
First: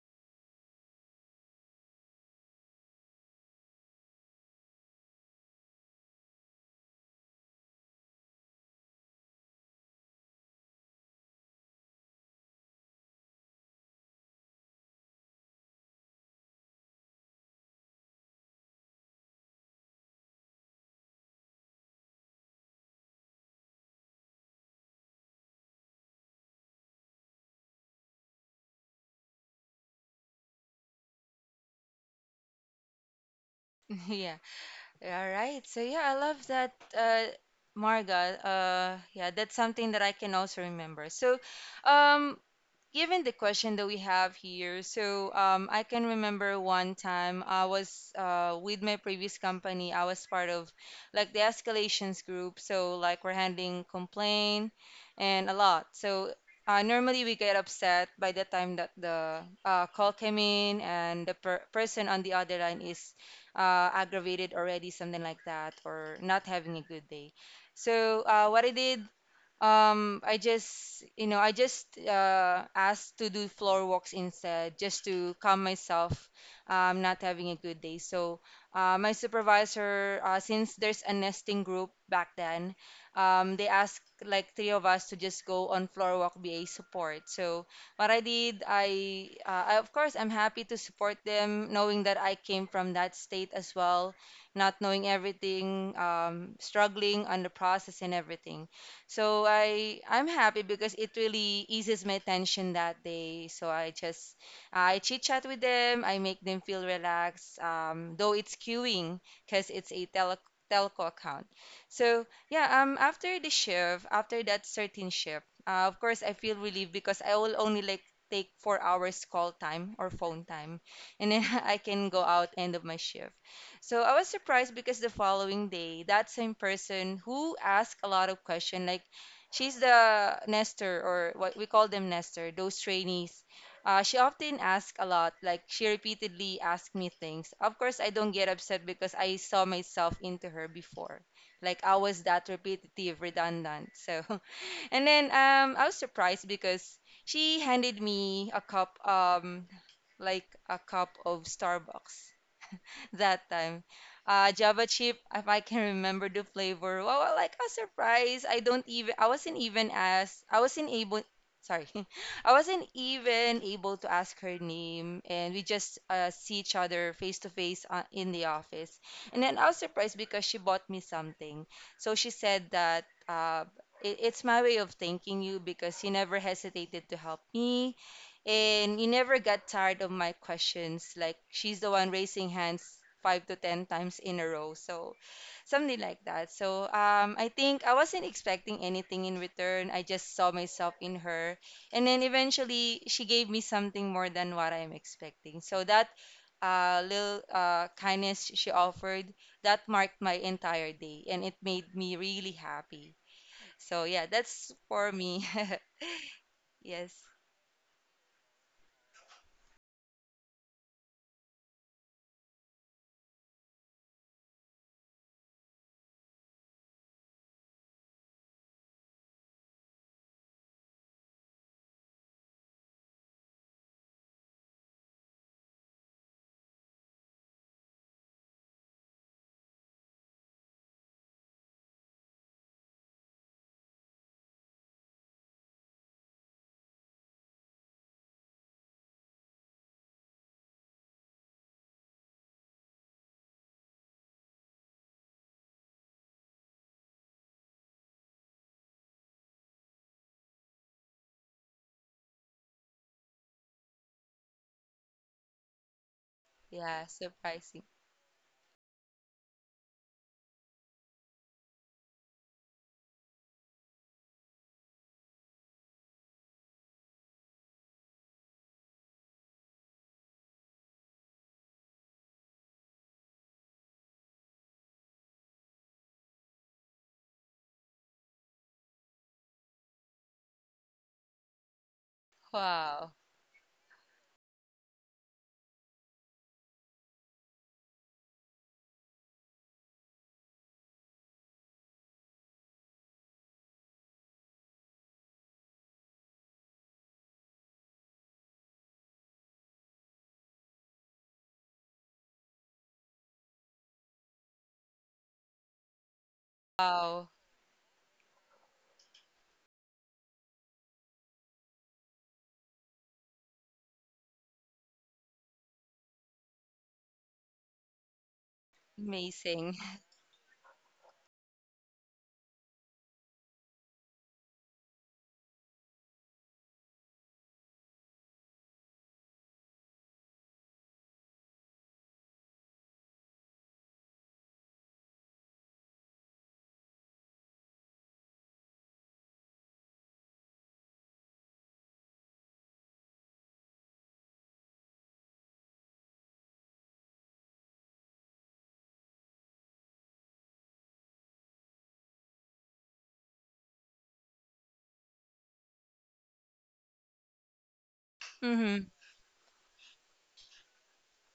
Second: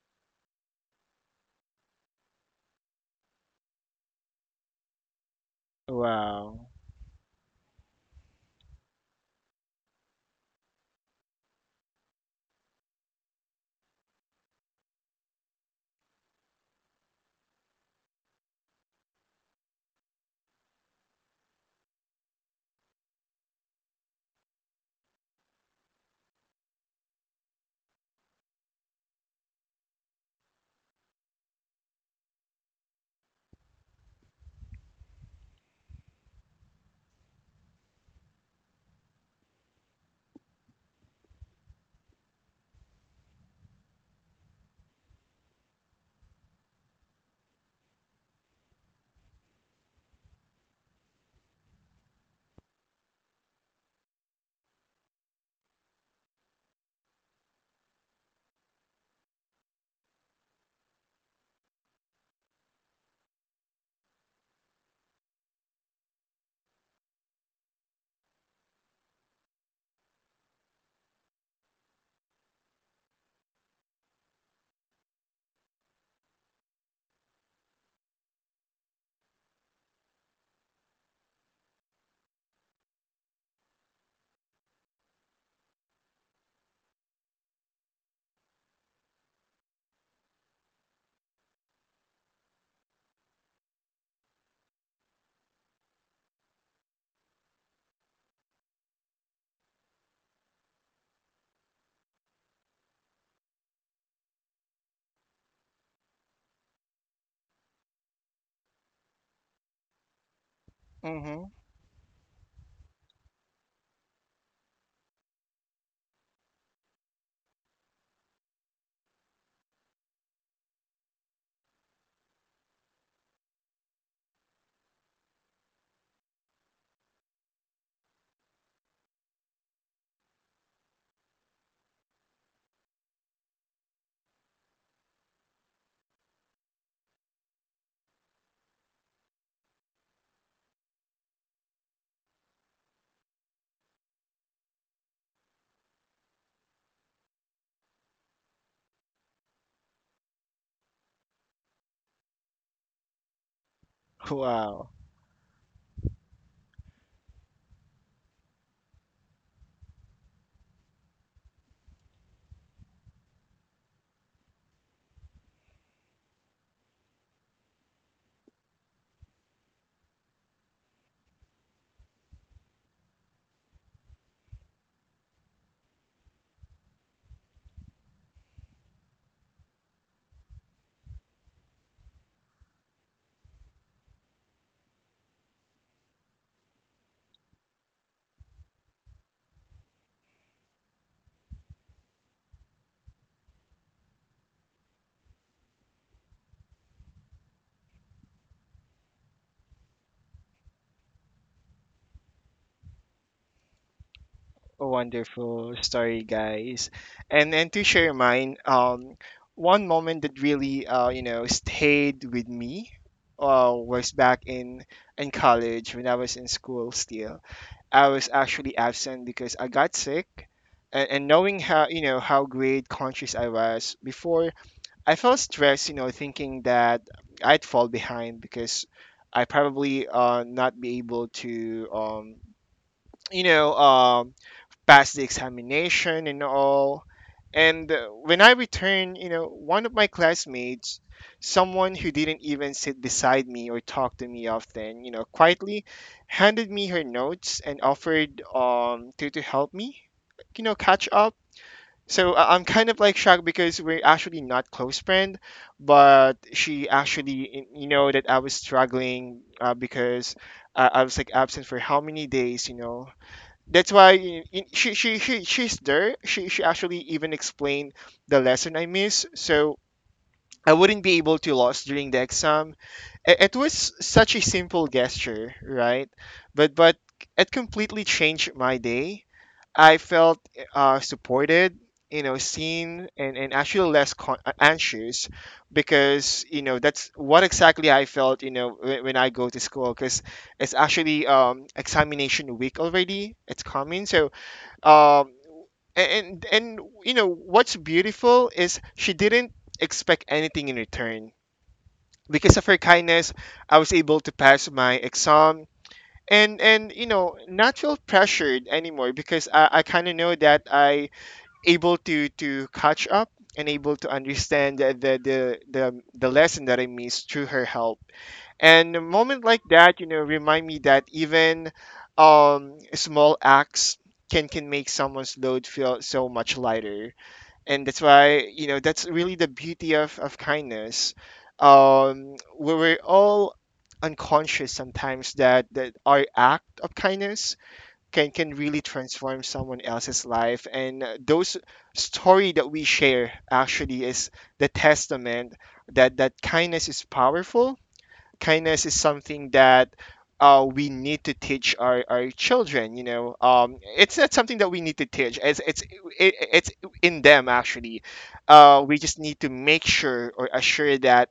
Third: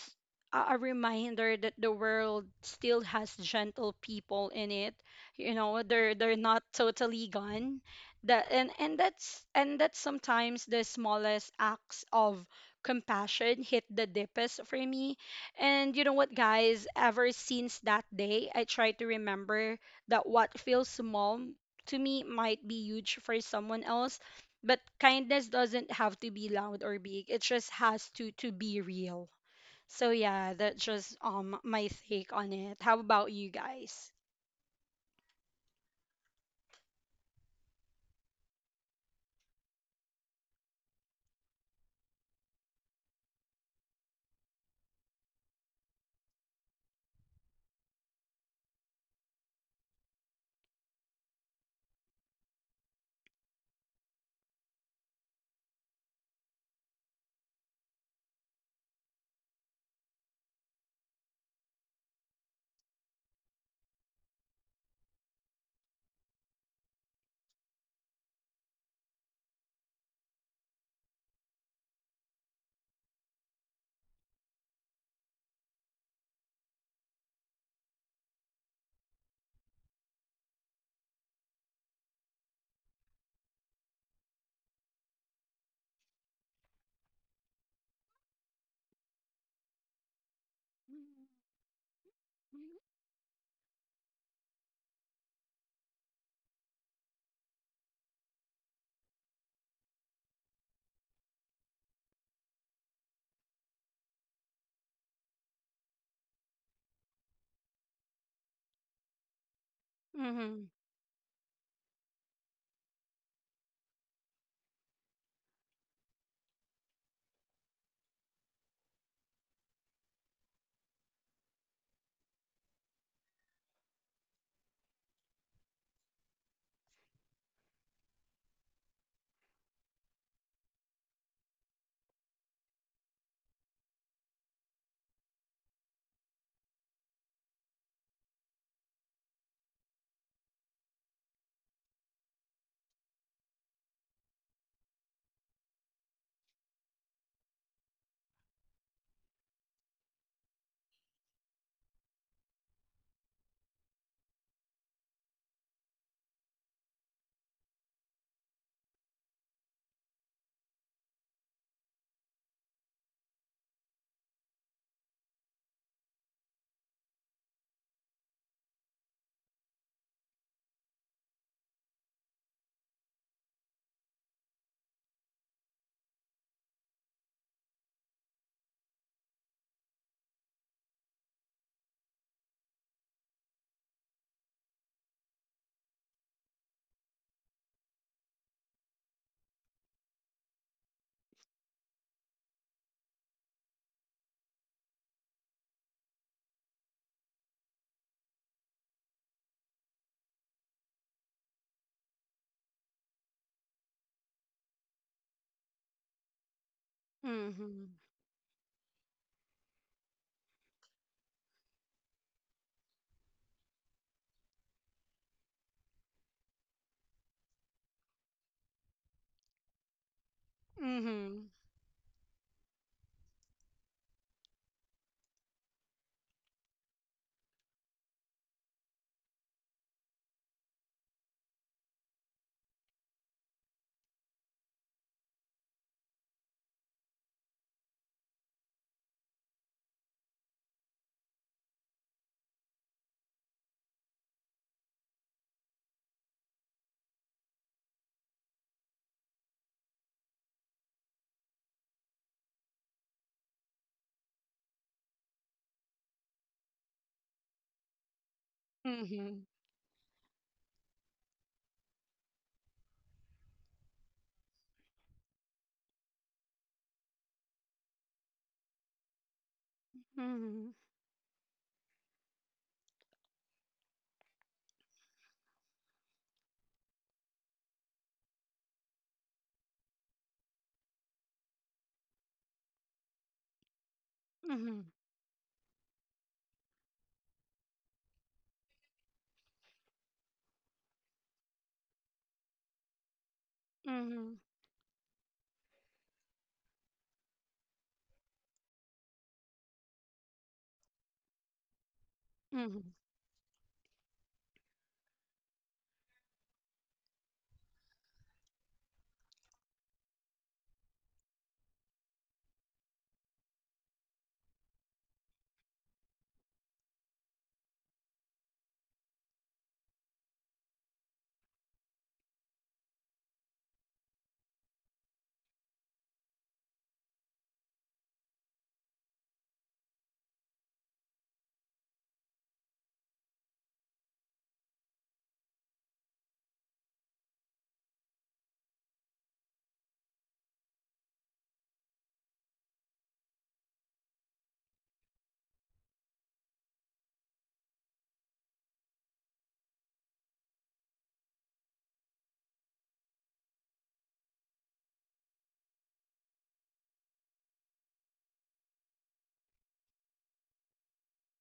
C: a reminder that the world still has gentle people in it. You know, they're not
A: Wow.
C: totally gone. That and that's and That sometimes the smallest acts of compassion hit the deepest for me. And you know what, guys, ever since that day I try to remember that what feels small to me might be huge for someone else, but kindness doesn't have to be loud or big, it just has to be real. So yeah, that's just my take on it. How about you guys?
B: Yeah. All right. So yeah, I love that, Marga. Yeah, that's something that I can also remember. So, um, given the question that we have here, so I can remember one time I was with my previous company. I was part of like the escalations group, so like we're handling complaint and a lot. So, normally we get upset by the time that the call came in and the person on the other line is aggravated already, something like that, or not having a good day. So, what I did, I just asked to do floor walks instead, just to calm myself. I'm not having a good day. So, my supervisor, since there's a nesting group back then, they asked like three of us to just go on floor walk BA support. So what I did, I of course I'm happy to support them, knowing that I came from that state as well, not knowing everything, struggling on the process and everything. So I'm happy because it really eases my tension that day. So I chit chat with them. I make them feel relaxed. Though it's queuing because it's a tele
C: Mm-hmm.
B: telco
A: Mm-hmm.
B: account. So yeah, after that certain shift, of course I feel relieved because I will only like take 4 hours call time or phone time, and then I can go out end of my shift. So I was surprised because the following day, that same person who asked a lot of questions, like she's the nester or what we call them nester, those trainees. She often asked a lot, like she repeatedly asked me things. Of course, I don't get upset because I saw myself into her before. Like I was that repetitive, redundant. So, and then I was surprised because she handed me a cup, like a cup of Starbucks. That time. Java
A: Wow.
B: chip, if I can remember the flavor, wow, well, like a surprise. I don't even, I wasn't even asked, I wasn't able, sorry, I wasn't even able to ask her name. And we just see each other face to face, in the office. And then I was surprised because she bought me something. So she said that, it's my way of thanking you because you never hesitated to help me and you never got tired of my questions. Like she's the one raising hands 5 to 10 times in a row. So something like that. So I think I wasn't expecting anything in return. I just saw myself in her. And then eventually she gave me something more than what I'm expecting. So that little kindness she offered, that marked my entire day. And it made me really happy. So yeah, that's
A: A
B: for me.
A: wonderful story, guys.
B: Yes.
A: And to
C: Mm-hmm.
A: share mine, one moment that really you know stayed with me was back in college when I was in school still. I was actually absent because I got sick. And
C: Mm-hmm.
A: knowing how you know how grade conscious I was before, I felt stressed. You know, thinking that I'd fall behind because I probably not be able to you know pass the examination and all. And when I returned, you know, one of my classmates, someone who didn't even sit beside me or talk to me often, you know, quietly handed me her notes and offered to help me, you know, catch up. So I'm kind of like shocked because we're actually not close friend, but she
B: Yeah,
A: actually,
B: surprising.
A: you know, that I was
C: Mhm.
A: struggling because I was like absent for how many days, you know, that's why in, she's there, she actually even explained the lesson I missed, so
C: Mhm.
A: I wouldn't be able to lose during the exam. It was such a simple gesture, right, but it completely changed my day. I felt supported, you know, seen,
B: Wow.
A: and actually less
C: Mhm.
A: anxious, because you know that's what exactly I felt, you know, when I go to school because it's actually examination week already, it's coming. So
C: Mhm.
A: um, and you know what's beautiful is she didn't expect anything in return. Because of her
C: Mhm.
A: kindness, I was able to pass my exam. And you
B: Wow.
A: know, not feel pressured anymore, because I kind of know that I able to catch up and able to understand the lesson that I missed through her help. And a moment like
B: Amazing.
A: that, you know, remind me that even small acts can make someone's load feel so much lighter. And that's why, you know, that's really the beauty of kindness. Where we're all unconscious sometimes that, that our act of kindness can really transform someone else's life. And those story that we share actually is the testament that that kindness is powerful. Kindness is something that we need to teach our children, you know, it's not something that we need to teach, it's it's in them actually. Uh,
B: Hmm.
A: we just need to make sure or assure that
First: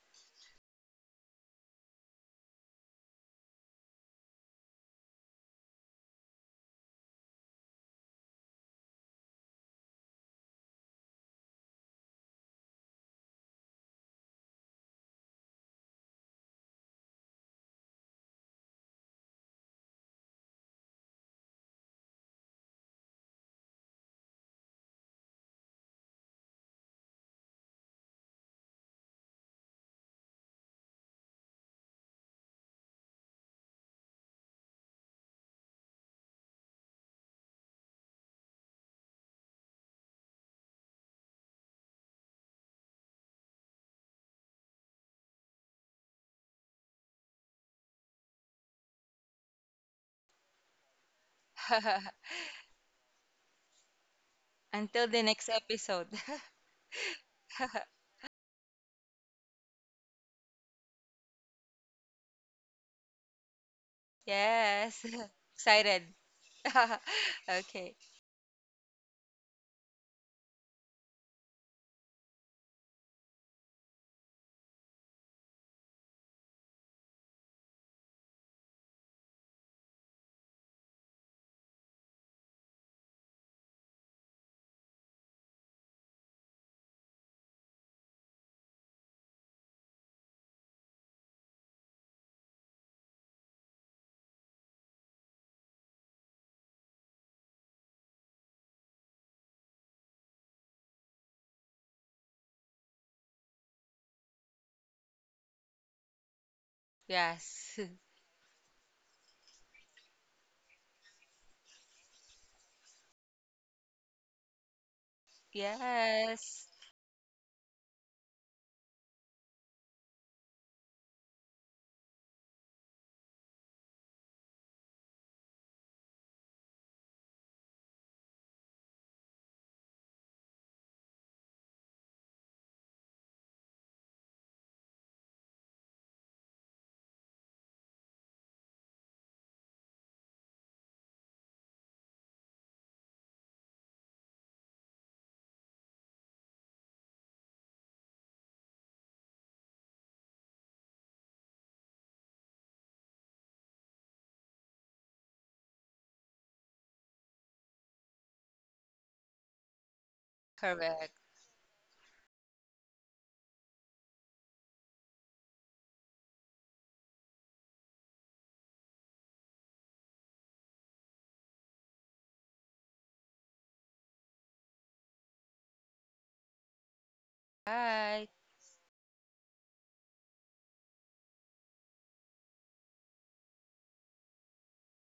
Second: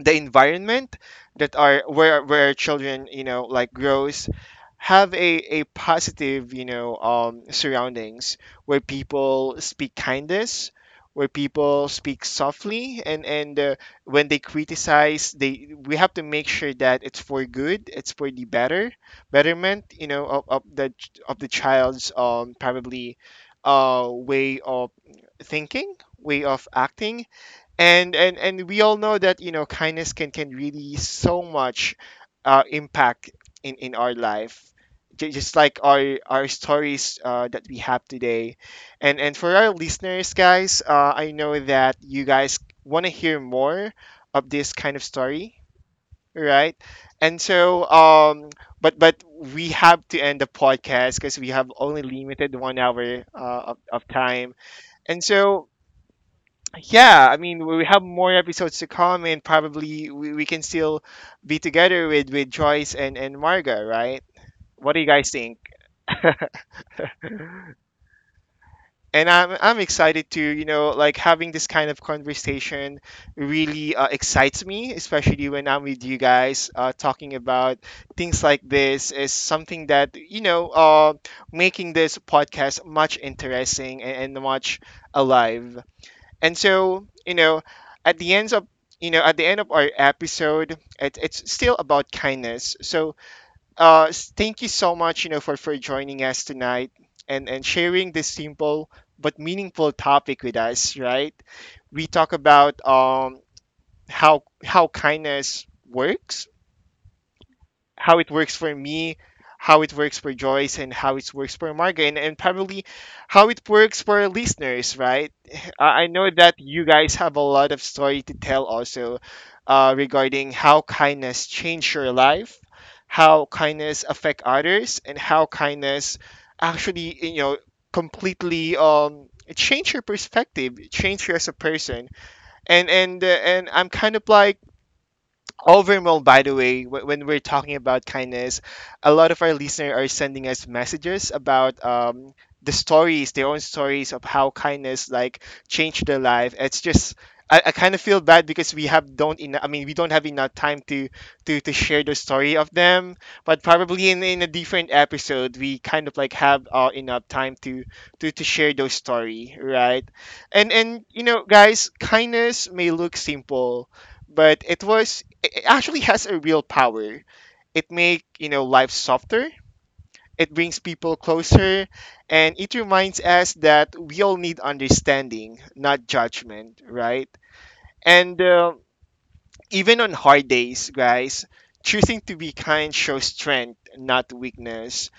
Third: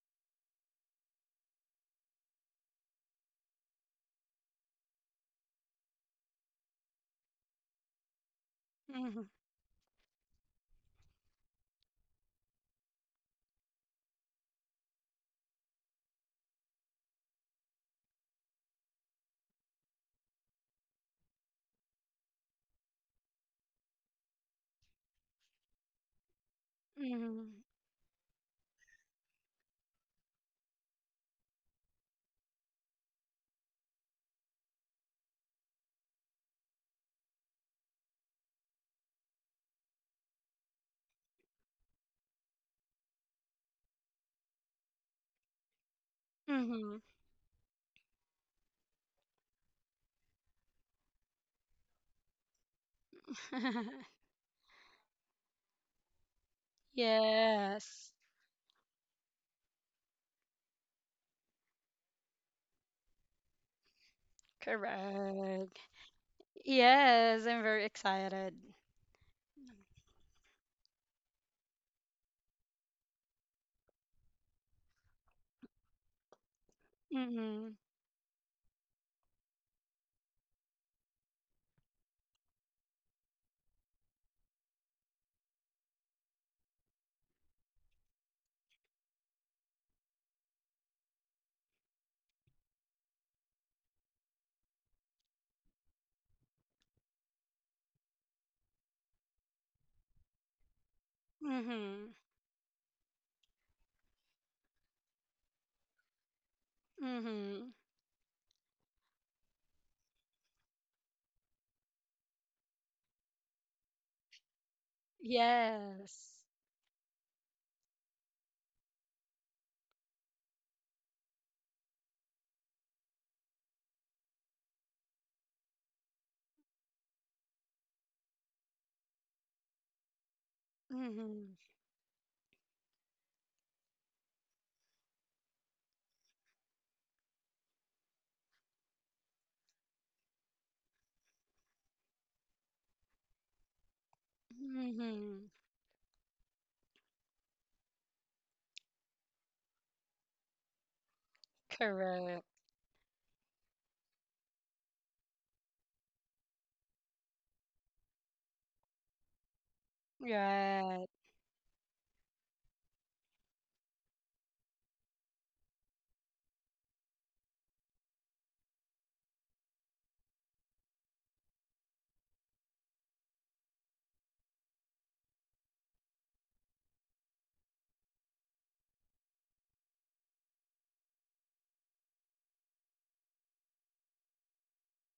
A: the environment that are where children you know like grows have a positive, you know, surroundings where
C: Mhm.
A: people speak kindness, where people speak softly, and when they criticize, they we have to make sure that it's for good, it's for the better betterment, you know, of the of the child's probably way of thinking, way of acting.
C: Mhm.
A: And we all know that, you know, kindness can really so much impact in our life. Just like our stories that we have today. And for our listeners, guys, I know that you guys want to hear more of this kind of story, right?
C: Mhm.
A: And so um, but we have to end the podcast because we have only limited 1 hour of time.
B: Until
A: And
B: the next
A: so
B: episode.
A: yeah, I mean, we have
C: Yes.
A: more episodes to come, and probably we can still be together with Joyce and Marga, right? What do you
B: Yes.
A: guys think?
C: Correct.
B: Excited.
C: Yes, I'm very
B: Okay.
C: excited.
A: And I'm excited to you know like having this kind of conversation. Really excites me, especially when I'm with you guys talking
C: Mhm.
A: about things like this is something that you know making this podcast much interesting and much alive. And so, you know, at the end of you know at the end of our episode, it's still about kindness. So, thank you so much, you know, for joining us tonight and sharing this simple but meaningful topic with us. Right? We
C: Mhm.
A: talk about how kindness works,
C: Mhm.
B: Yes.
A: how it works for me, how it works for Joyce, and how it works for Marga, and probably how it works for our listeners, right? I know
C: Yes.
A: that
B: Yes.
A: you guys have a lot of story to tell also regarding how kindness changed your life, how kindness affect others, and how kindness actually, you know, completely change your perspective, change you as
C: Mhm.
A: a person. And I'm kind of like overall, by the way, when we're talking about kindness, a lot of our listeners are sending us messages about the stories, their own stories of how kindness like
C: Mhm.
A: changed their life. It's just I kind of feel bad because we have don't enough. I mean, we don't have enough time to to share the
C: Correct.
A: story of them. But probably in a different episode, we kind of like have enough time to to share those story, right? And
C: Right.
B: Correct.
A: you know, guys, kindness may look simple, but it was it actually has a real power. It make you know life softer. It brings people closer, and it reminds us that we all need understanding, not judgment, right?
B: Right.
A: And even on hard days, guys, choosing to be kind shows strength, not weakness.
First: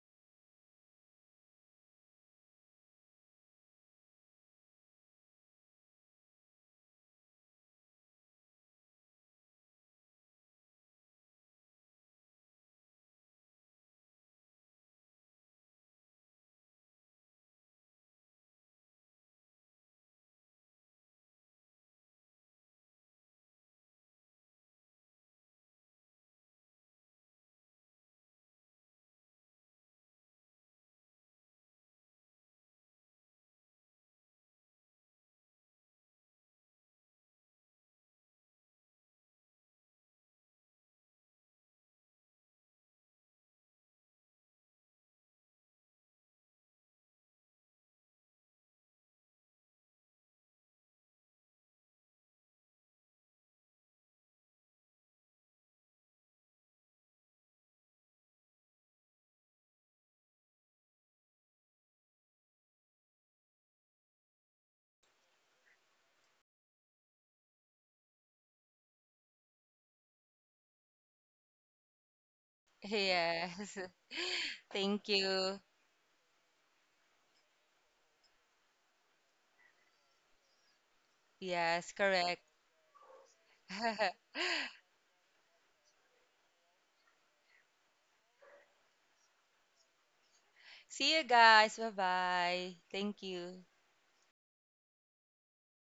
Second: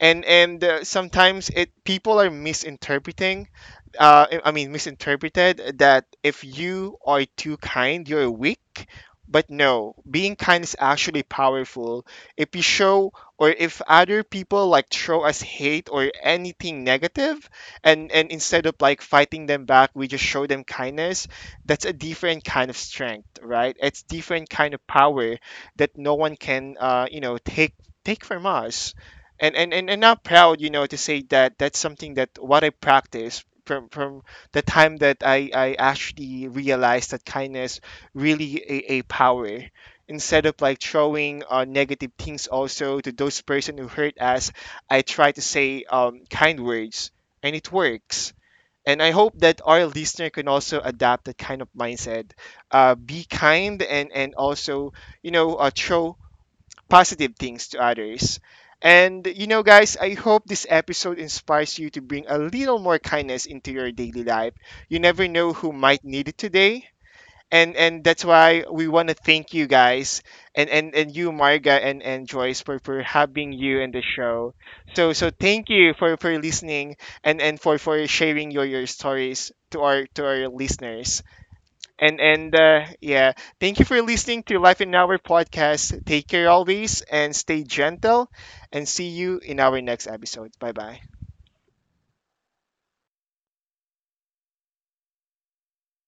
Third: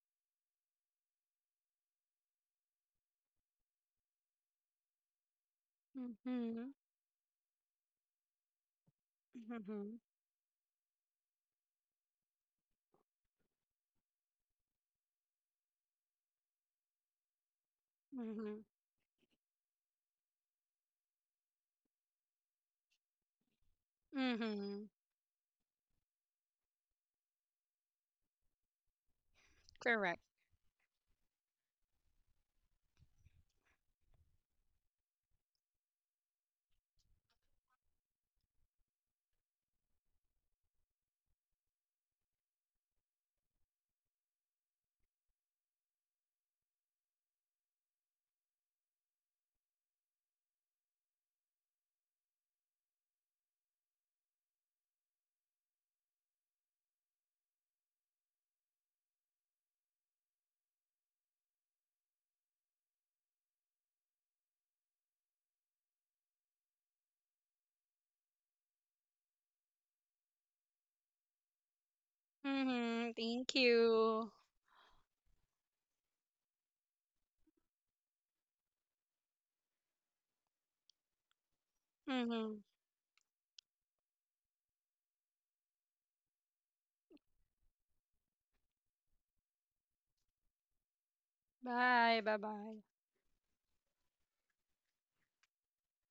A: And sometimes it people are misinterpreting uh, I mean, misinterpreted that if
C: Mhm.
A: you are too kind, you're weak. But no,
C: Mhm.
A: being kind is actually powerful. If you show, or if other people like throw us hate or anything negative, and
C: Mhm.
A: instead of like fighting them back, we just show them kindness. That's a different kind of strength, right? It's different kind of
C: Mhm.
A: power that no one can, you know, take take from us. And I'm
C: Correct.
A: proud, you know, to say that that's something that what I practice from the time that I actually realized that kindness really a power. Instead of like throwing negative things also to those person who hurt us, I try to say kind words, and it works. And I hope that our listener can also adapt that kind of mindset, be kind, and also you know throw positive things to others. And you know, guys, I hope this episode inspires you to bring a little more kindness into your daily life. You never know who might need it today. And that's why we want to thank you guys, and you Marga, and Joyce, for
C: Mhm. Thank
A: having
B: Yes.
A: you in the
C: you.
A: show.
B: Thank
A: So so
B: you.
A: thank you for listening, and for sharing your stories to our listeners.
B: Yes, correct.
A: And
C: Mhm.
A: yeah, thank you for listening to Life in Our podcast. Take care always and stay gentle and see you in our next episode. Bye bye.
B: See you guys.
C: Bye. Bye.
B: Bye-bye.
C: Bye.
B: Thank you.